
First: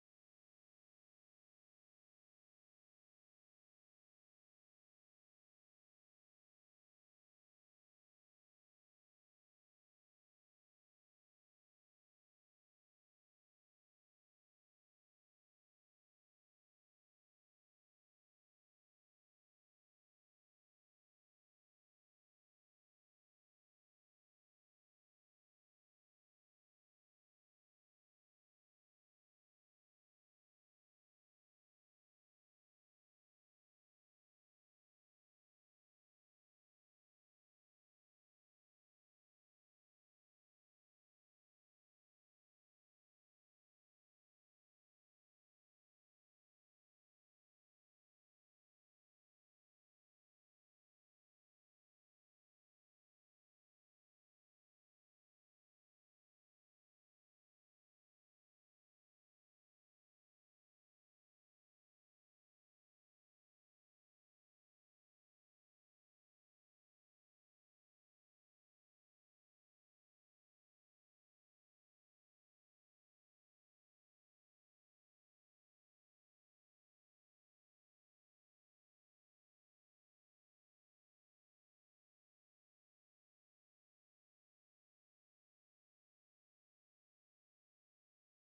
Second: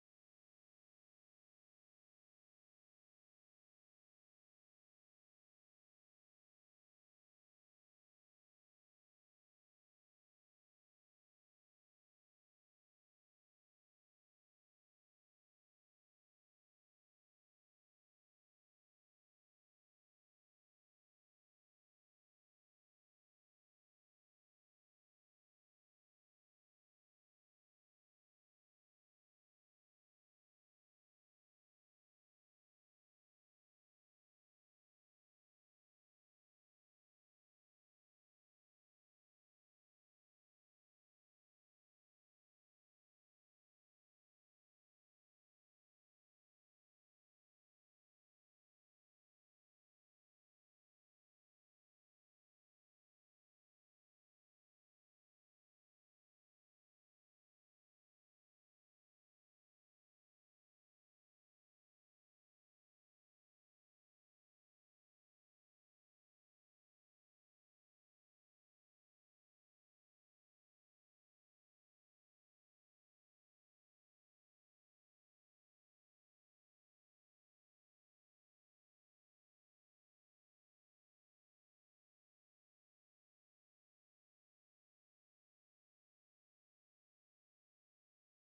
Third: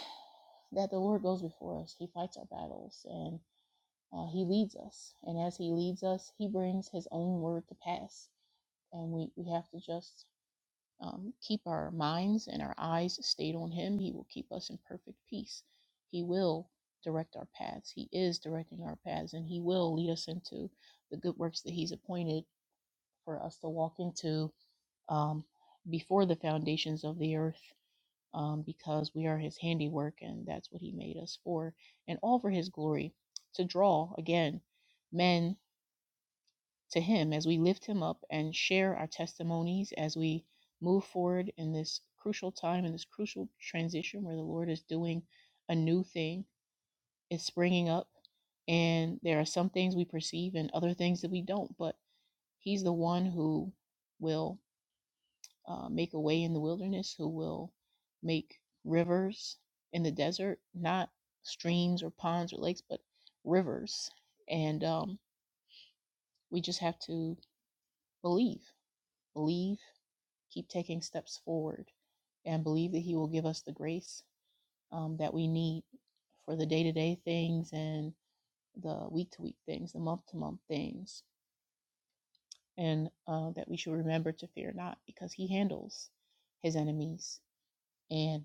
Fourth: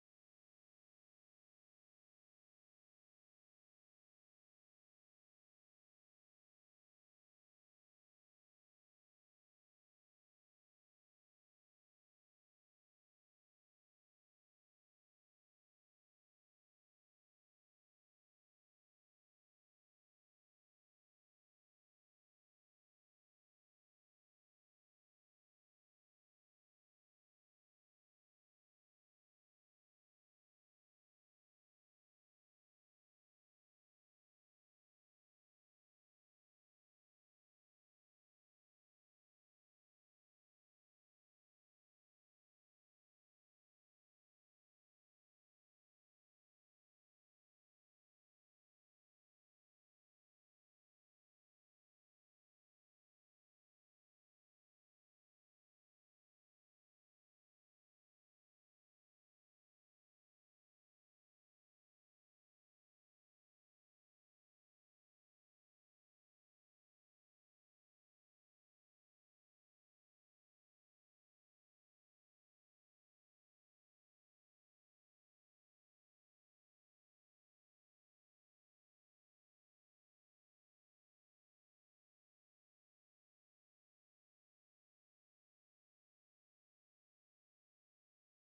that the Lord goes before us, He fights our battles. and. Uh, he leads us, and as he leads us, he brings his own word to pass. And we, we have to just um, keep our minds and our eyes stayed on him. He will keep us in perfect peace. He will direct our paths. He is directing our paths, and he will lead us into the good works that he's appointed for us to walk into um, before the foundations of the earth. Um, because we are his handiwork, and that's what he made us for, and all for his glory to draw again men to Him as we lift Him up and share our testimonies as we move forward in this crucial time, in this crucial transition where the Lord is doing a new thing. It's springing up, and there are some things we perceive and other things that we don't, but He's the one who will uh, make a way in the wilderness, who will make rivers in the desert, not streams or ponds or lakes, but rivers. And um, we just have to believe, believe keep taking steps forward and believe that He will give us the grace um, that we need for the day to day things and the week to week things, the month to month things, and uh, that we should remember to fear not because He handles His enemies. And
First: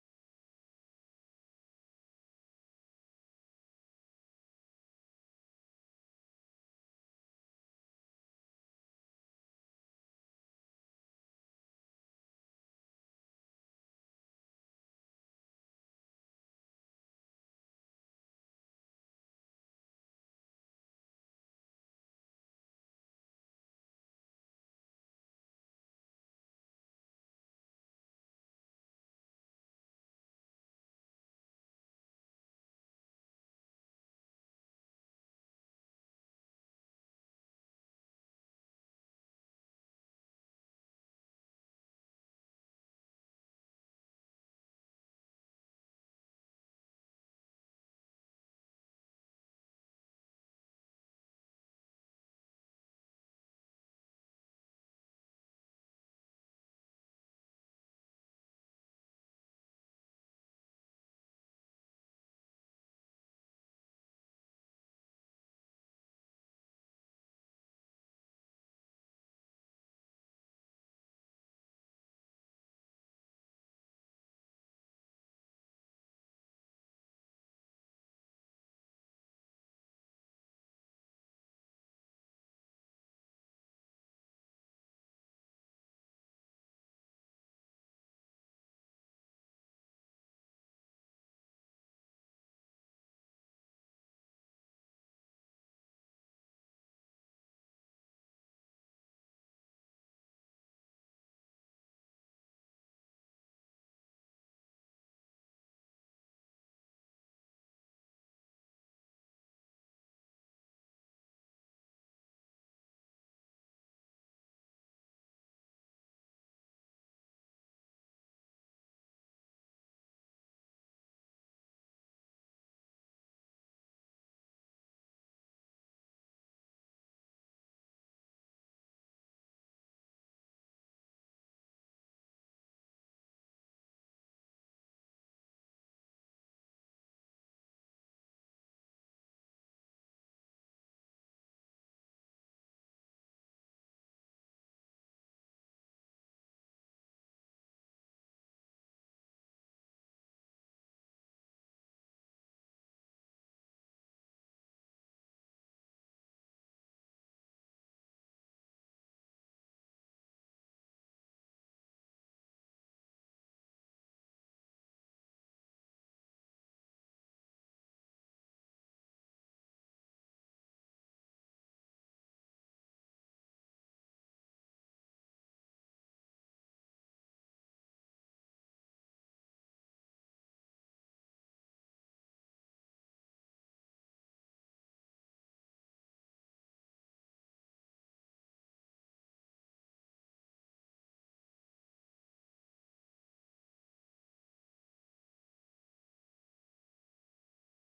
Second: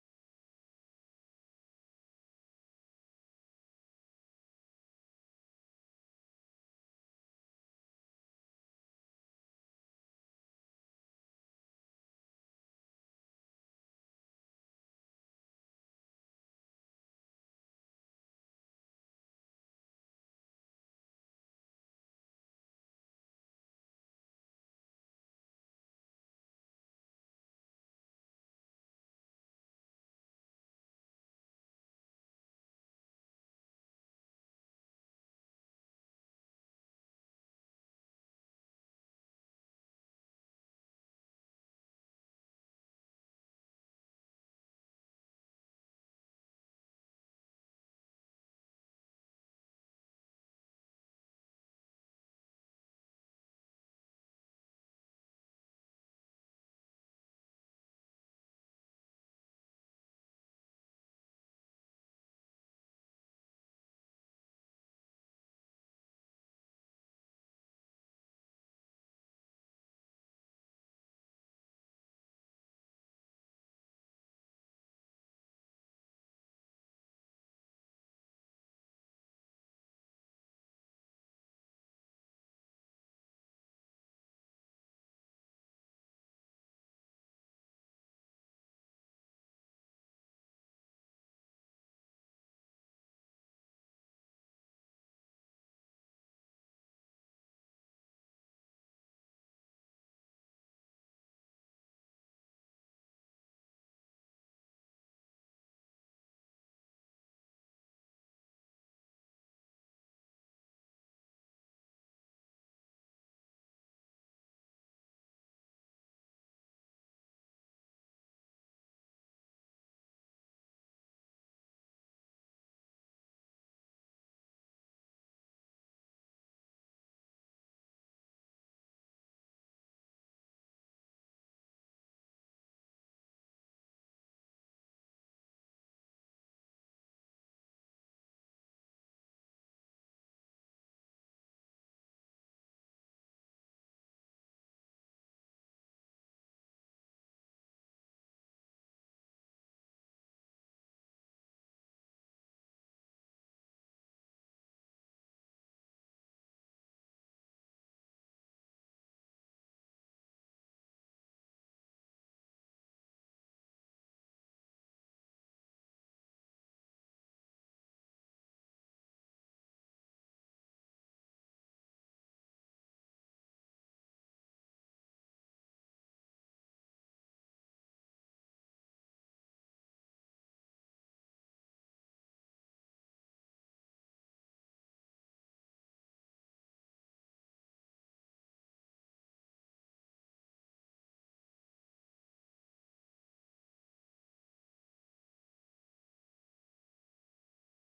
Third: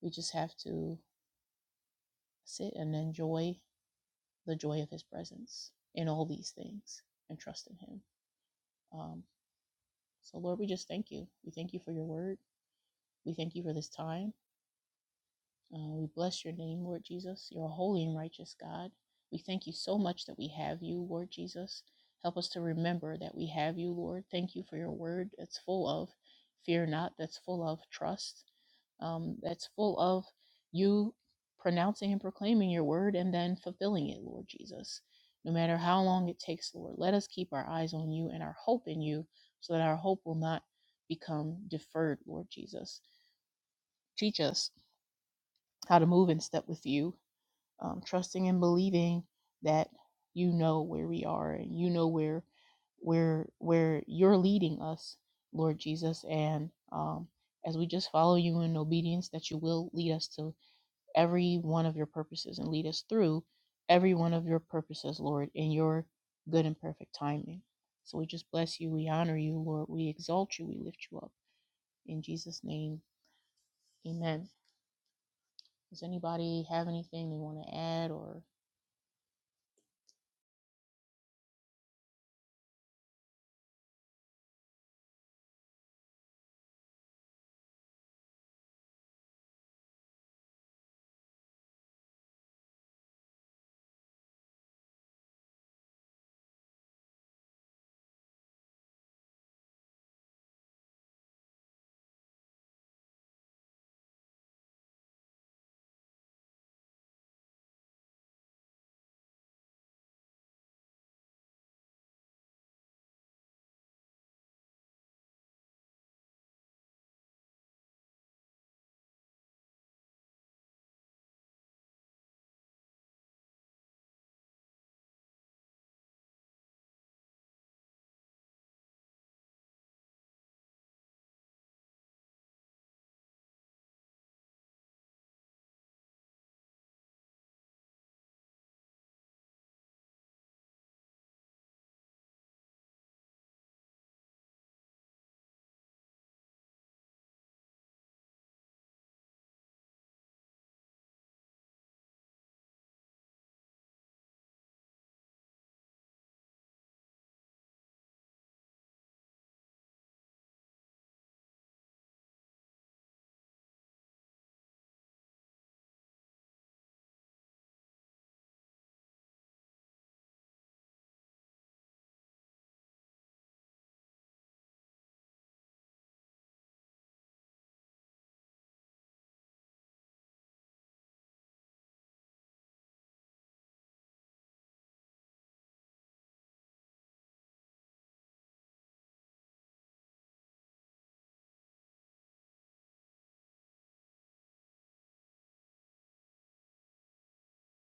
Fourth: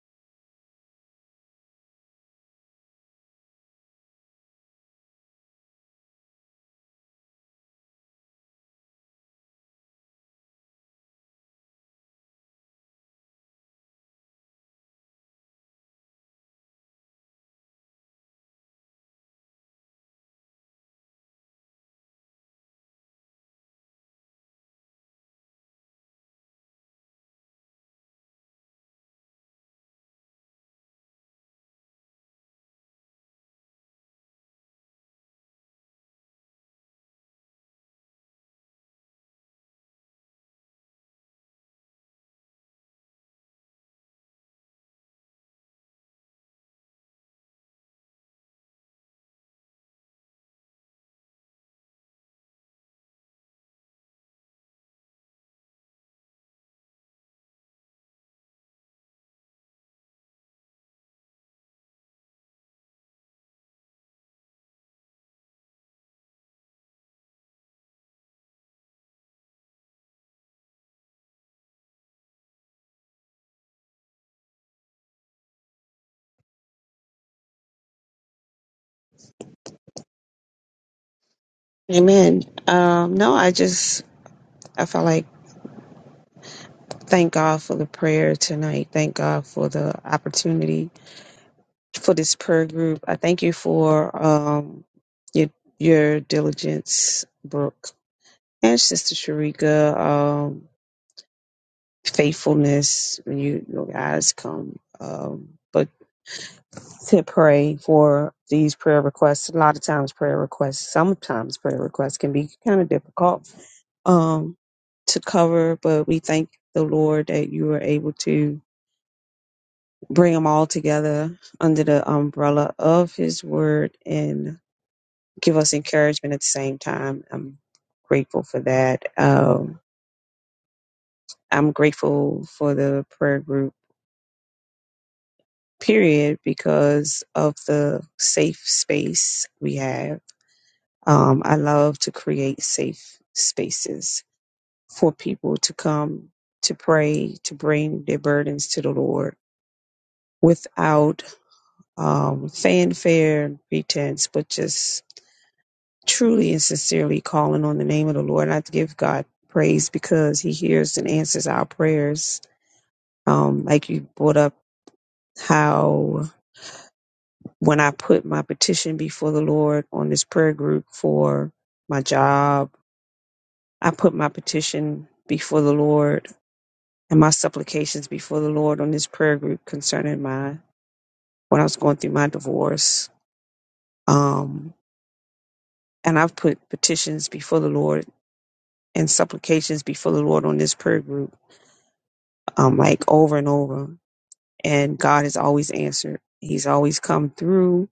we just have to sit and enjoy the joy of His presence in all these things and trust in Him. Um, so, Lord, we just thank you. We thank you for your word. We thank you for this time. Uh, we bless your name, Lord Jesus. You're a holy and righteous God. We thank you so much that we have you, Lord Jesus. Help us to remember that we have you, Lord. Thank you for your word that's full of fear not, that's full of trust, um, that's full of you pronouncing and proclaiming your word and then fulfilling it, Lord Jesus. No matter how long it takes, Lord, let us keep our eyes on you and our hope in you so that our hope will not become deferred, Lord Jesus. Teach us how to move in step with you um, trusting and believing that you know where we are and you know where where where you're leading us lord jesus and um, as we just follow you in obedience that you will lead us to every one of your purposes and lead us through every one of your purposes lord in your good and perfect timing so we just bless you we honor you lord we exalt you we lift you up in jesus name amen does anybody have anything they want to add or Amen. Um, no, I just I felt like thank God for the prayer tonight. Thank God for the opportunity for this prayer group. I thank you for um your your diligence, Brooke, and Sister Sharika. Um, faithfulness when you your guys come. Um, but to pray for these prayer requests, a lot of times prayer requests, sometimes prayer requests can be kind of difficult um, to cover. But we thank the Lord that you were able to bring them all together under the umbrella of His Word and give us encouragement at the same time. I'm grateful for that. Um, I'm grateful for the prayer group period because of the safe space we have. Um, I love to create safe spaces for people to come to pray, to bring their burdens to the Lord without um, fanfare and pretense, but just truly and sincerely calling on the name of the Lord. And I have to give God praise because He hears and answers our prayers. Um, like you brought up how when I put my petition before the Lord on this prayer group for my job, I put my petition before the Lord and my supplications before the Lord on this prayer group concerning my when I was going through my divorce. Um, and I've put petitions before the Lord and supplications before the Lord on this prayer group, um, like over and over. And God has always answered. He's always come through.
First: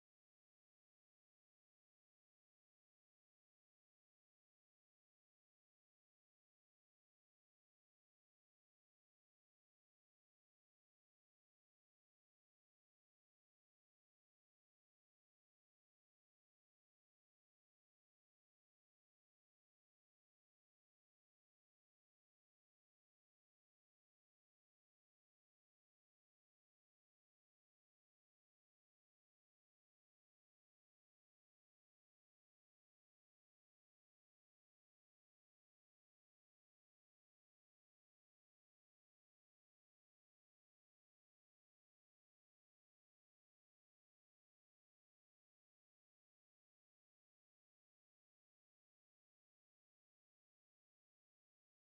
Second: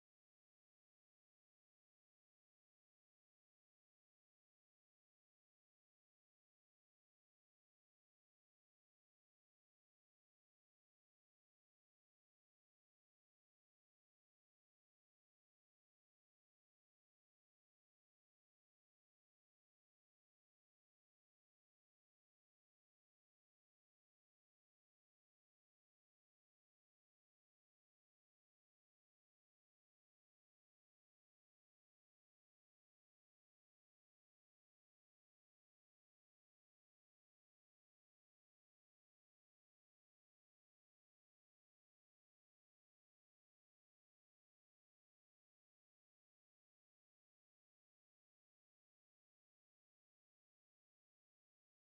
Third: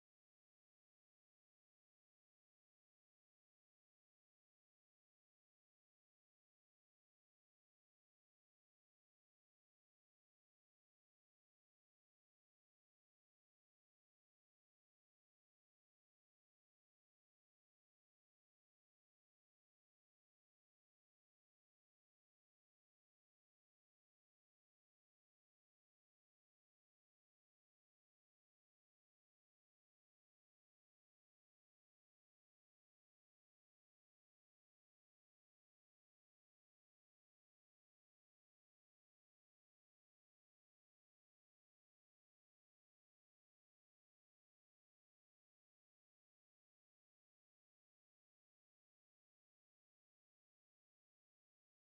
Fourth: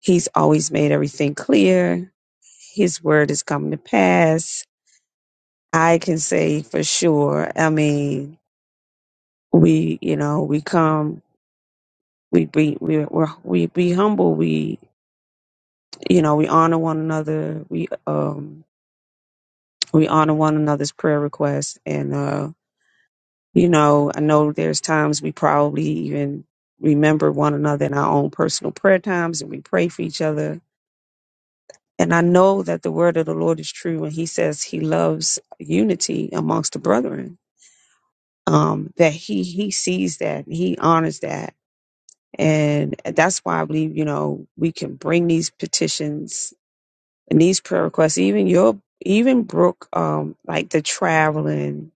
He's always made everything clear. His word has come to pass I can say for sure. I mean, we, you know, we come, we be, we we're, we be humble. We, you know, we honor one another. We, um, we honor one another's prayer requests, and uh, you know, I know there's times we probably even remember one another in our own personal prayer times, and we pray for each other. And I know that the word of the Lord is true when He says He loves unity amongst the brethren. Um, that He He sees that, and He honors that And that's why I believe, you know, we can bring these petitions and these prayer requests, even your, even Brooke, um, like the traveling,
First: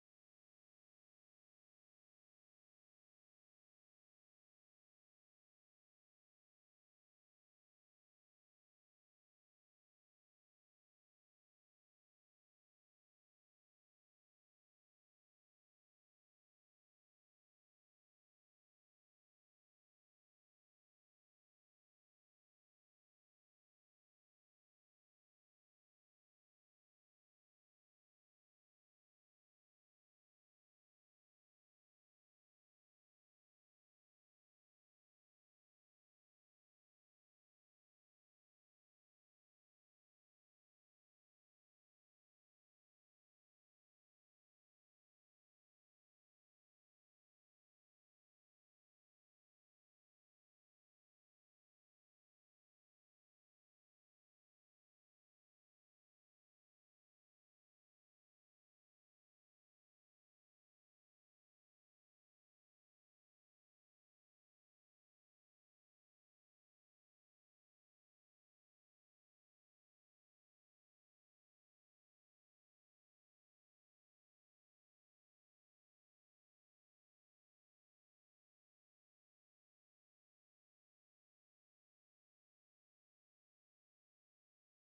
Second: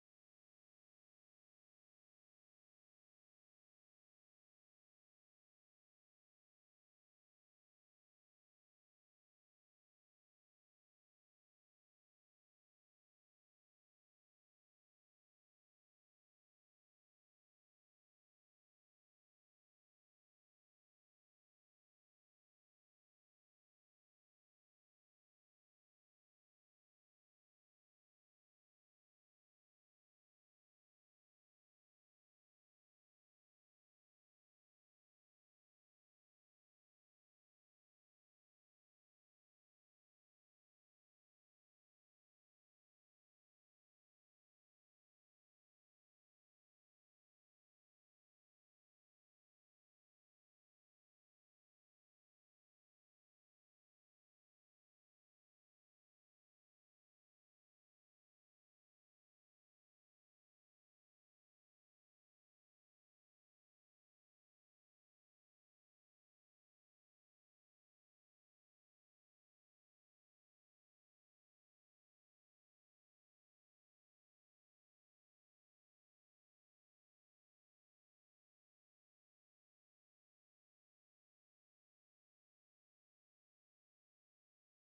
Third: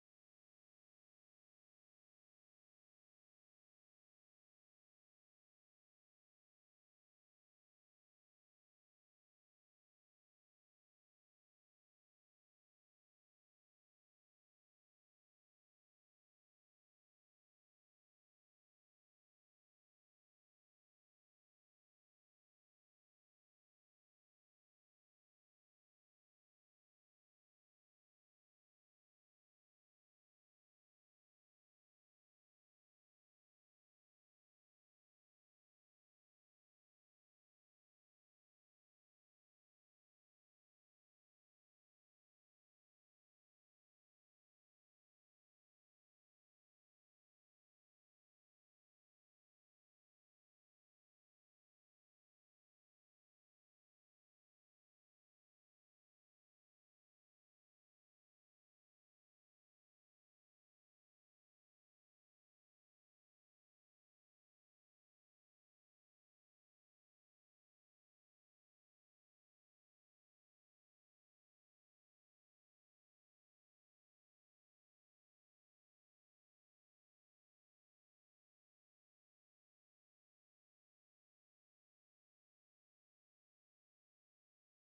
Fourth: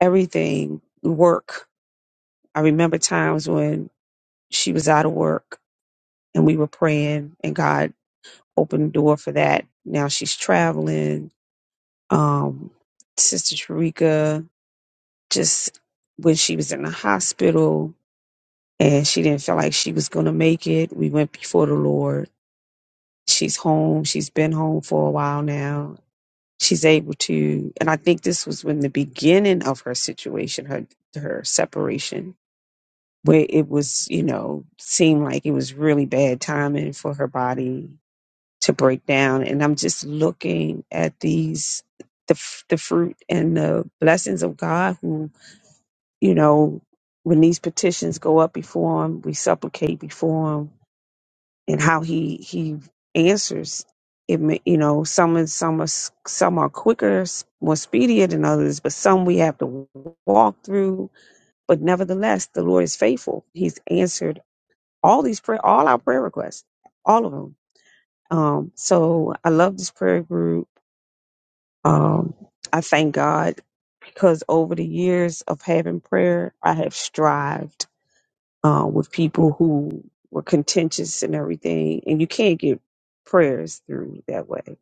everything, work. I remember times when she was out of work and we were praying and God opened the door for that. Now she's traveling. Um, Sister Sharika, just when she was in the hospital and she didn't feel like she was going to make it, we went before the Lord She's home. She's been home for a while now. She's able to, and I think this was when the beginning of her situation, her her separation, where it was, you know, seemed like it was really bad timing for her body to break down. And I'm just looking at these, the f- the fruit and the blessings of God, who, you know, when these petitions go up before Him, we supplicate before Him and how he he answers it may- you know some is- some are s- some are quicker s- more speedier than others but some we have to walk through but nevertheless the lord is faithful he's answered all these prayer all our prayer requests all of them um so i love this prayer group um i thank god because over the years of having prayer i have strived uh, with people who were contentious and everything, and you can't get prayers through that way.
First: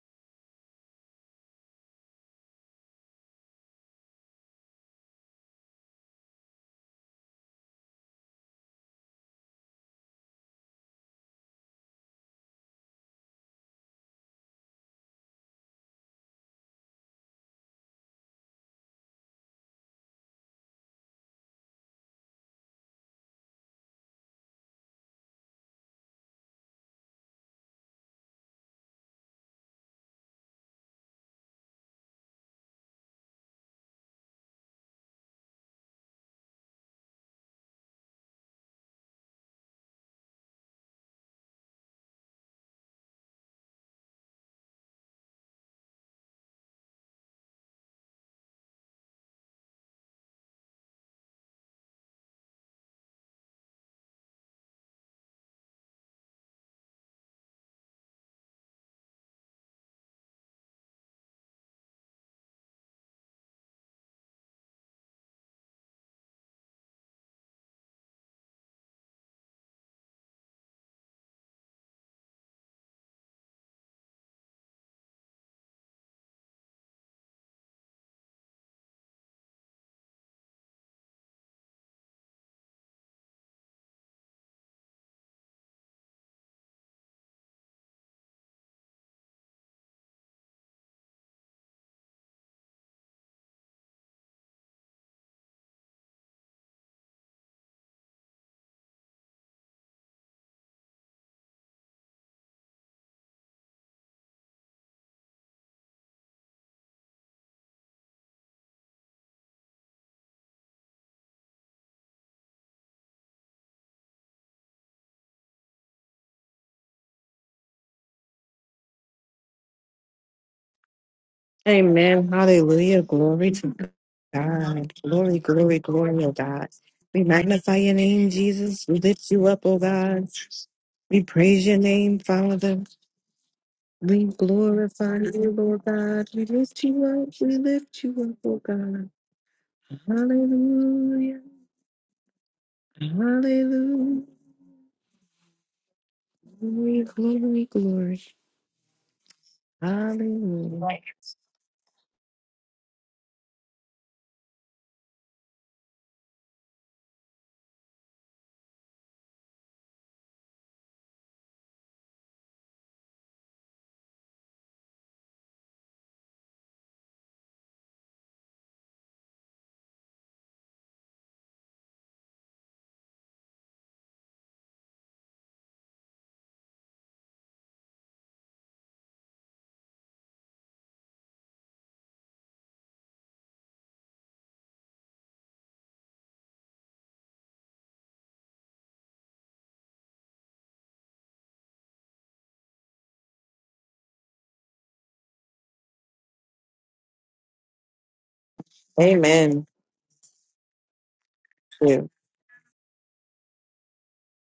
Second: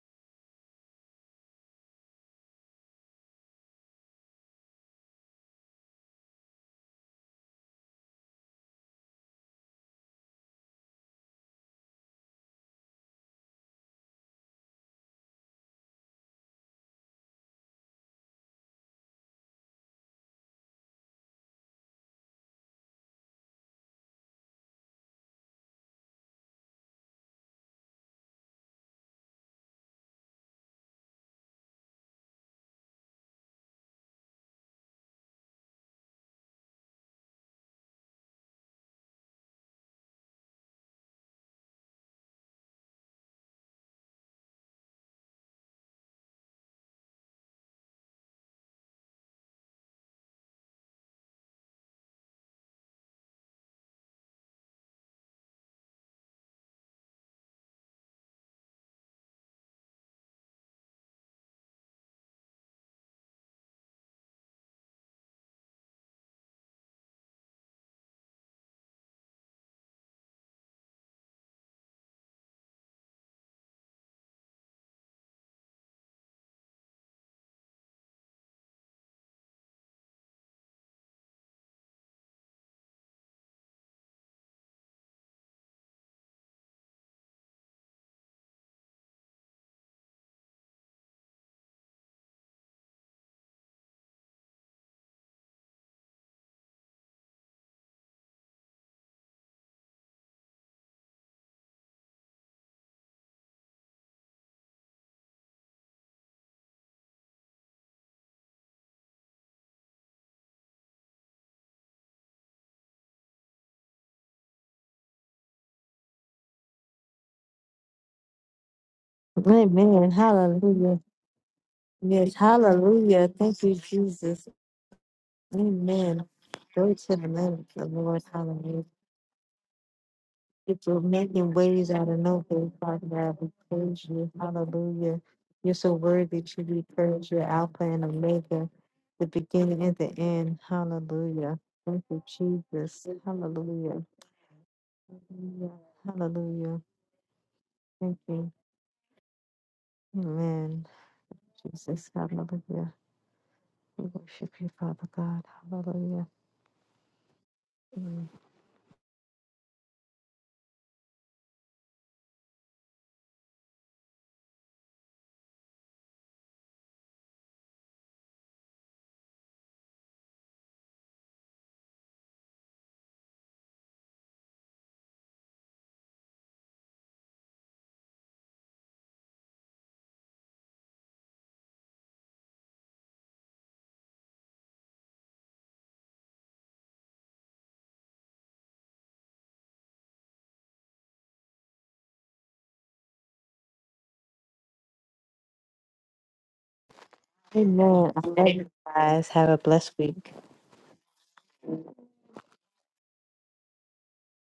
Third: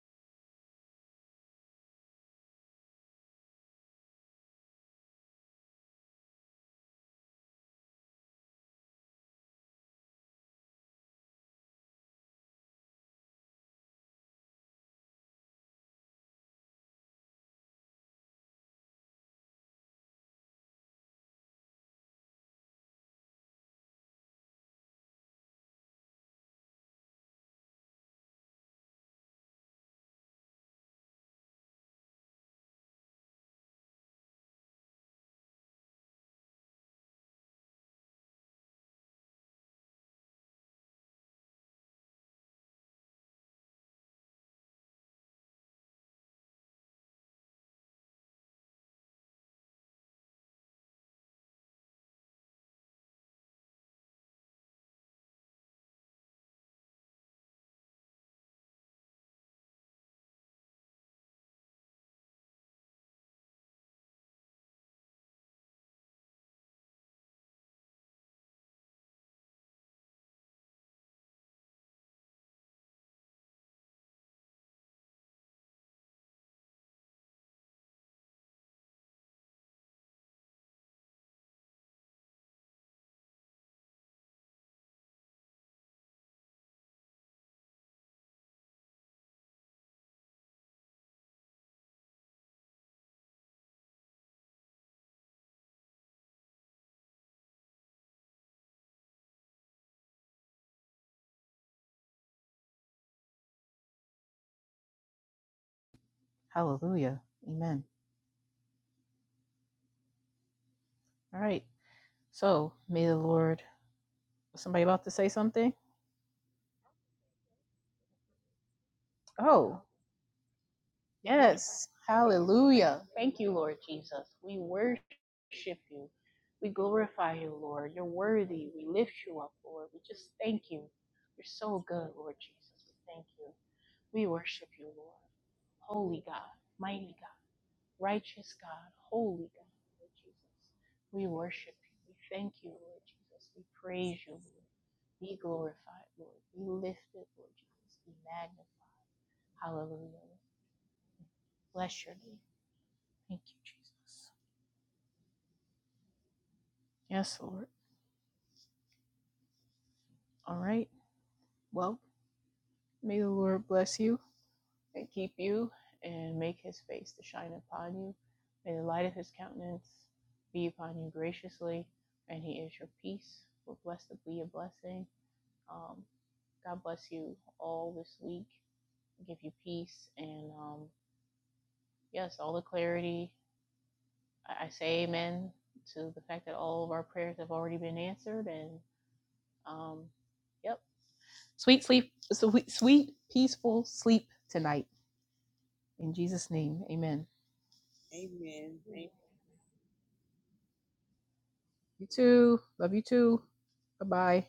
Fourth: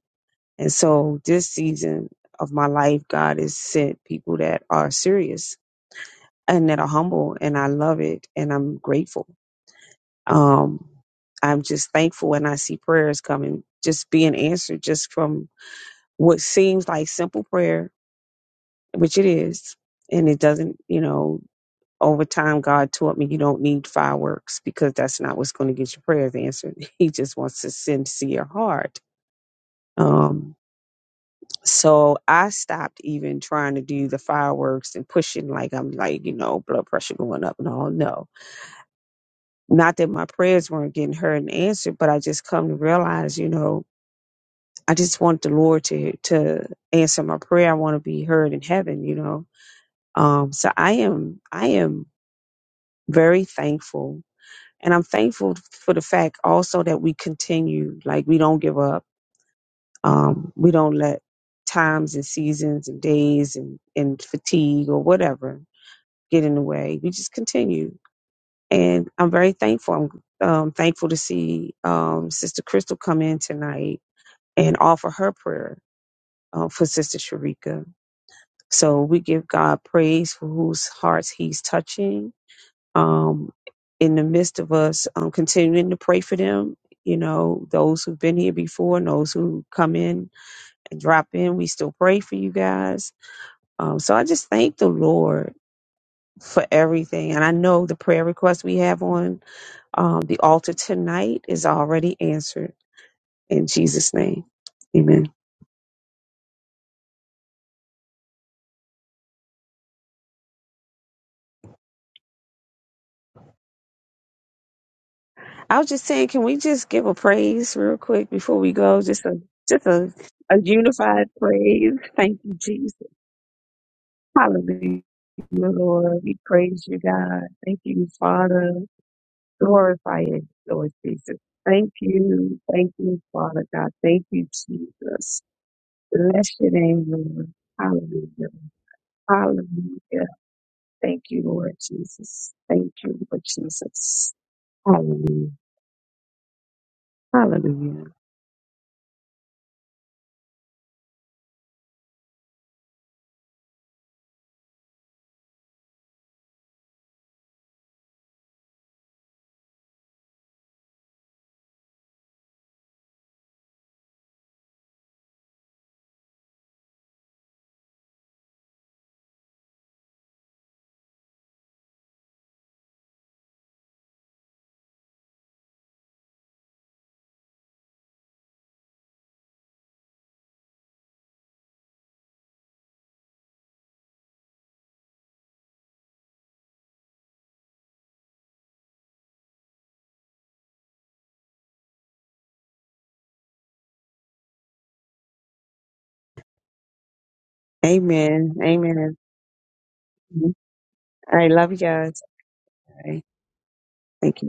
And so this season of my life, God has sent people that are serious and that are humble, and I love it, and I'm grateful. Um, I'm just thankful and I see prayers coming, just being answered, just from what seems like simple prayer, which it is, and it doesn't, you know. Over time, God taught me you don't need fireworks because that's not what's going to get your prayers answered. He just wants a sincere heart. Um, so I stopped even trying to do the fireworks and pushing like I'm like, you know, blood pressure going up and all. No, not that my prayers weren't getting heard and answered, but I just come to realize, you know, I just want the Lord to to answer my prayer. I want to be heard in heaven, you know. Um, so I am I am very thankful And I'm thankful for the fact also that we continue, like we don't give up. Um, we don't let times and seasons and days and, and fatigue or whatever get in the way. We just continue. And I'm very thankful. I'm um, thankful to see um, Sister Crystal come in tonight and offer her prayer uh, for Sister Sharika. So we give God praise for whose hearts he's touching um, in the midst of us um, continuing to pray for them. You know, those who've been here before and those who come in and drop in, we still pray for you guys. Um, so I just thank the Lord for everything. And I know the prayer request we have on um, the altar tonight is already answered in Jesus' name. Amen. hallelujah amen All right. So may the Lord. Was somebody about to say something? I was just saying, can we just give a praise real quick before we go? Just a Oh, just Amen. a, a Hallelujah. unified Hey, yes. praise. Yes. Thank you, Jesus. Hallelujah. Hallelujah. Thank you, Thank you, Lord Jesus. Jesus. We Hallelujah, glory, worship you. Lord. glory, Amen. oh We God. We praise Glory you, to We the glorify God. name you, of magnify Thank the Lord. your You're you, Lord. name, worthy. Father. Hallelujah. Jesus. We We lift lift you you up, up, oh Lord. We Glorify God. just it, thank you. Lord You're We Jesus. You're making praise your so ways Thank out good, name, of Lord no you. Jesus. way, Father. Thank Father We you, thank God. We you. Father God. praise Thank We We you. you, worship you, glorify Hallelujah. Lord. Jesus. you, You're Lord so Holy God. worthy We God, Bless to your lift be you name, mighty praised. up. God. You're Lord. We Alpha lift and you up, Hallelujah. Righteous oh Omega, God, God. the holy God, beginning and the Lord Hallelujah. Jesus. end. Thank We Hallelujah. you, Hallelujah. worship Lord you. Thank We you, Jesus. thank you, Thank Lord Jesus. you, Lord Jesus. We Hallelujah. praise Hallelujah. Jesus. you, Lord. Be Hallelujah. Hallelujah. glorified, Lord. Be Hallelujah. Glory, lifted, Lord glory, Jesus. Hallelujah. Be Thank glory. you. magnified. Hallelujah. Amen. Hallelujah. Bless Jesus. your name. Hallelujah. Thank you, We Jesus. worship you, Father God. Hallelujah. Yes, Lord. All right. Well, may the Lord bless you and keep you and make his face to shine upon you. May the light of his countenance be upon you graciously, and he is your peace. We're blessed to be a blessing. Um, God bless you all this week. Give you peace and um, yes, all the clarity. I, I say amen to the fact that all of our prayers have already been answered. And um, yep. Sweet sleep, sweet, sweet, peaceful sleep tonight. In Jesus' name, amen. Amen. I love Amen. you Amen. guys. Have a Amen. blessed week. I love you You guys. too. Love you Thank too. Bye you. bye.